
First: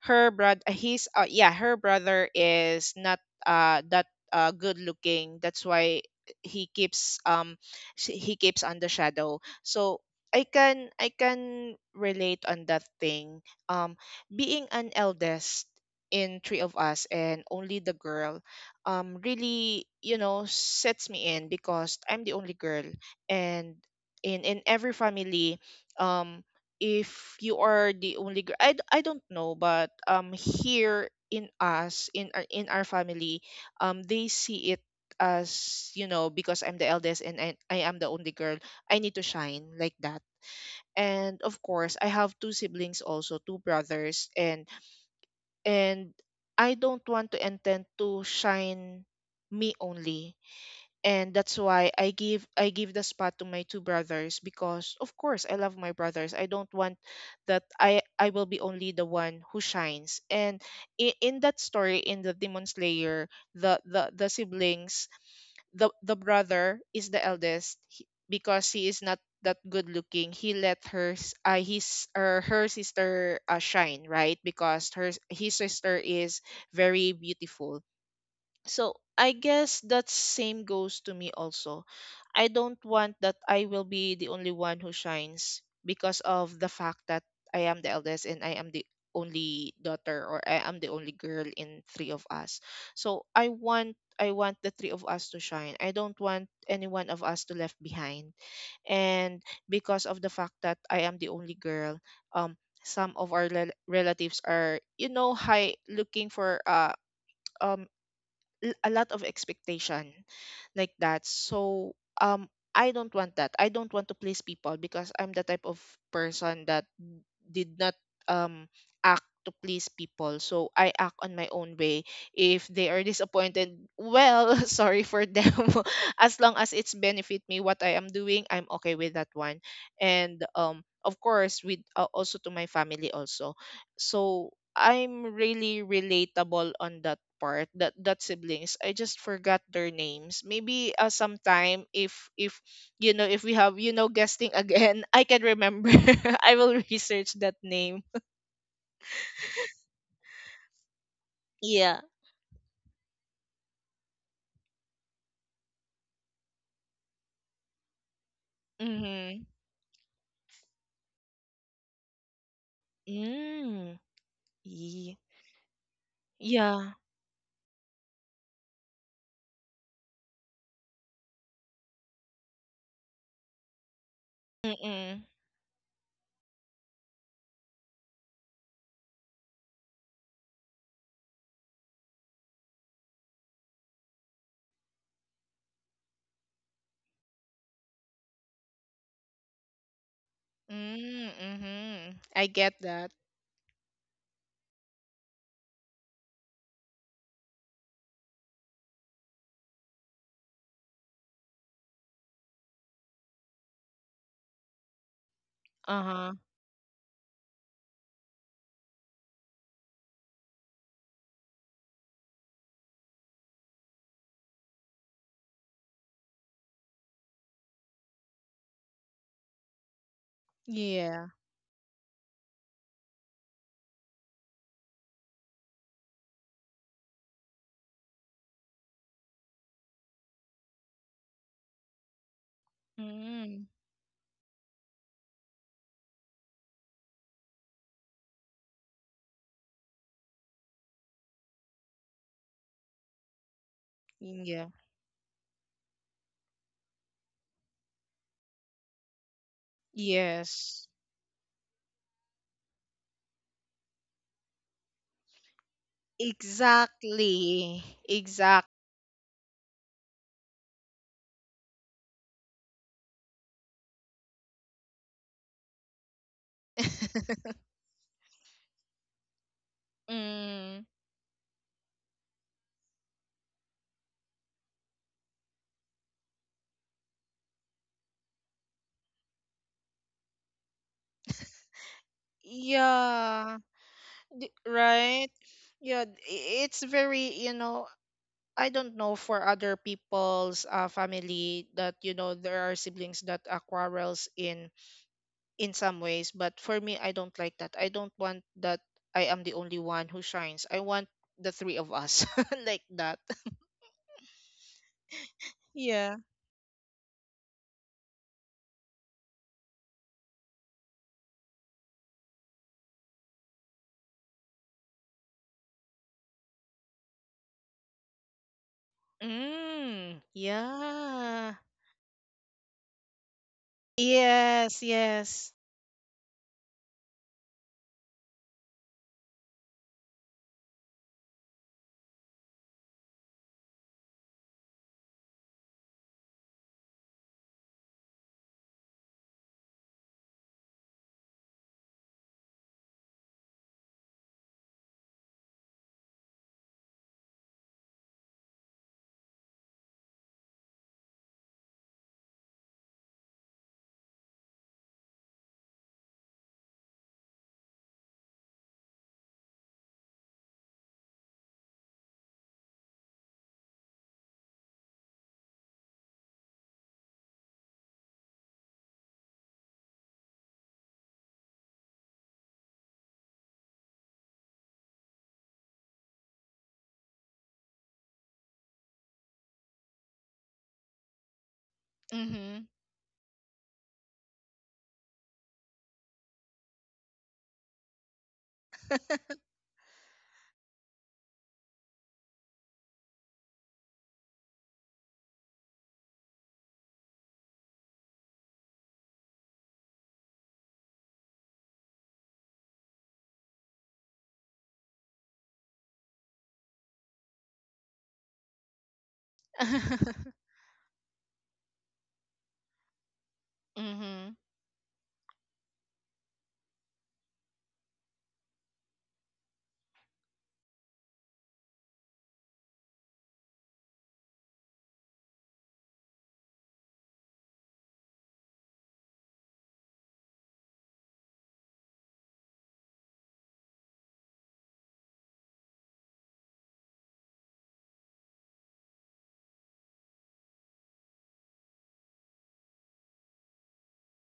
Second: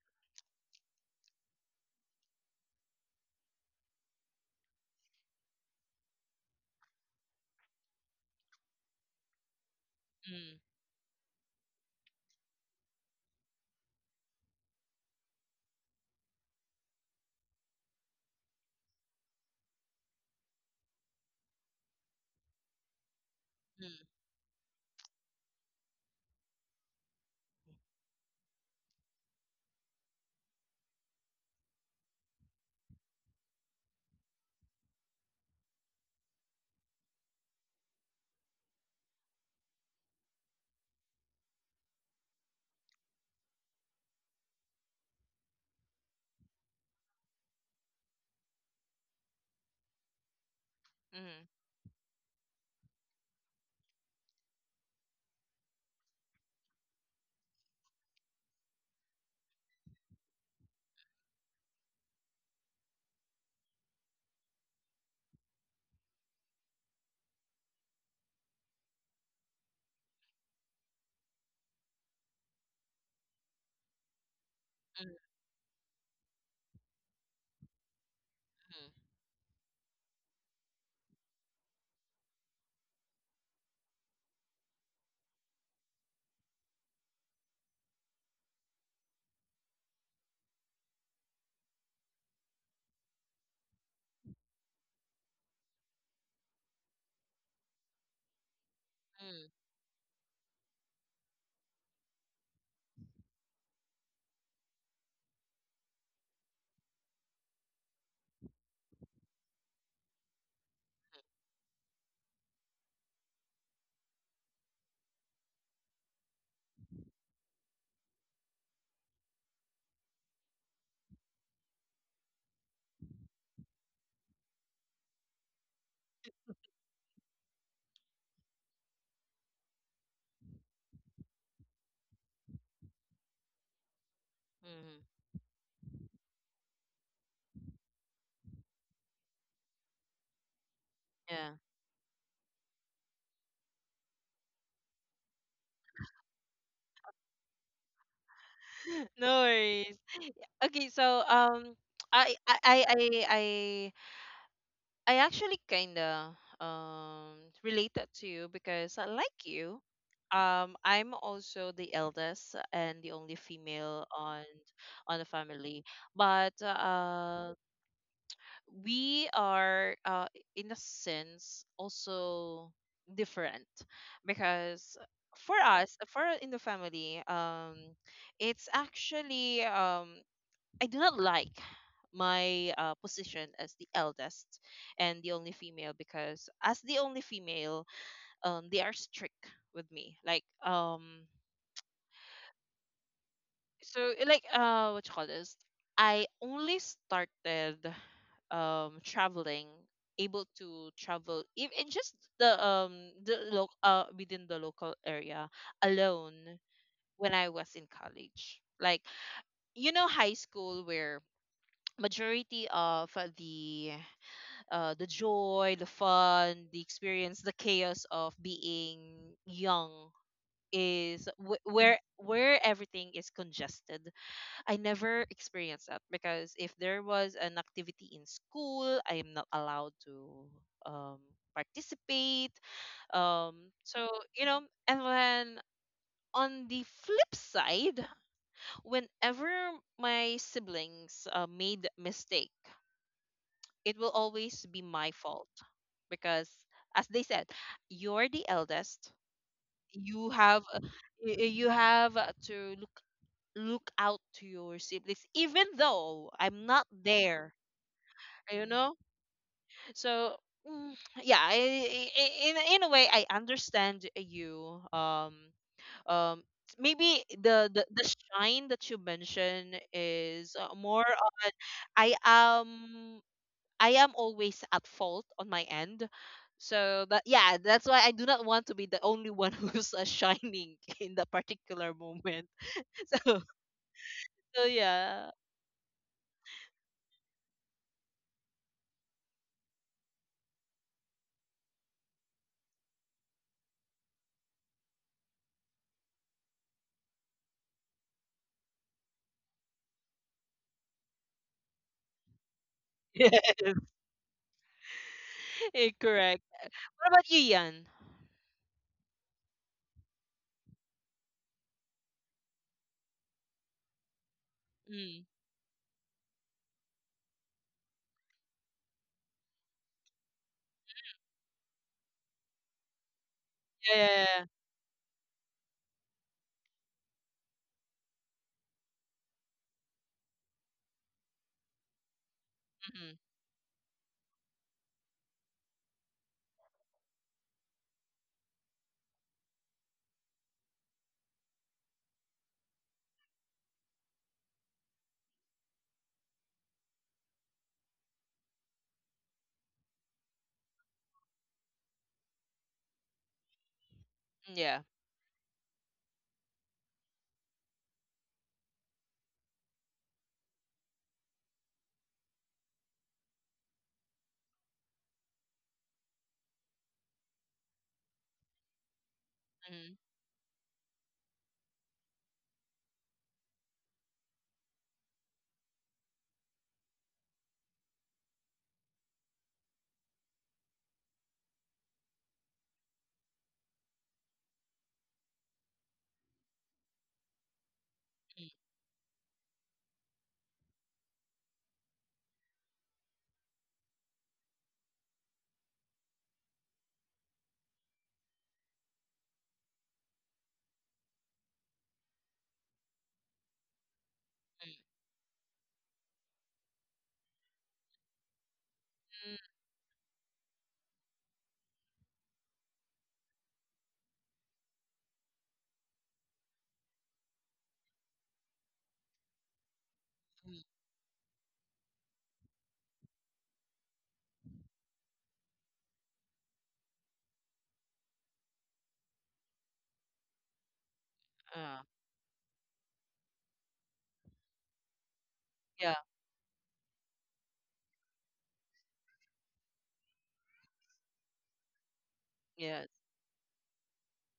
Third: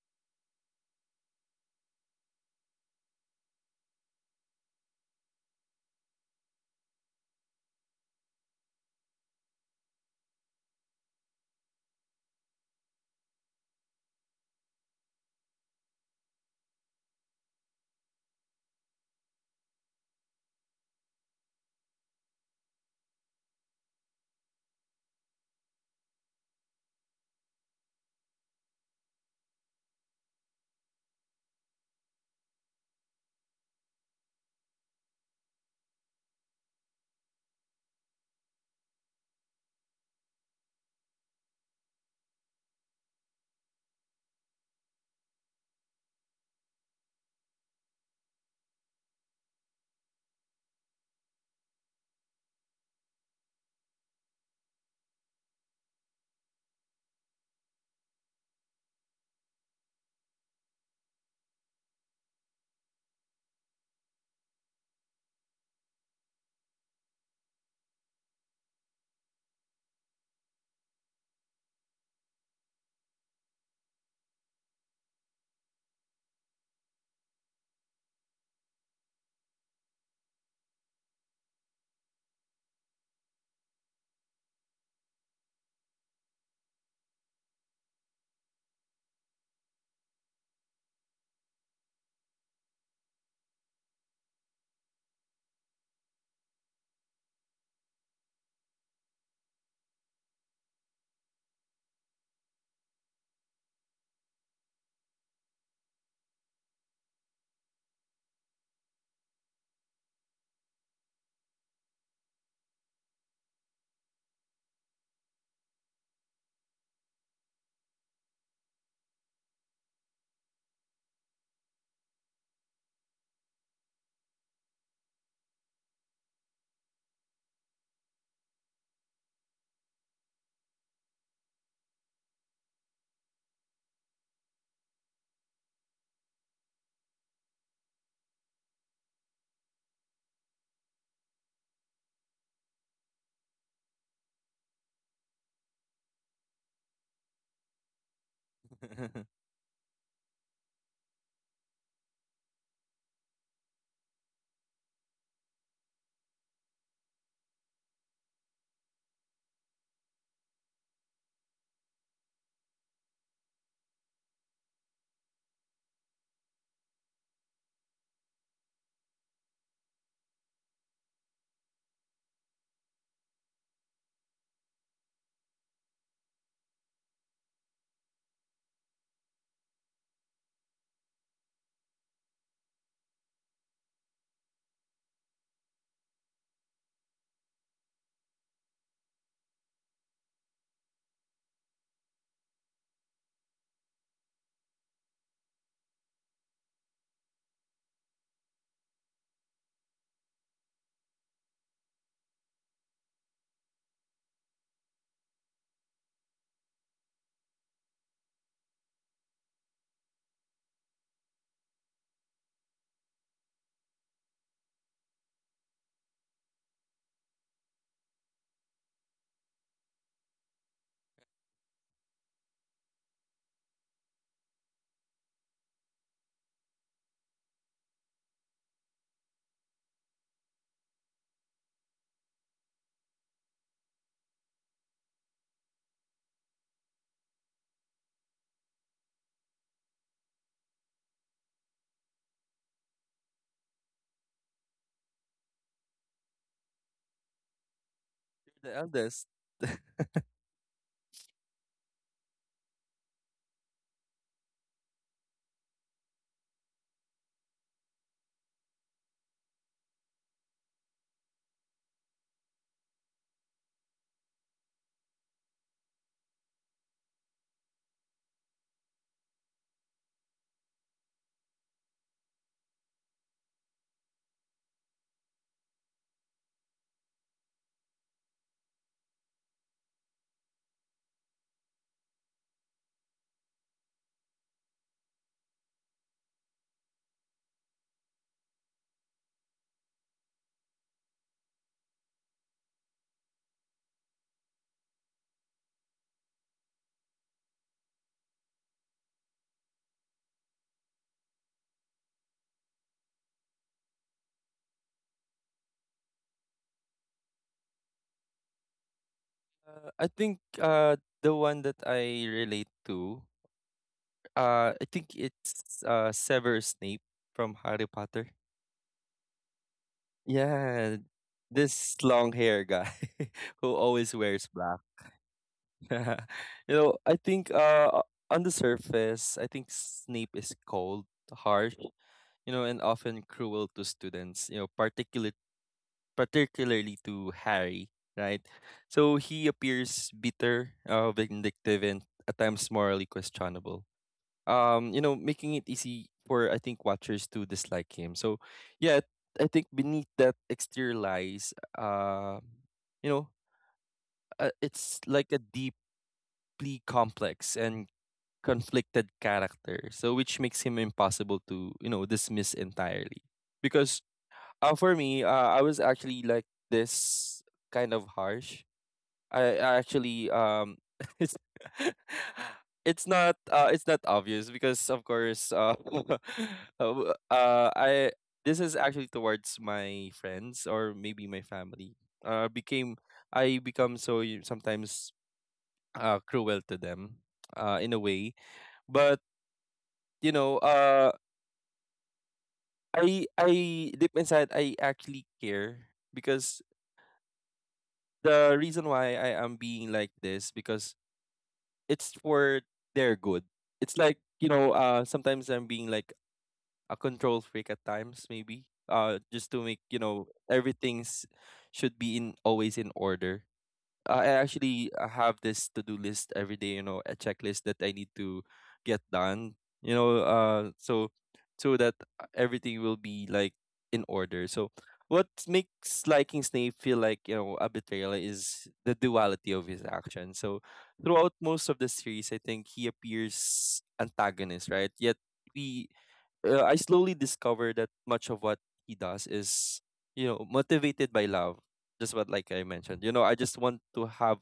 her brother, he's uh, yeah her brother is not uh that uh good looking, that's why he keeps um sh- he keeps on the shadow. So i Mm, can I can relate on that thing, um being an eldest in three of us and only the girl, um really, you know sets me in, because I'm the only girl. And mm, in in every family, um if you are the only girl, I, d- I don't know, but um here in us, in our in our family, um they see it as, you know because I'm the eldest and I, I am the only girl, I need to shine like that. And of course I have two siblings, also two brothers, and and I don't want to intend to shine me only, and mm, that's why I give I give the spot to my two brothers, because of course I love my brothers. I don't want that I I will be only the one who shines. And in, in that story in the Demon Slayer, the the the siblings, the the brother is the eldest, he- because he is not that good looking, he let her s- uh, his or her sister uh, shine, right? Because her mm, his sister is very beautiful. So I guess that same goes to me also. I don't want that I will be the only one who shines, because of the fact that I am the eldest and I am the only daughter, or I am the only girl in three of us. So I want, I want the three of us to shine. I don't want any one of us to left behind. mm, And mm, because of the fact that I am the only girl, um some of our rel- relatives are, you know high looking for, uh um l- a lot of expectation, like that. So um I don't want that. I don't want to please people because I'm the type of person that d- did not um act to please people. So I act on my own way. If they are disappointed, well, <laughs> sorry for them. <laughs> As long as it's benefit me what I am doing, I'm okay with that one. And um of course with, uh, also to my family also. So mm, I'm really relatable on that part, that that siblings. I just forgot their names. Maybe uh, yeah. sometime, if if, you know if we have, you know guesting again <laughs> I can remember. <laughs> I will research that name. <laughs> No <laughs> worries. Okay, so, um, Yeah. I I I I I I actually kinda um related to you because I like Mhm. you. Um, I'm also the eldest and the only Mm. female on Ye- on the family, but yeah. uh, we are, uh, in a sense also different, because Mm. for us, for in the family, um, it's actually um I do not like my, uh, position as the eldest and the only female, because as the only female, um, they are strict with me. Like, um, Mm. Mhm. I get that. so, eh, like, uh, what you call this? I only started um traveling able to travel, even just the um the lo- uh within the local area Uh-huh. alone, when I was in college. Like, you know, high school, where majority of the uh, the joy, the fun, the experience, the chaos of being young Yeah. is wh- where where everything is congested. I never experienced that, because if there was an activity in school, I am not allowed to um, participate. Mm. Um, so you know, and then on the flip side, whenever my siblings uh, made mistake, it will Yeah, always be my fault, because as they said, you're the The eldest. eldest. <laughs> You have, uh, yes, y- y- you have, uh, to look look out to your siblings even though I'm not there, exactly, exact you know. So, mm, yeah. I, I- I- in, a- in a way I understand you. um um Maybe <laughs> the the, the shine that you mentioned is, uh, Mm. more on, i am I am always at fault on my end. So that yeah, that's why I do not want to be the only one <laughs> who's, uh, shining <laughs> in that particular moment. <laughs> So, Yeah, d- so right. yeah. <laughs> Yeah, d- i- it's very, you know, I don't know for other people's uh, family, that, you know there are siblings that are quarrels in in some ways, but for me, I don't like that. I don't want that I am the only one who shines. I want the three of us <laughs> like that. Yes. Eh, Yeah. correct. What about you, Yan? Uh, I think uh the one that I relate to, uh I think Mm. it's uh Severus Snape from Harry Potter. Mm. Yeah, Yeah. this long hair guy <laughs> who Yeah, always yeah, yeah. wears black. Yes. Yes. <laughs> You know, I think uh on the surface, I think Snape is cold, harsh, you know, and Mm-hmm. often cruel to students, you know, particularly particularly to Harry, right? So he appears bitter, uh, vindictive, and at times morally questionable. Um, you know, making it easy for I think watchers to dislike him. So, yeah, I think beneath that exterior lies, uh, you know, uh, Yeah. it's like a deeply complex and conflicted character. So, which makes him impossible to you know dismiss entirely, because uh, for me, uh, I was actually like this kind of harsh. I, I Mm-hmm. actually um <laughs> it's <laughs> it's not uh it's not obvious because of course uh <laughs> uh uh, I this is actually towards my friends or maybe my family. Uh Mhm. became I become so y- sometimes uh cruel to them uh in a way. But you know uh I I deep inside I actually care because the reason why I am being like this because it's for their good. It's like, you know, uh sometimes I'm being like a control freak at times maybe. Uh, just to make, you know, <laughs> everything's should be in always in order. I Mhm. actually uh, have this to do list every day, you know, a checklist that I need to get done, you know, Mm-hmm. uh, so so that uh, everything will be like in order. So what makes liking Snape feel like you know a betrayal is the duality of his action. So throughout most of Uh, the series, I think he appears antagonist, right? Yet we yeah. uh, I slowly discovered that much of what he does is, you know, motivated by love. Just what like I Yes. mentioned, you know, I just want to have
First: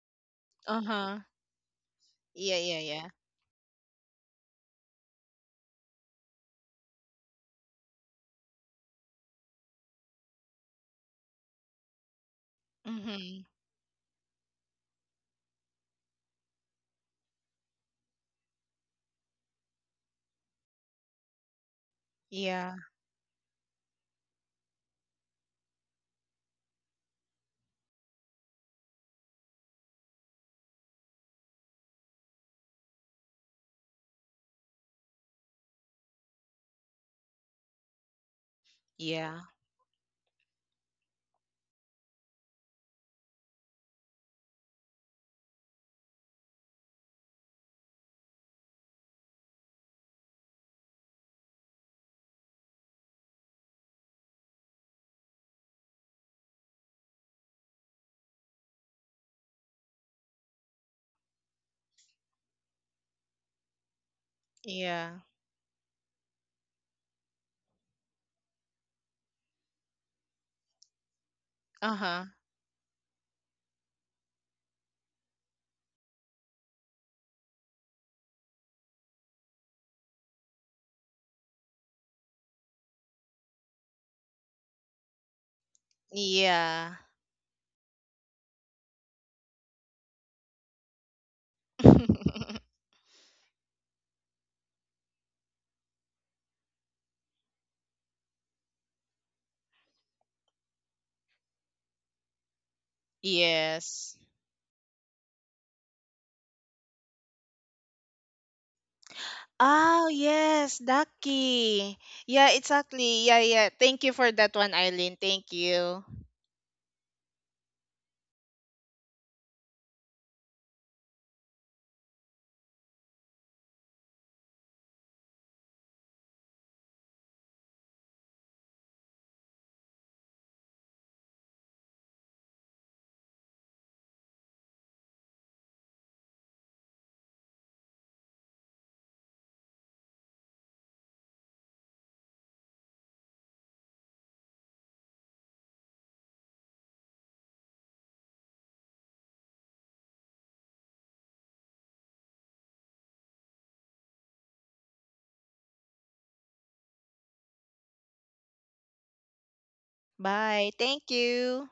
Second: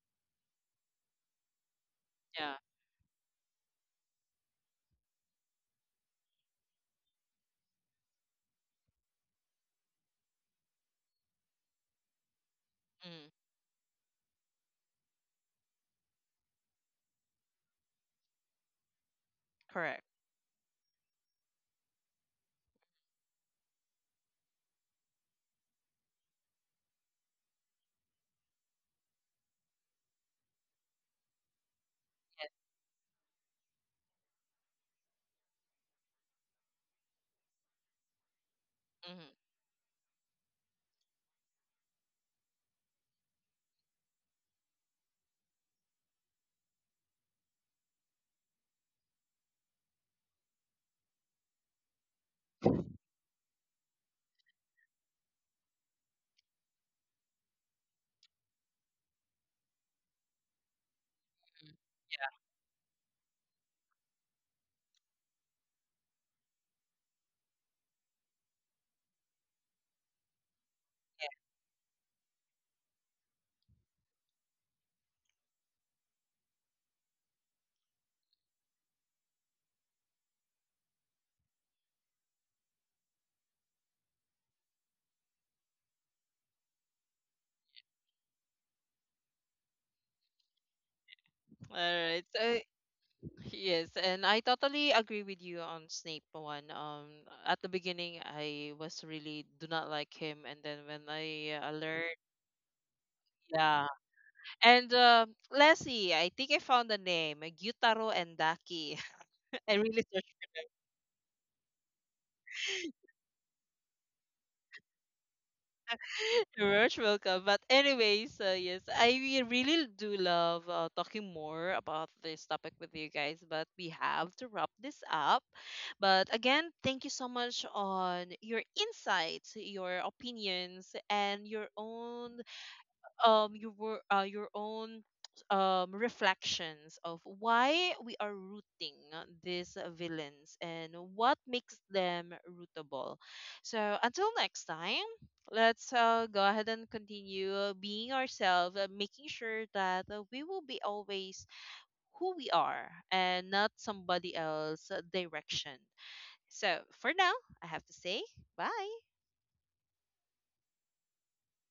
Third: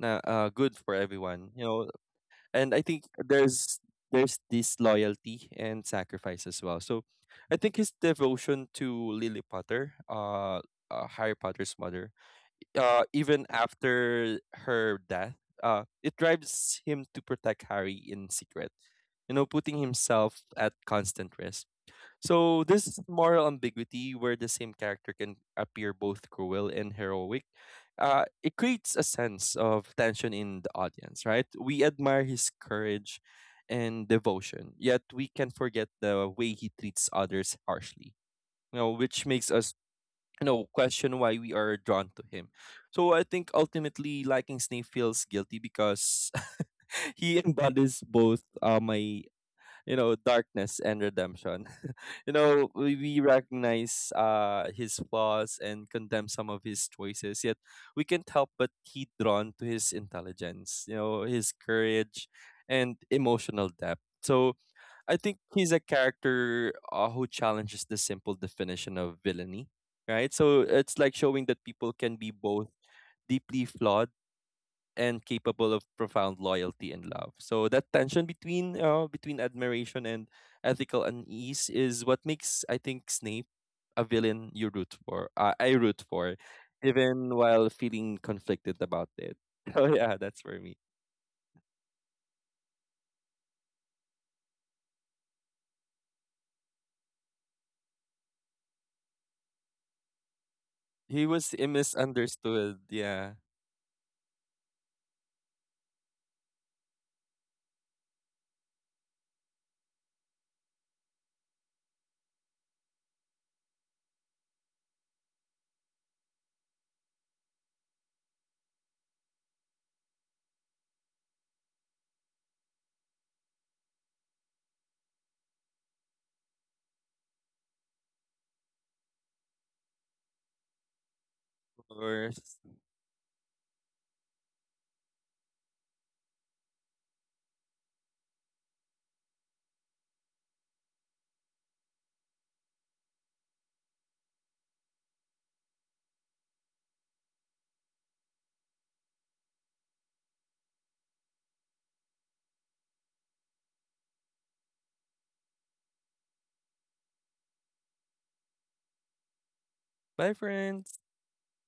na uh, good Uh for huh. <laughs> everyone, you know, Yeah. Yeah. and I think Yeah. there's there's this loyalty and sacrifice as well. So, I think his devotion to Lily Potter, uh, uh Harry Potter's mother, uh, Mm. Mm-hmm. even after her death, uh, it drives him to protect Harry in secret, you know, putting Correct. himself at constant risk. So Yeah. this moral ambiguity, where the same character can appear both cruel and heroic, uh, it creates a sense of tension in the audience. Right? We admire Yes. his courage and devotion, yet we can forget the way he treats others harshly. You know, which Yeah. Mm-hmm. makes us you know question why we are drawn to him. So I think ultimately, liking Snape feels guilty because <laughs> he embodies both uh, my you know, darkness and redemption. <laughs> You know, we, we recognize uh, his flaws and condemn some of his choices, yet we can't help but be drawn to his intelligence, you know, his Mm. courage and emotional depth. So I Yeah. think he's a character uh, who challenges the simple definition of villainy, right? So it's like showing that people can Uh-huh. be both deeply flawed and capable of profound loyalty and love. So that tension between uh, between admiration and ethical unease is what makes I think Snape a villain you root for. Uh, I root for, Yeah. even while feeling conflicted about it. <laughs> So yeah, that's for me. Yeah. All right. <laughs> So, yes, and I totally agree with you on Snape one. Um, at the beginning, I was really do not like him, and then when He I, was uh, learned, misunderstood. Yeah, yeah. Yes. And, uh, Leslie, I think I found the name, uh, Gyutaro and Daki. <laughs> I really Oh, yes, Ducky. Yeah, exactly. Yeah, yeah. Thank you for that one, Eileen. Thank you. <laughs> you're most welcome. But anyway, so yes, I really do love, uh, talking more about this topic with you guys, but we have to wrap this up. But again, thank you so much on your insights, your opinions, and your of own, course. um your wor- uh, your own <tsk> um reflections of why we are rooting, uh, these villains and what makes them rootable. So until next time, let's, uh, go ahead and continue, uh, being ourselves, uh, making sure that, uh, we will be always who we are and not somebody else's direction. So for now, I have to say bye. Bye, Bye. friends. Thank you.